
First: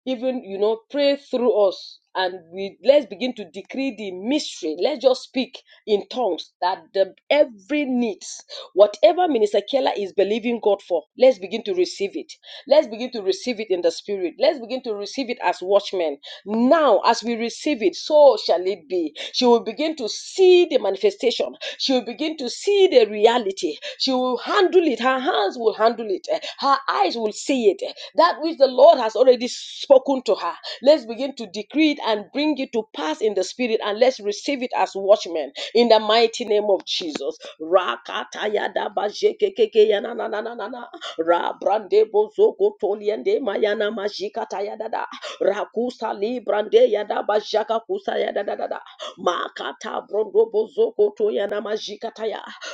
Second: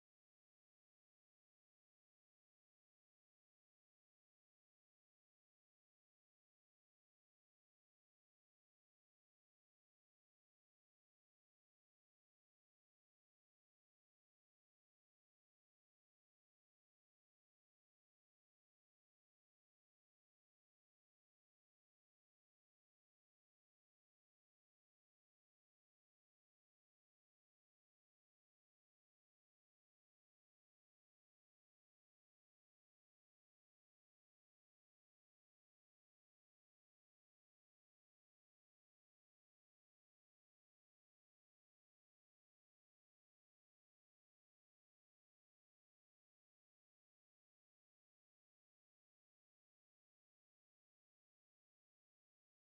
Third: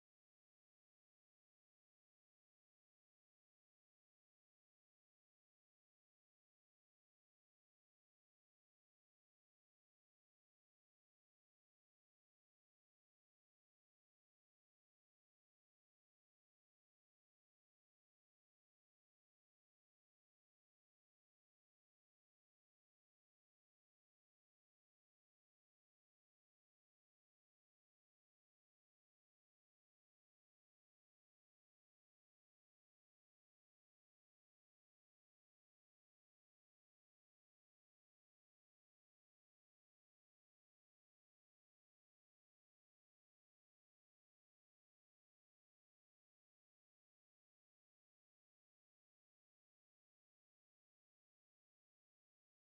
S3: even you know pray through us and we let's begin to decree the mystery let's just speak in tongues that the every needs whatever minister keller is believing god for let's begin to receive it let's begin to receive it in the spirit let's begin to receive it as watchmen now as we receive it so shall it be she will begin to see see the manifestation. She will begin to see the reality. She will handle it. Her hands will handle it. Her eyes will see it. That which the Lord has already spoken to her. Let's begin to decree it and bring it to pass in the spirit and let's receive it as watchmen in the mighty name of Jesus. Rakatayadabajekekekeyananananana. Rabrandebozokotoliendemayana majikatayadada. Rakusa librandeyadabajakakutayadadadada. Makata brondo bozo koto ya na majikata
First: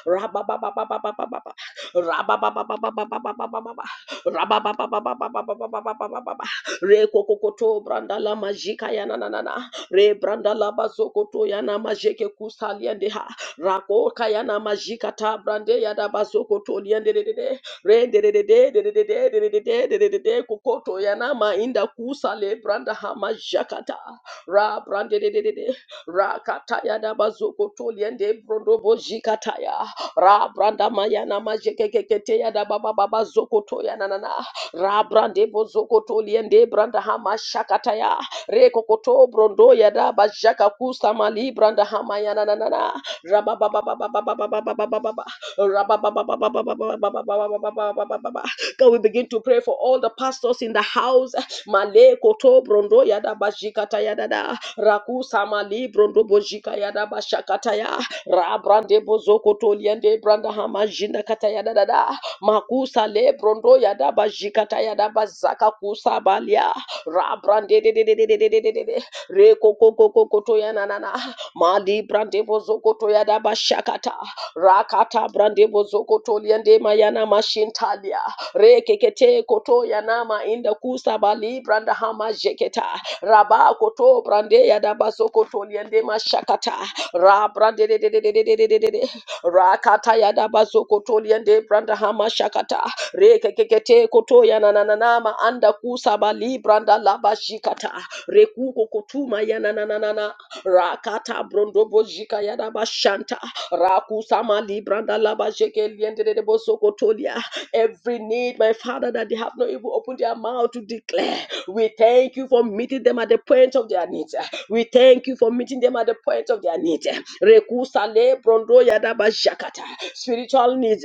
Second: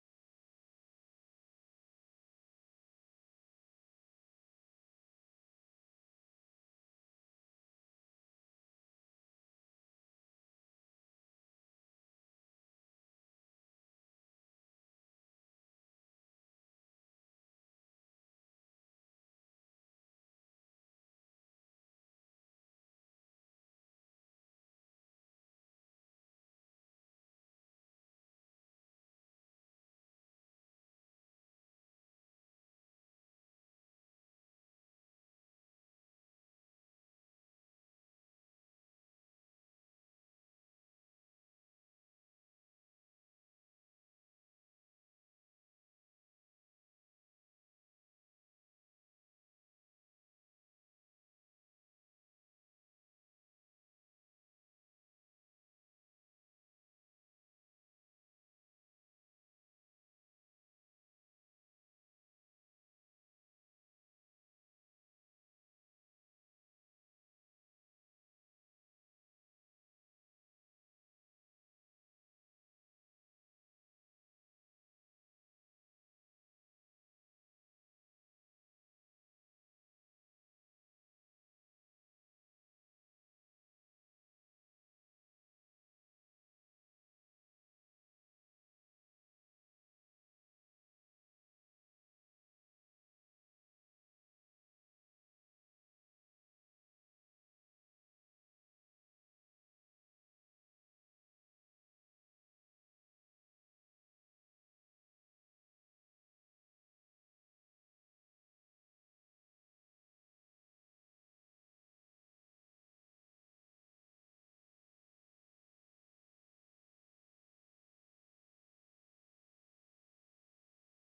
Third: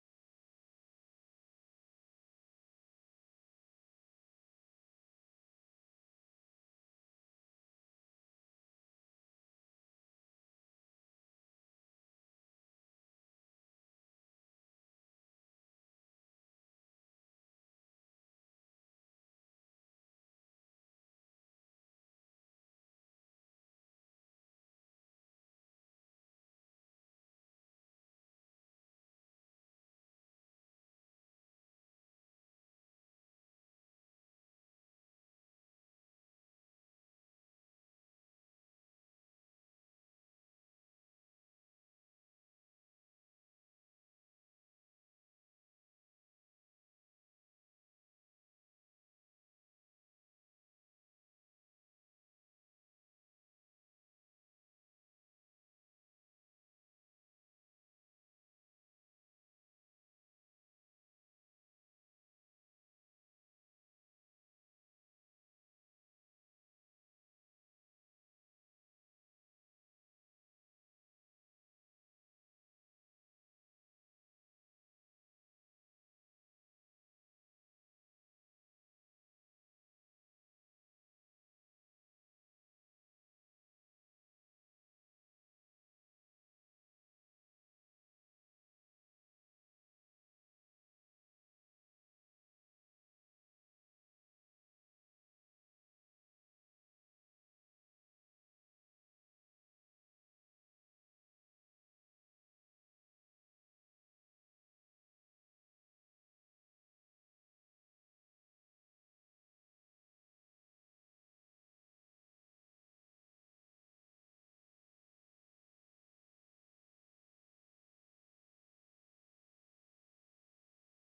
S3: Rababababababababa. Rabababababababababa. Rababababababababababa. Re kokokoto branda la majika ya na na na na. Re branda la bazo koto na majeke kusa ha. Rako kaya na majika ta brande ya da bazo koto liende de de de. Re de de de de de de de de de de de de de de de kokoto ya na mainda kusa le branda ha majakata. Ra brande de de de de rakataya na mazuko toliende brondo bojikataya ra branda mayana majekekeketeya na baba baba zoko toya na ra brande bozoko toliende branda hama shakataya re brondo ya da bajaka kusa mali branda hama ya na ra ba ba ba ba ba ba ba ra ba ba ba ba ba ba ba ba ba ba we begin to pray for all the pastors in the house. Male koto brondo yada bajikata yada da. da raku sama librondo bojika yada bashakataya rabrande bozoko toliende branda hama jinda kataya da da da makusa lebrondo yada bajikata yada bazaka kusa balia rabrande de de de de de de de de de de reko koko koko toya na na na. mali brande bozoko to yada bashakata rakata brande bozoko toliende mayana mashintalia rekekete koto yanama inda kusa bali branda hama jeketa Raba koto brande ya da baso koto liende mashakata. Ra brande de de de de de de de de de de. Ra kata ya da baso koto liende branda hama shakata. Re kekekete koto ya na na na na ma anda kusaba li branda laba shikata. Re kuko kotuma ya na na na na na. Ra kata brondo bojika ya da bashanta. Ra kusama li branda laba jeke liende de de boso koto lia every need, my Father, that they have not even opened their mouth to declare. We thank you for meeting them at the point of their needs. We thank you for meeting them at the point of their needs. Rekusale brondo yadaba shakata. Spiritual needs,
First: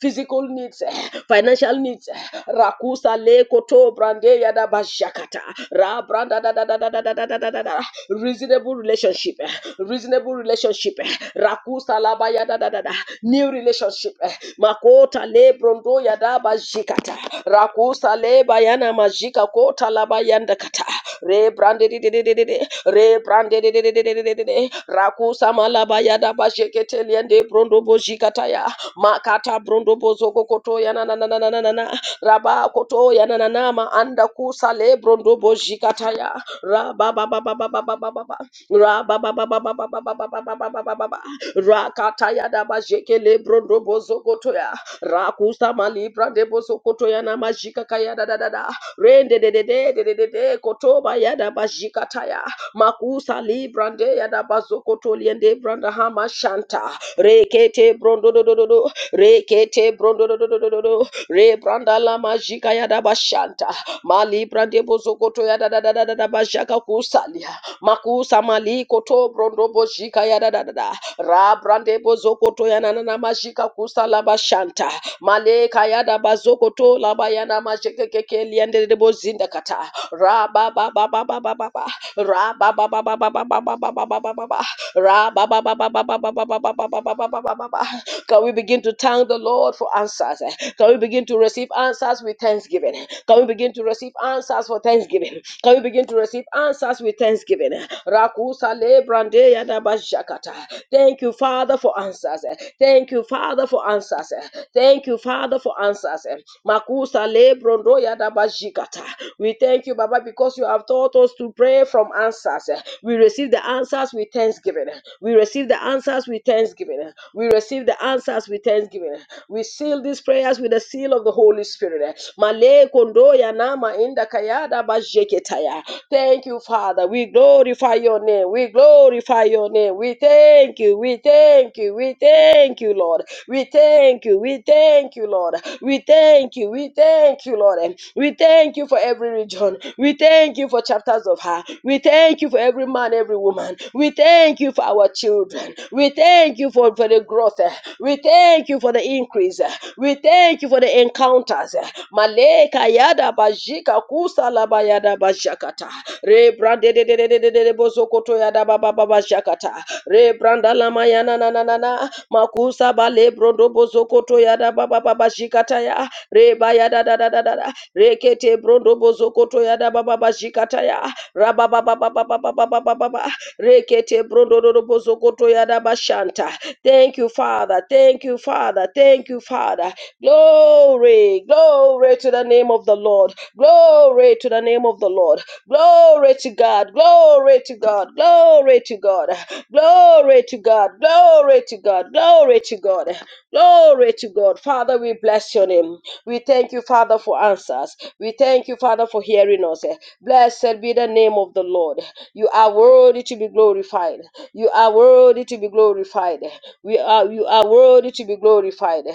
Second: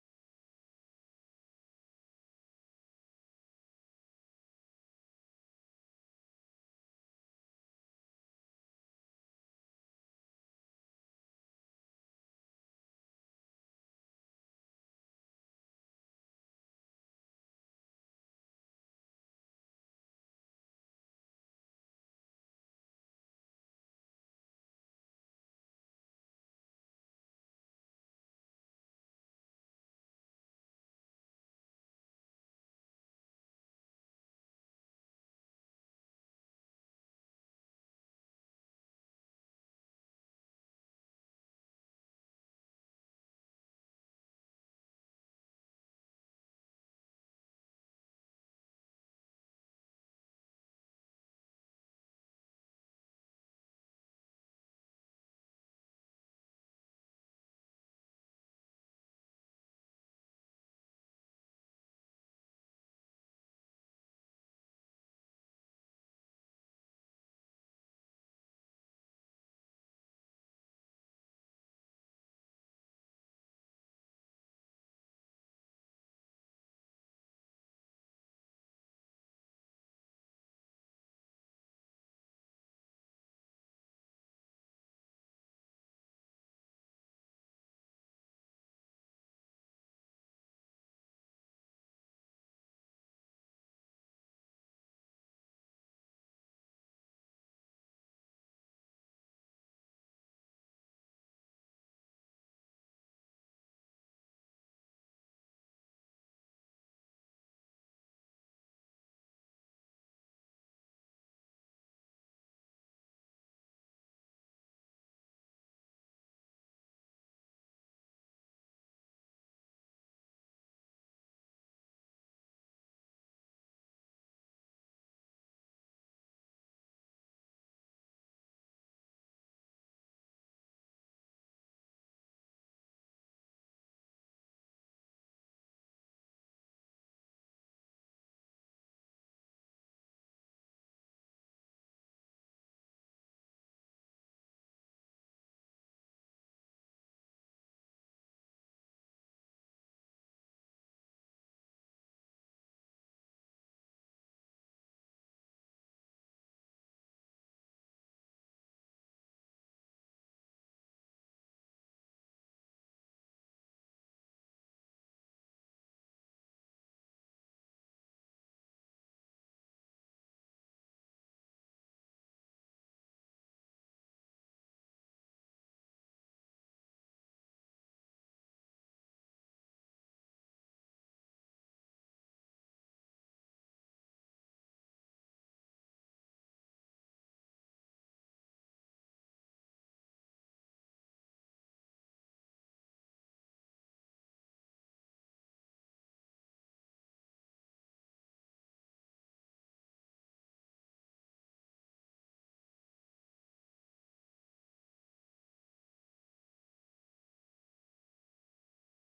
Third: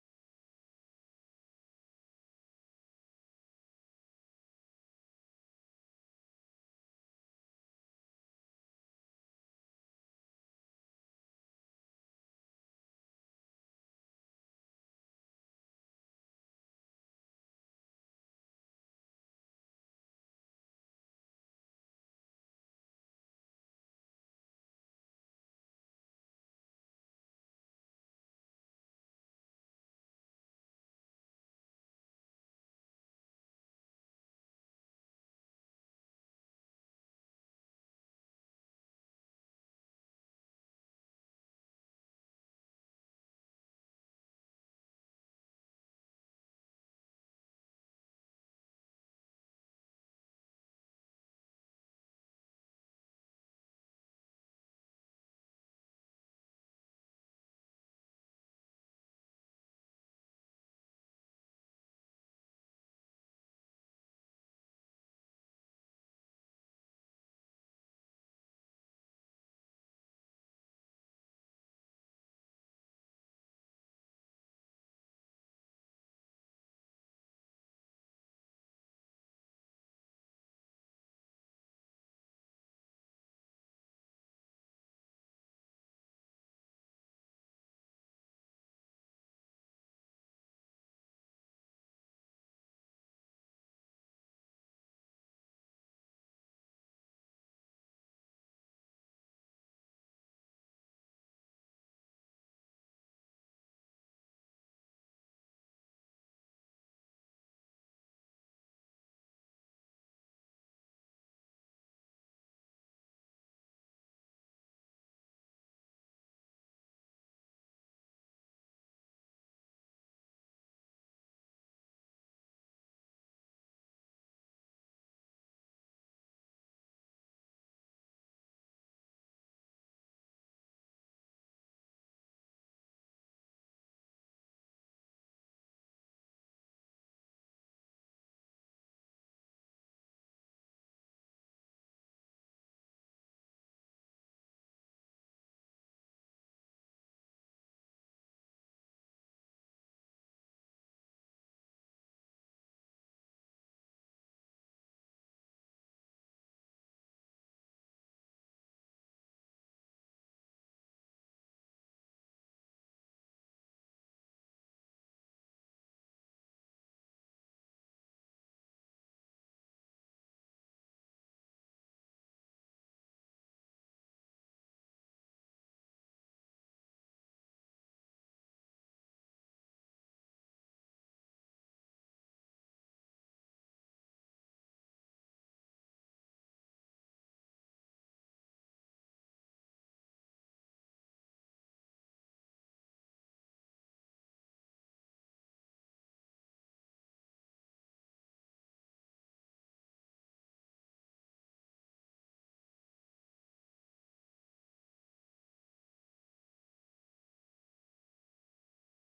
S3: physical needs, financial needs. Rakusale koto brande yadaba shakata. Ra branda da da da da da da da da da da reasonable relationship, eh, reasonable relationship, eh, rakusa laba ya da da da da, new relationship, eh, makota le brondo ya da ba jikata, rakusa le bayana majika kota laba yanda kata, re brande di di di di di di, re brande di di di di di di di di, Shekete, Rakusa Malabaya Dabashekete Liende Brondobo Shikataya, Makata Brondobo Zoko koto Nananana, Raba Kotoya Nananama, Anda Kusa Le Brondobo Shikataya, Raba Baba Baba Baba Baba Baba, Raba Baba Baba Baba Baba Baba Baba Baba, Rakataya Dabashekele Brondobo Zokotoya, Rakusa Malibra Debo Zokotoya Namashika Kaya da da da da, Rende de de de de de de de Kotoba Yada Bashikataya, makusa librande yada bazokotoliende branda hama shanta rekete brondo do do do do rekete brondo do do do do do do re branda la majika yada bashanta mali brande bozokoto yada da da da da da bashaka kusalia makusa mali koto brondo bojika yada da da da ra brande bozokoto yana na na majika kusala bashanta maleka yada bazokoto la bayana majeke keke liende de bozinda kata ra ba ba ba ba ba ba ba ba Ra ba ba ba ba ba ba ba ba ba ba ba ba ba ba. Ra ba ba ba ba ba ba ba ba ba ba ba ba ba ba ba ba ba. Can we begin to thank the Lord for answers? eh? Can we begin to receive answers with thanksgiving? Can we begin to receive answers for thanksgiving? Can we begin to receive answers with thanksgiving? Rakusa le brande yada bashakata. Thank you, Father, for answers. Thank you, Father, for answers. Thank you, Father, for answers. Makusa le brondo yada bashikata. We thank you, Baba, because you have taught us to pray from answers answers. We receive the answers with thanksgiving. We receive the answers with thanksgiving. We receive the answers with thanksgiving. We seal these prayers with the seal of the Holy Spirit. Male kondoya nama inda kayada bajeketaya. Thank you, Father. We glorify your name. We glorify your name. We thank you. We thank you. We thank you, Lord. We thank you thank you. We thank you, Lord. We thank you. We thank you, Lord. We thank you for every region. We thank you for chapters of her. We thank you for every man, every woman. We thank you for our children. We thank you for, for the growth. We thank you for the increase. We thank you for the encounters. Maleka yada bajika kusa laba yada bashakata. Re brande de de de de de de bozokoto yada baba baba shakata. Re branda lama yana na na na na makusa balebro ndobo zokoto yada baba baba shikataya reba yada da da da da da rekete bro ndobo zokoto yada baba baba shikataya raba baba baba baba baba baba rekete bro ndobo zokoto yada bashanta thank you father thank you father thank you father glory glory to the name of the lord glory to the name of the lord Glory to God. Glory to God. Glory to God. Glory to God. Glory to God. Glory to God. Glory to God. Father, we bless your name. We thank you, Father, for answers. We thank you, Father, for hearing us. Blessed be the name of the Lord. You are worthy to be glorified. You are worthy to be glorified. We are you are worthy to be glorified.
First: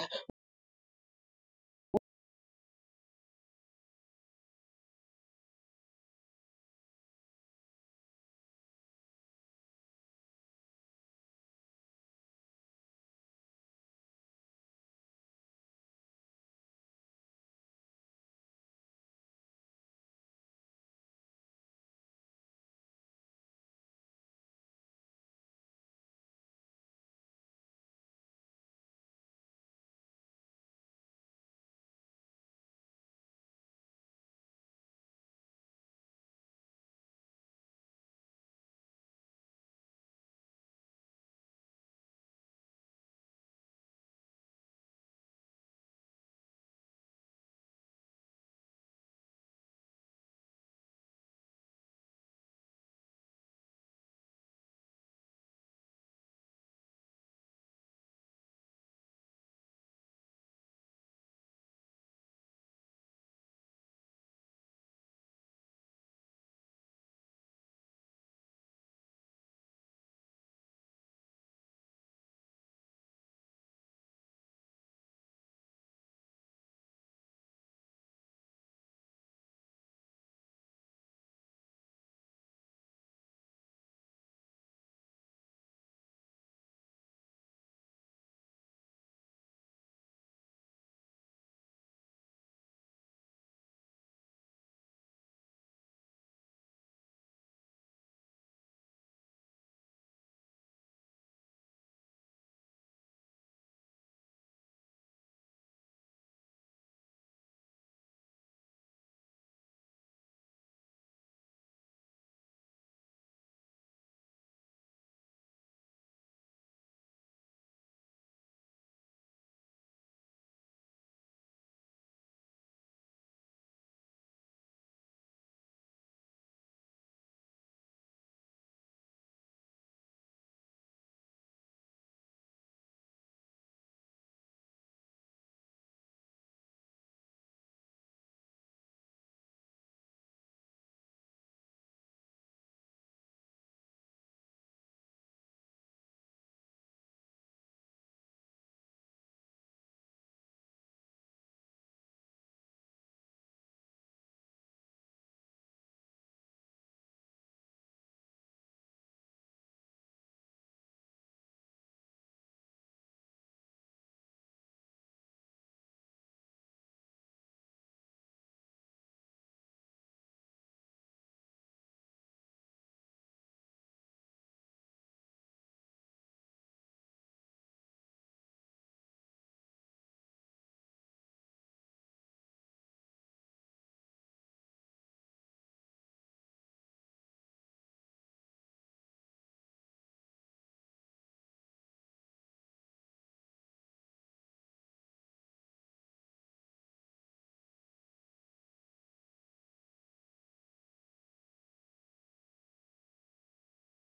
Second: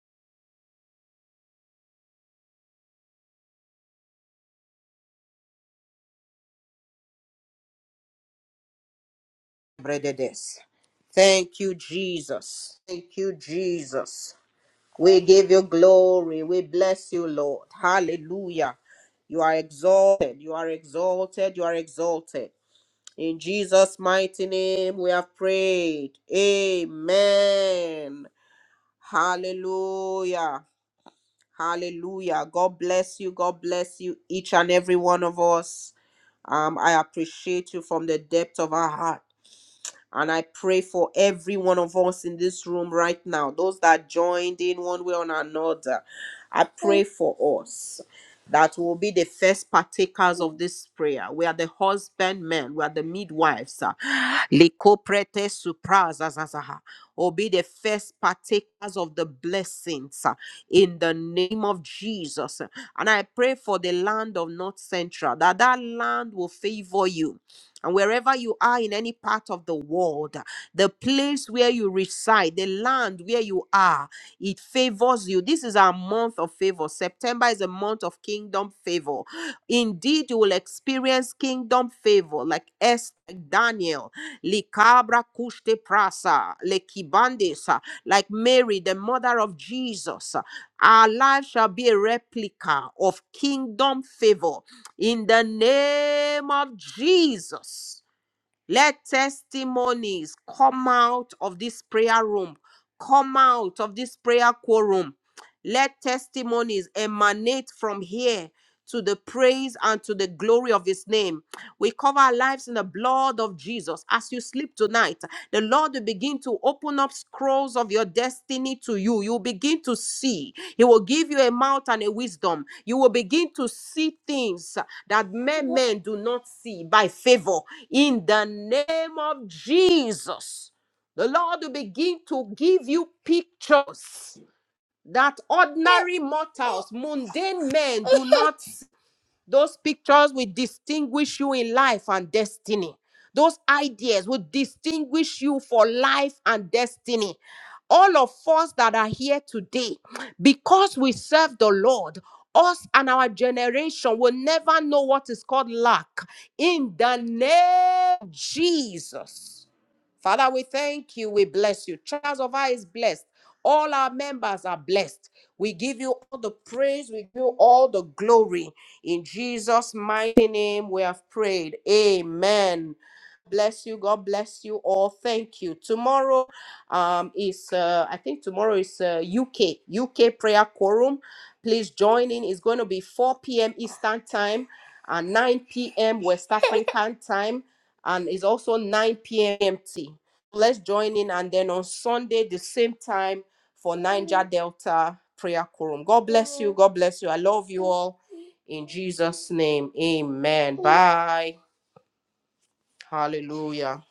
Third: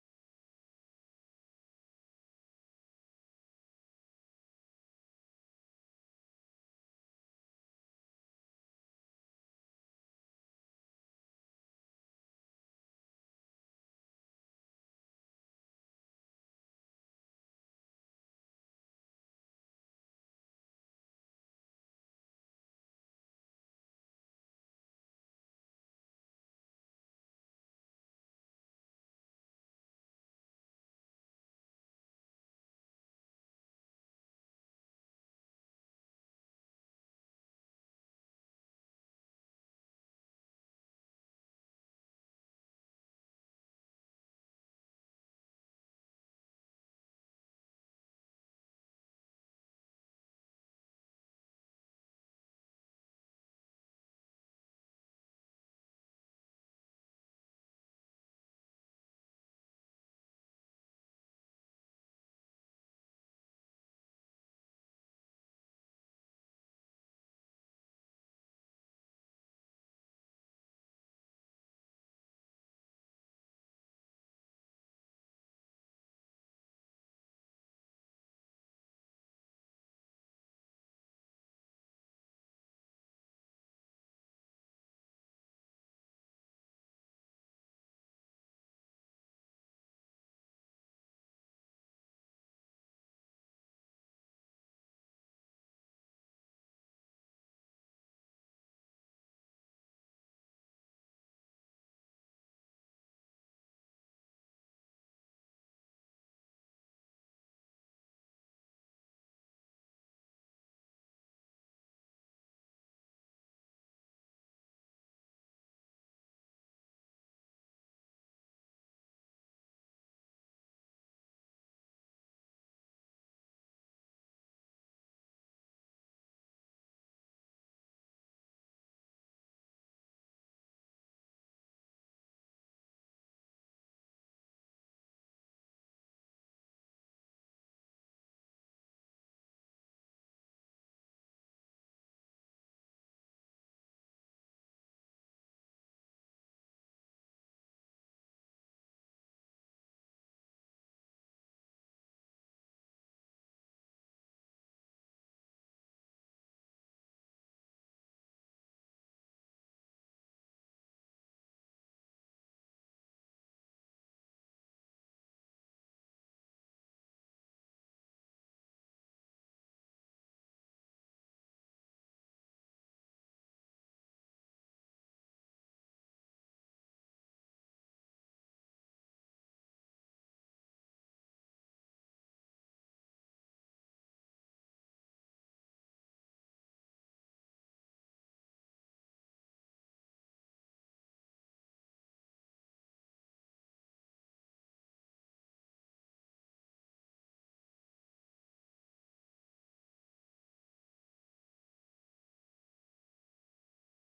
S1: brededes. Thank you, Jesus. Thank you, Jesus. We give you glory. We bless you, Lord. Hallelujah. You are exalted. You are exalted. You are exalted. In Jesus' mighty name, we have prayed. Amen. Hallelujah. Hallelujah. God bless you. God bless you, each and every one of us. Um, I appreciate you from the depth of our heart. And I pray for every one of us in this room right now, those that joined in one way or another. I pray for us that will be the first partakers of this prayer. We are the husbandmen, we are the midwives. ah. Likoprete suprazazazaha. Or be the first partakers of the blessings ah, in the name of Jesus. And I pray for the land of North Central, that that land will favor you and wherever you are in any part of the world, the place where you reside, the land where you are, it favors you. This is our month of favor. September is a month of kingdom favor. Indeed, you will experience kingdom favor like Esther, Daniel, Likabra Kushte Prasa, Lekibandesa, like Mary, the mother of Jesus. Our life shall be a replica of kingdom favor in the name of Jesus. Let testimonies come out of this prayer room, come out of this prayer quorum. Let testimonies emanate from here to the praise and to the glory of his name. We cover our lives in the blood of Jesus. As you sleep tonight, the Lord will begin to open up scrolls of your destiny to you. You will begin to see. He will give you a mouth and a wisdom. You will begin to see things that men, men do not see by favor. In the name of Jesus, the Lord will begin to give you pictures that ordinary mortals, mundane men do not Those pictures will distinguish you in life and destiny. Those ideas will distinguish you for life and destiny. All of us that are here today, because we serve the Lord, us and our generation will never know what is called lack. In the name of Jesus. Father, we thank you. We bless you. Charles of I is blessed. All our members are blessed. We give you all the praise. We give you all the glory. In Jesus' mighty name, we have prayed. Amen. Bless you. God bless you all. Thank you. Tomorrow um, is, uh, I think tomorrow is uh, UK, UK prayer quorum. Please join in. It's going to be 4 p.m. Eastern time and 9 p.m. West African time. And it's also 9 p.m. MT. Let's join in. And then on Sunday, the same time for Niger Delta prayer quorum. God bless you. God bless you. I love you all. In Jesus' name, amen. Bye. Hallelujah.